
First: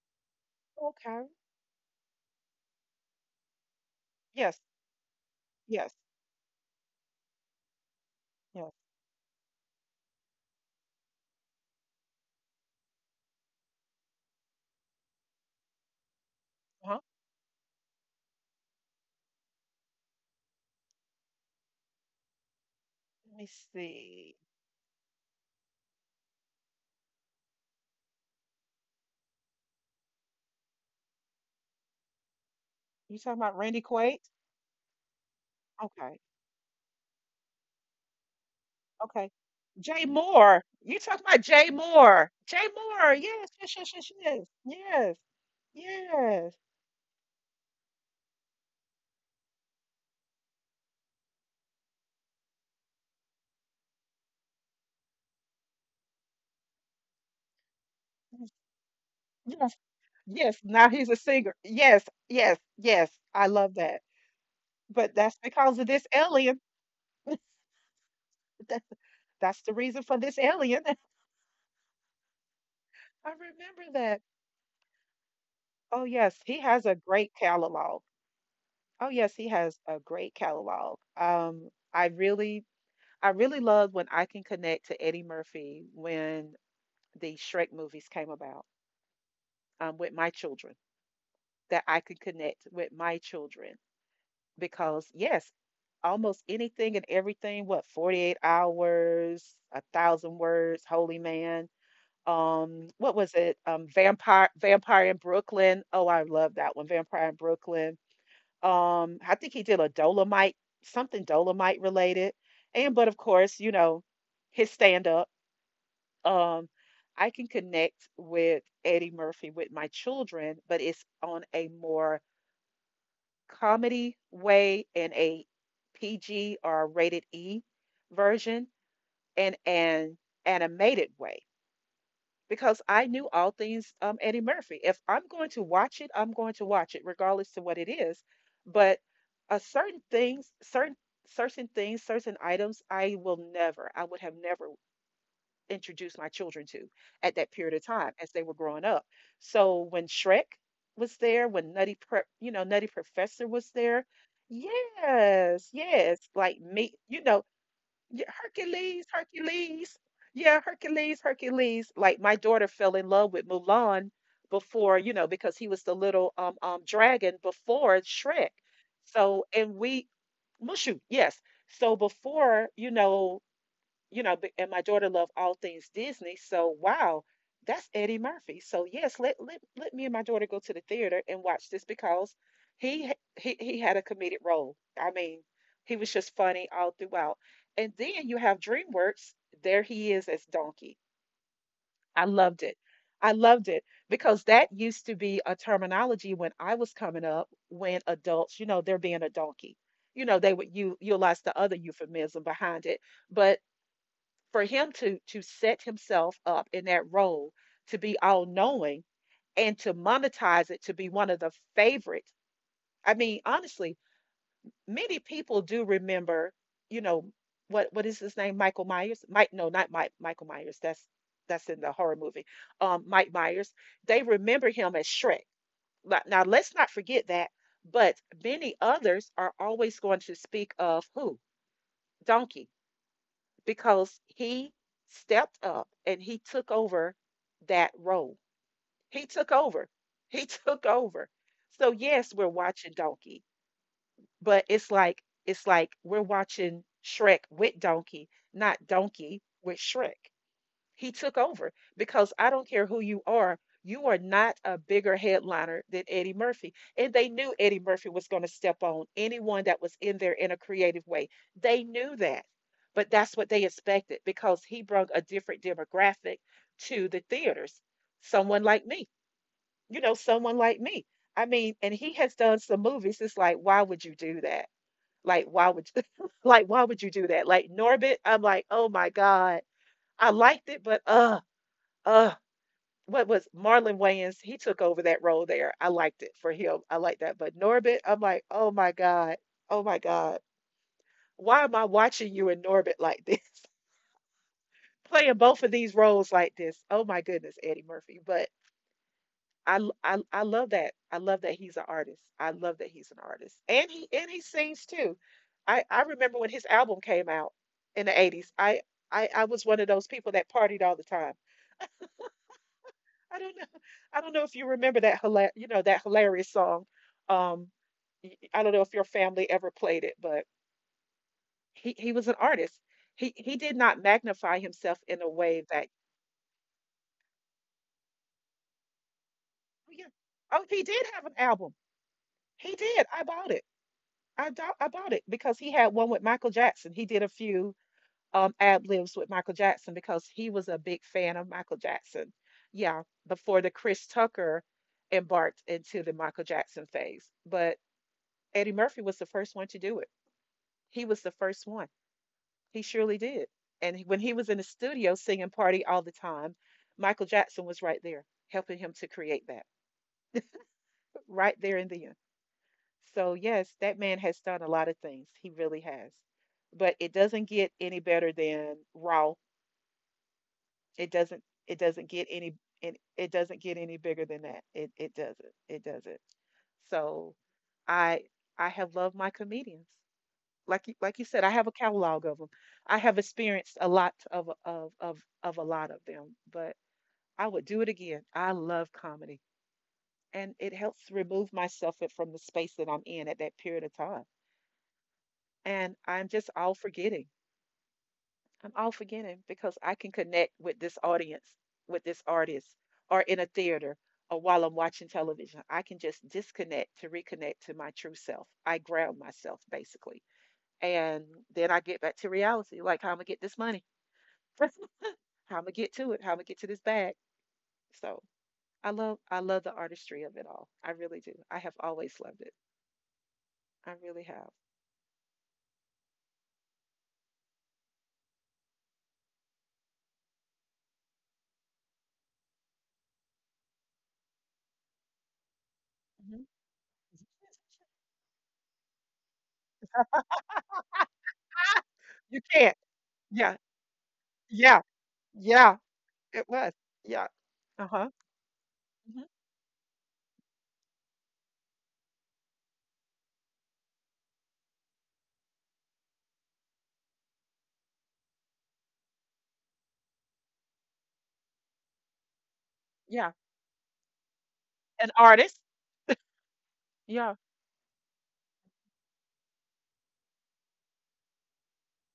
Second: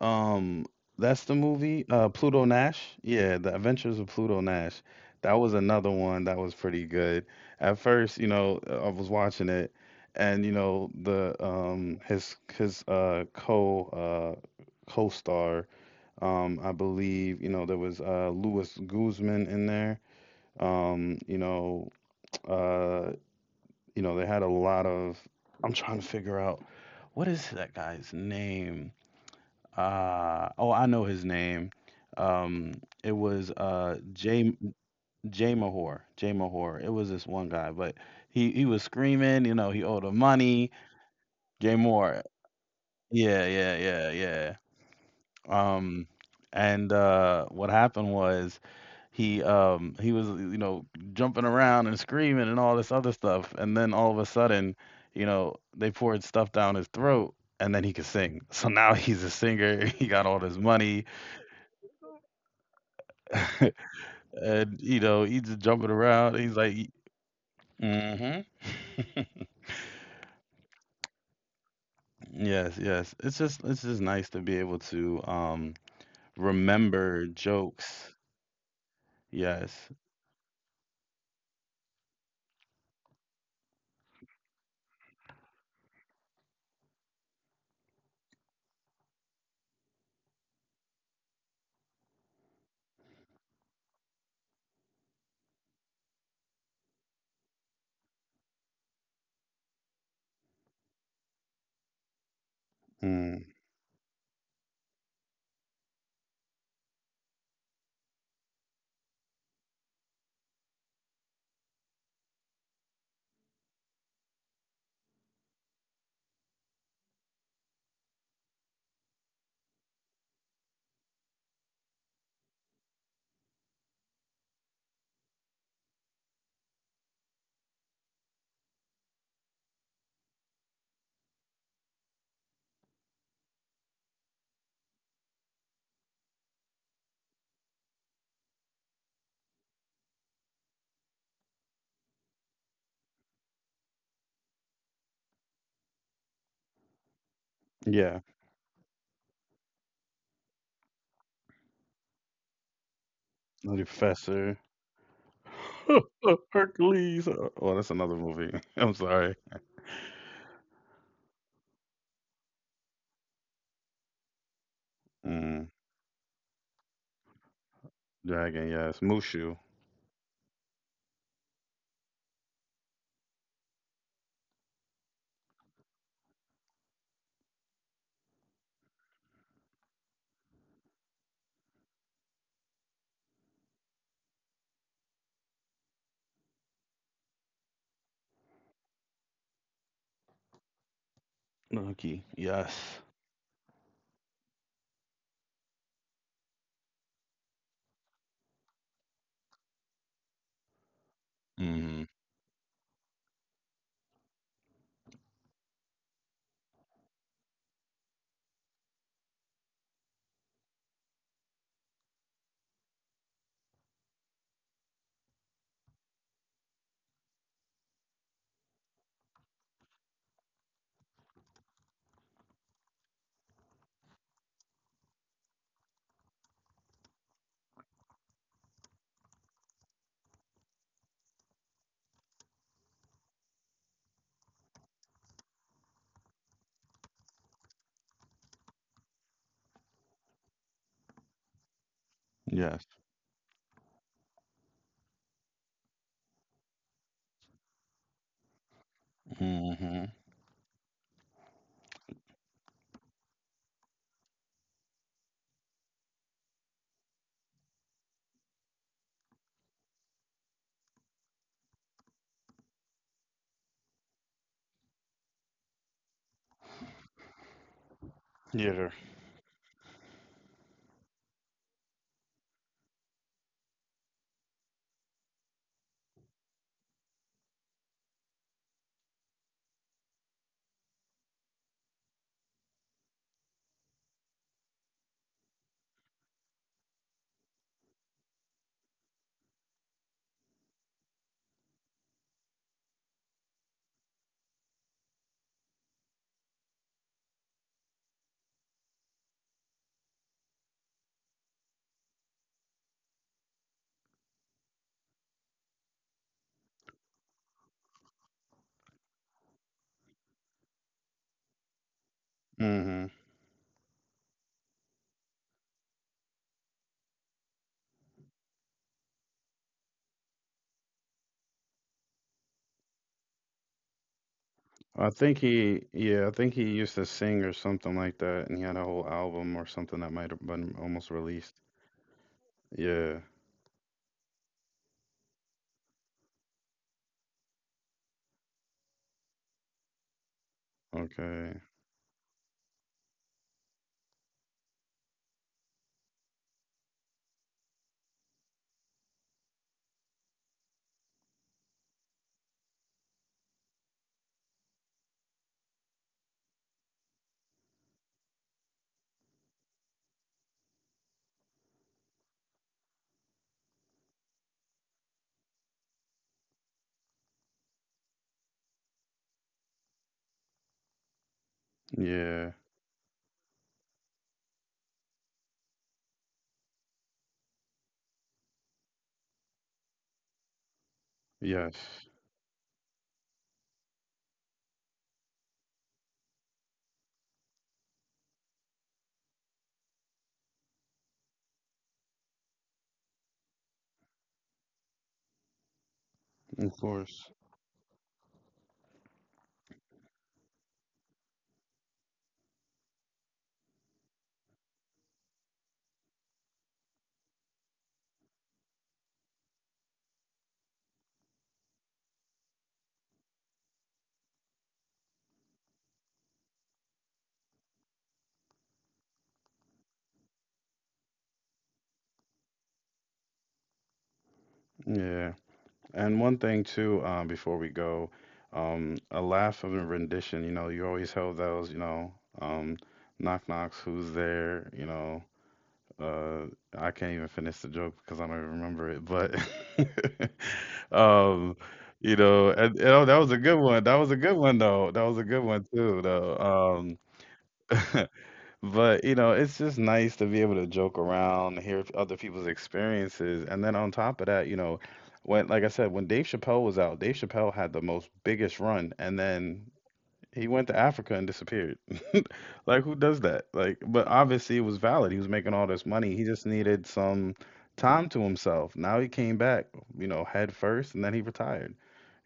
[SPEAKER 2] um,
[SPEAKER 1] Okay.
[SPEAKER 2] that's the movie. Pluto Nash. Yeah, The Adventures of Pluto
[SPEAKER 1] Yes.
[SPEAKER 2] Nash. That was another
[SPEAKER 1] Yes.
[SPEAKER 2] one that was pretty good. At first, you know,
[SPEAKER 1] Yes.
[SPEAKER 2] I was watching it, and you know, the his co uh co-star, I
[SPEAKER 1] Uh-huh.
[SPEAKER 2] believe, you know, there was Louis Guzman in there. Um, you know, uh,
[SPEAKER 1] Let me
[SPEAKER 2] you know, they had
[SPEAKER 1] see.
[SPEAKER 2] a lot of. I'm trying to figure out what is that guy's name. Oh, I know his name. Um, it
[SPEAKER 1] You
[SPEAKER 2] was
[SPEAKER 1] talking about Randy Quaid?
[SPEAKER 2] Jay Mahor.
[SPEAKER 1] Okay.
[SPEAKER 2] Jay Mahor. It was this one guy, but he was
[SPEAKER 1] Okay.
[SPEAKER 2] screaming. You know, he owed him
[SPEAKER 1] Jay
[SPEAKER 2] money.
[SPEAKER 1] Moore. You talking about
[SPEAKER 2] Jay
[SPEAKER 1] Jay
[SPEAKER 2] Moore.
[SPEAKER 1] Moore? Jay Moore.
[SPEAKER 2] Yeah,
[SPEAKER 1] Yes.
[SPEAKER 2] yeah,
[SPEAKER 1] Yes.
[SPEAKER 2] yeah,
[SPEAKER 1] Yes.
[SPEAKER 2] yeah.
[SPEAKER 1] Yes. Yes.
[SPEAKER 2] Um,
[SPEAKER 1] Yes.
[SPEAKER 2] and what happened was he was you know jumping around and screaming and all this other stuff, and then all of a sudden, you know, they poured stuff down his throat. And then he could sing. So
[SPEAKER 1] Yes.
[SPEAKER 2] now he's a singer.
[SPEAKER 1] Yes.
[SPEAKER 2] He got all this
[SPEAKER 1] Yes.
[SPEAKER 2] money.
[SPEAKER 1] Now he's a singer. Yes. Yes. Yes. I love that.
[SPEAKER 2] And you know
[SPEAKER 1] But
[SPEAKER 2] he's
[SPEAKER 1] that's
[SPEAKER 2] just jumping
[SPEAKER 1] because of this
[SPEAKER 2] around. He's
[SPEAKER 1] alien.
[SPEAKER 2] like,
[SPEAKER 1] That,
[SPEAKER 2] mm-hmm.
[SPEAKER 1] that's the reason for this alien.
[SPEAKER 2] Yes, yes.
[SPEAKER 1] I
[SPEAKER 2] It's
[SPEAKER 1] remember
[SPEAKER 2] just nice
[SPEAKER 1] that.
[SPEAKER 2] to be able to
[SPEAKER 1] Oh yes, he has a
[SPEAKER 2] remember
[SPEAKER 1] great catalog.
[SPEAKER 2] jokes.
[SPEAKER 1] Oh yes, he has
[SPEAKER 2] Yes.
[SPEAKER 1] a great catalog. I really love when I can connect to Eddie Murphy when the Shrek movies came about, with my children, that I could connect with my children because yes, almost anything and everything, what, 48 hours, a thousand words, Holy Man. What
[SPEAKER 2] Mm,
[SPEAKER 1] was it? Vampire in Brooklyn. Oh, I love that one. Vampire in Brooklyn. I think he did a Dolomite, something Dolomite related. And but of course, you know, his stand up. Um, I can connect with Eddie Murphy with my children, but it's on a more comedy way and a PG or rated E version and an animated way, because I knew all things Eddie Murphy. If I'm going to watch it, I'm going to watch it, regardless to what it is. But certain things, certain things, certain items, I would have never introduced my children to at that period of
[SPEAKER 2] yeah.
[SPEAKER 1] time as they were growing up. So when Shrek was there, when Nutty Prep, you know, Nutty Professor
[SPEAKER 2] The
[SPEAKER 1] was there.
[SPEAKER 2] Professor.
[SPEAKER 1] Yes, yes, like me,
[SPEAKER 2] Hercules.
[SPEAKER 1] you know,
[SPEAKER 2] Oh, that's another
[SPEAKER 1] yeah,
[SPEAKER 2] movie. I'm
[SPEAKER 1] Hercules,
[SPEAKER 2] sorry.
[SPEAKER 1] Hercules. Yeah, Hercules, Hercules. Like my daughter fell in love with Mulan before, you know,
[SPEAKER 2] Mm,
[SPEAKER 1] because he was the little dragon before
[SPEAKER 2] Dragon,
[SPEAKER 1] Shrek.
[SPEAKER 2] yes. Mushu.
[SPEAKER 1] So, and we Mushu, yes. So before, and my daughter loved all things Disney. So wow, that's Eddie Murphy. So yes, let me and my daughter go to the theater and watch this because he he had a comedic role. I mean, he was just funny all throughout. And then you have DreamWorks. There he is as Donkey.
[SPEAKER 2] Monkey.
[SPEAKER 1] I loved it.
[SPEAKER 2] Yes.
[SPEAKER 1] I loved it because that used to be a terminology when I was coming up when adults, you know, they're being a donkey. You know, they would utilize the other
[SPEAKER 2] Hmm.
[SPEAKER 1] euphemism behind it, but for him to set himself up in that role to be all knowing and to monetize it to be one of the favorites. I mean, honestly, many people do remember, you know, what is his name? Michael Myers? Mike? No, not Mike. Michael Myers. That's in the horror movie. Mike Myers. They remember him as Shrek. Now, now let's not forget that. But many others are always going to speak of who? Donkey, because he stepped up and he took over that role. He took over. He took over. So yes, we're
[SPEAKER 2] Yes.
[SPEAKER 1] watching Donkey, but it's like we're watching Shrek with Donkey, not Donkey with
[SPEAKER 2] Hmm.
[SPEAKER 1] Shrek. He took over because I don't care who you are not a bigger headliner than Eddie Murphy. And they knew Eddie Murphy was going to step on anyone that was in there in a creative way. They knew that. But that's what they expected because he brought a different demographic to the theaters. Someone
[SPEAKER 2] Yeah.
[SPEAKER 1] like me, you know, someone like me. I mean, and he has done some movies. It's like, why would you do that? Like, why would you, like why would you do that? Like Norbit, I'm like, oh my God. I liked it, but uh what was Marlon Wayans? He took over that role there. I liked it for him. I like that. But Norbit, I'm like, oh my God. Oh my God. Why am I watching you in Norbit like this? Playing both of these roles like this. Oh my goodness, Eddie Murphy. But I love that. I love that he's an artist. I love that he's an artist. And he sings too. I remember when his album came out in the 80s. I was one of those people that partied all the time.
[SPEAKER 2] Mm-hmm.
[SPEAKER 1] I don't know. I don't know if you remember that you know that hilarious song. Um, I don't know if your family ever played it, but he was an artist. He did not magnify
[SPEAKER 2] I
[SPEAKER 1] himself
[SPEAKER 2] think
[SPEAKER 1] in a way
[SPEAKER 2] he,
[SPEAKER 1] that
[SPEAKER 2] yeah, I think he used to sing or something like that, and he had a whole album or something that
[SPEAKER 1] oh yeah
[SPEAKER 2] might have been
[SPEAKER 1] oh he
[SPEAKER 2] almost
[SPEAKER 1] did have an
[SPEAKER 2] released.
[SPEAKER 1] album. He
[SPEAKER 2] Yeah.
[SPEAKER 1] did. I bought it. I bought it because he had one with Michael Jackson. He did a few ad libs with Michael Jackson because he was a big fan
[SPEAKER 2] Okay.
[SPEAKER 1] of Michael Jackson. Yeah, before the Chris Tucker embarked into the Michael Jackson phase, but Eddie Murphy was the first one to do it. He was the first one. He surely did. And when he was in the studio singing Party All the Time, Michael Jackson was right there helping him to create that right there and then. So, yes, that man has done a lot of things. He really has. But it doesn't get any better than Raw. It doesn't
[SPEAKER 2] Yeah.
[SPEAKER 1] get any, and it doesn't get any bigger than that. It doesn't. It doesn't. So, I I have loved my comedians. Like like you said,
[SPEAKER 2] Yes.
[SPEAKER 1] I have a catalog of them. I have experienced a lot of a lot of them, but I would do it again. I love comedy, and it helps remove myself from the space that I'm in at that period of time. And I'm
[SPEAKER 2] Of
[SPEAKER 1] just all
[SPEAKER 2] course.
[SPEAKER 1] forgetting. I'm all forgetting because I can connect with this audience, with this artist, or in a theater, or while I'm watching television. I can just disconnect to reconnect to my true self. I ground myself basically, and then I get back to reality. Like, how am I gonna get this money? How I'm gonna get to it? How I'm gonna get to this bag? So I love the artistry of it all. I really do. I have always loved it. I really have.
[SPEAKER 2] Yeah. And one thing too, before we go, a laugh of a rendition. You know, you always held those. You know, um, knock knocks. Who's there? You know, Uh,
[SPEAKER 1] Mhm.
[SPEAKER 2] I can't even finish the joke because I don't even remember it. But um,
[SPEAKER 1] Ah,
[SPEAKER 2] you know,
[SPEAKER 1] you
[SPEAKER 2] oh,
[SPEAKER 1] can't.
[SPEAKER 2] that was a good one.
[SPEAKER 1] Yeah.
[SPEAKER 2] That was a good one though. That
[SPEAKER 1] Yeah.
[SPEAKER 2] was a good one too
[SPEAKER 1] Yeah. It
[SPEAKER 2] though.
[SPEAKER 1] was. Yeah. Uh huh.
[SPEAKER 2] But you know,
[SPEAKER 1] Hmm.
[SPEAKER 2] it's just nice to be able to joke around, hear other people's experiences, and then on top of that, you know, when like I said, when Dave Chappelle was out, Dave Chappelle had the most biggest run, and then he went to Africa and disappeared. Like, who does
[SPEAKER 1] Yeah.
[SPEAKER 2] that? Like, but obviously it was valid. He
[SPEAKER 1] An
[SPEAKER 2] was making all
[SPEAKER 1] artist.
[SPEAKER 2] this money. He just needed some
[SPEAKER 1] Yeah.
[SPEAKER 2] time to himself. Now he came back, you know, head first, and then he retired.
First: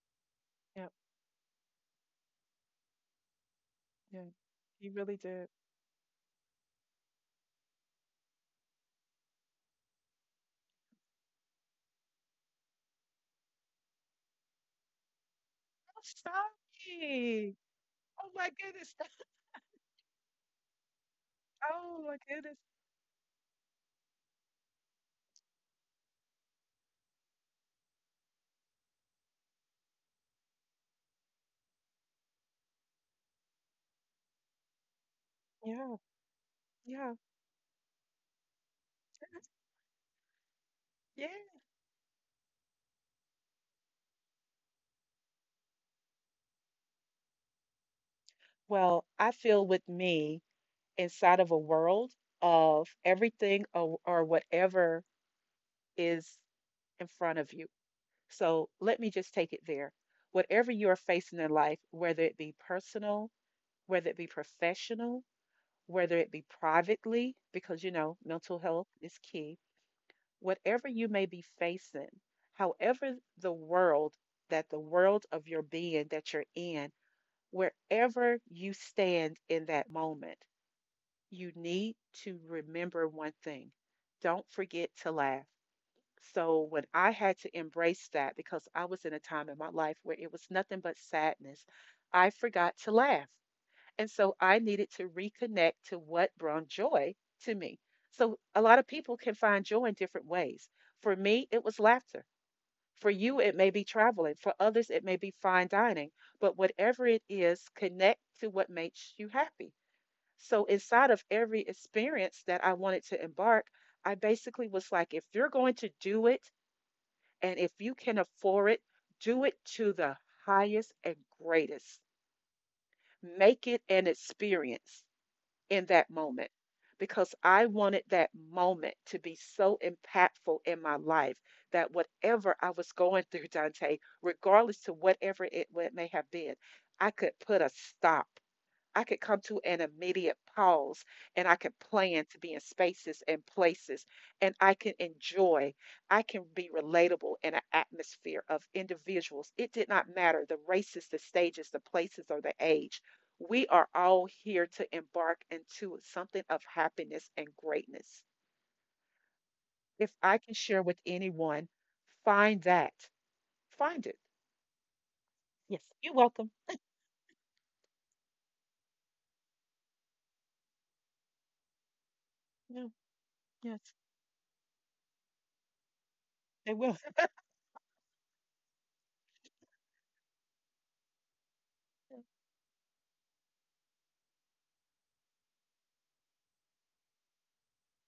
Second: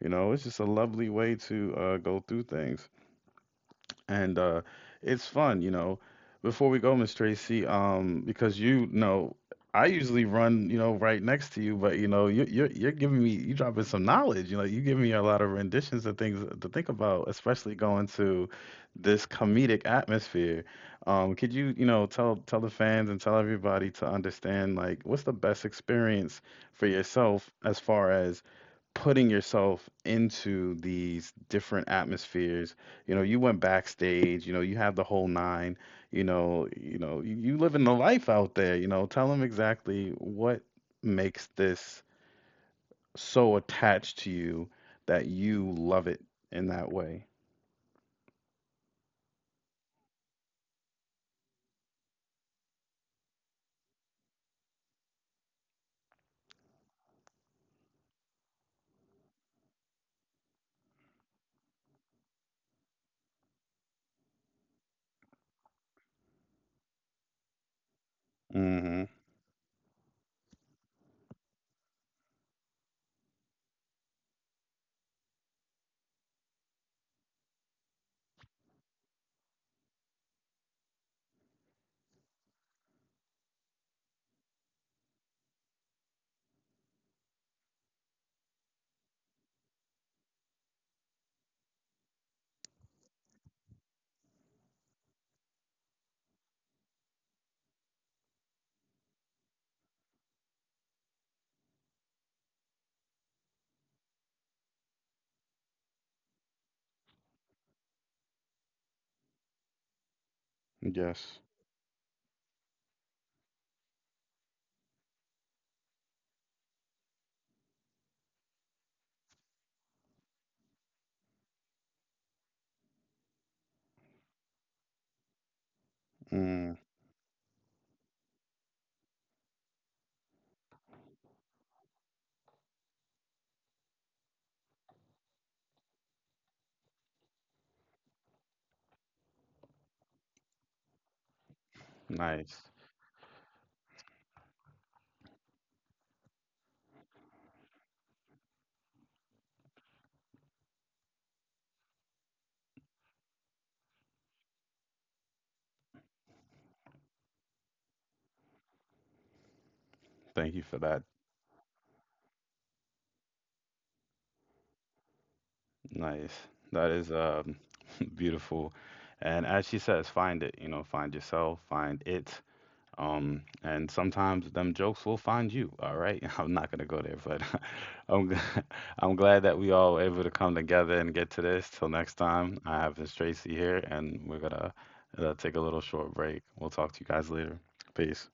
[SPEAKER 2] You know, it's just a
[SPEAKER 1] Yeah.
[SPEAKER 2] lovely way to go through things
[SPEAKER 1] Yeah.
[SPEAKER 2] and
[SPEAKER 1] He really
[SPEAKER 2] it's
[SPEAKER 1] did.
[SPEAKER 2] fun, you know. Before we go, Miss Tracy, because you know, I usually run, you know, right next to you, but you know, you're giving me, you dropping some knowledge, you know, you giving me a lot of renditions
[SPEAKER 1] Oh,
[SPEAKER 2] and things to think about,
[SPEAKER 1] sorry.
[SPEAKER 2] especially going
[SPEAKER 1] Oh
[SPEAKER 2] to
[SPEAKER 1] my goodness.
[SPEAKER 2] this comedic atmosphere. Could you, you know,
[SPEAKER 1] Oh my
[SPEAKER 2] tell
[SPEAKER 1] goodness.
[SPEAKER 2] the fans and tell everybody to understand, like, what's the best experience for yourself as far as putting yourself into these different atmospheres, you know, you went backstage, you know, you have the whole nine,
[SPEAKER 1] Yeah.
[SPEAKER 2] you know,
[SPEAKER 1] Yeah.
[SPEAKER 2] you living the life out there, you know. Tell them exactly what
[SPEAKER 1] Yeah.
[SPEAKER 2] makes this so attached to you that you love it in that way.
[SPEAKER 1] Well, I feel with me inside of a world of everything, or whatever is in front of you. So let me just take it there. Whatever you are facing in life, whether it be personal, whether it be professional, whether it be privately, because you know, mental health
[SPEAKER 2] Mm-hmm.
[SPEAKER 1] is key, whatever you may be facing, however the world, that the world of your being that you're in, wherever you stand in that moment, you need to remember one thing: don't forget to laugh. So, when I had to embrace that because I was in a time in my life where it was nothing but sadness, I forgot to laugh. And so, I needed to reconnect to what brought joy to me. So, a lot of people can find joy in different ways. For me, it was laughter. For you, it may be traveling. For others, it may be fine dining. But whatever it is, connect to what makes you happy. So inside
[SPEAKER 2] Yes.
[SPEAKER 1] of every experience that I wanted to embark, I basically was like, if you're going to do it and if you can afford it, do it to the highest and greatest. Make it an experience in that moment,
[SPEAKER 2] Mm,
[SPEAKER 1] because I wanted that moment to be so impactful in my life that whatever I was going through, Dante, regardless to what it may have been, I could put a stop I could come to an immediate pause, and I can plan to
[SPEAKER 2] nice.
[SPEAKER 1] be in spaces and places, and I can enjoy. I can be relatable in an atmosphere of individuals. It did not matter the races, the stages, the places, or the age. We are all here to embark into something of happiness and greatness. If
[SPEAKER 2] Thank
[SPEAKER 1] I
[SPEAKER 2] you
[SPEAKER 1] can
[SPEAKER 2] for that.
[SPEAKER 1] share with anyone, find that. Find it. Yes.
[SPEAKER 2] Nice.
[SPEAKER 1] You're welcome.
[SPEAKER 2] That is beautiful. And as she says, find it, you know, find yourself, find it.
[SPEAKER 1] Yeah.
[SPEAKER 2] And
[SPEAKER 1] Yes.
[SPEAKER 2] sometimes them jokes will find you. All right, I'm not gonna
[SPEAKER 1] They
[SPEAKER 2] go there,
[SPEAKER 1] will.
[SPEAKER 2] but I'm g- I'm glad that we all were able to come together and get to this. Till next time, I have Miss Tracy here, and we're gonna take a little short break. We'll talk to you guys later. Peace.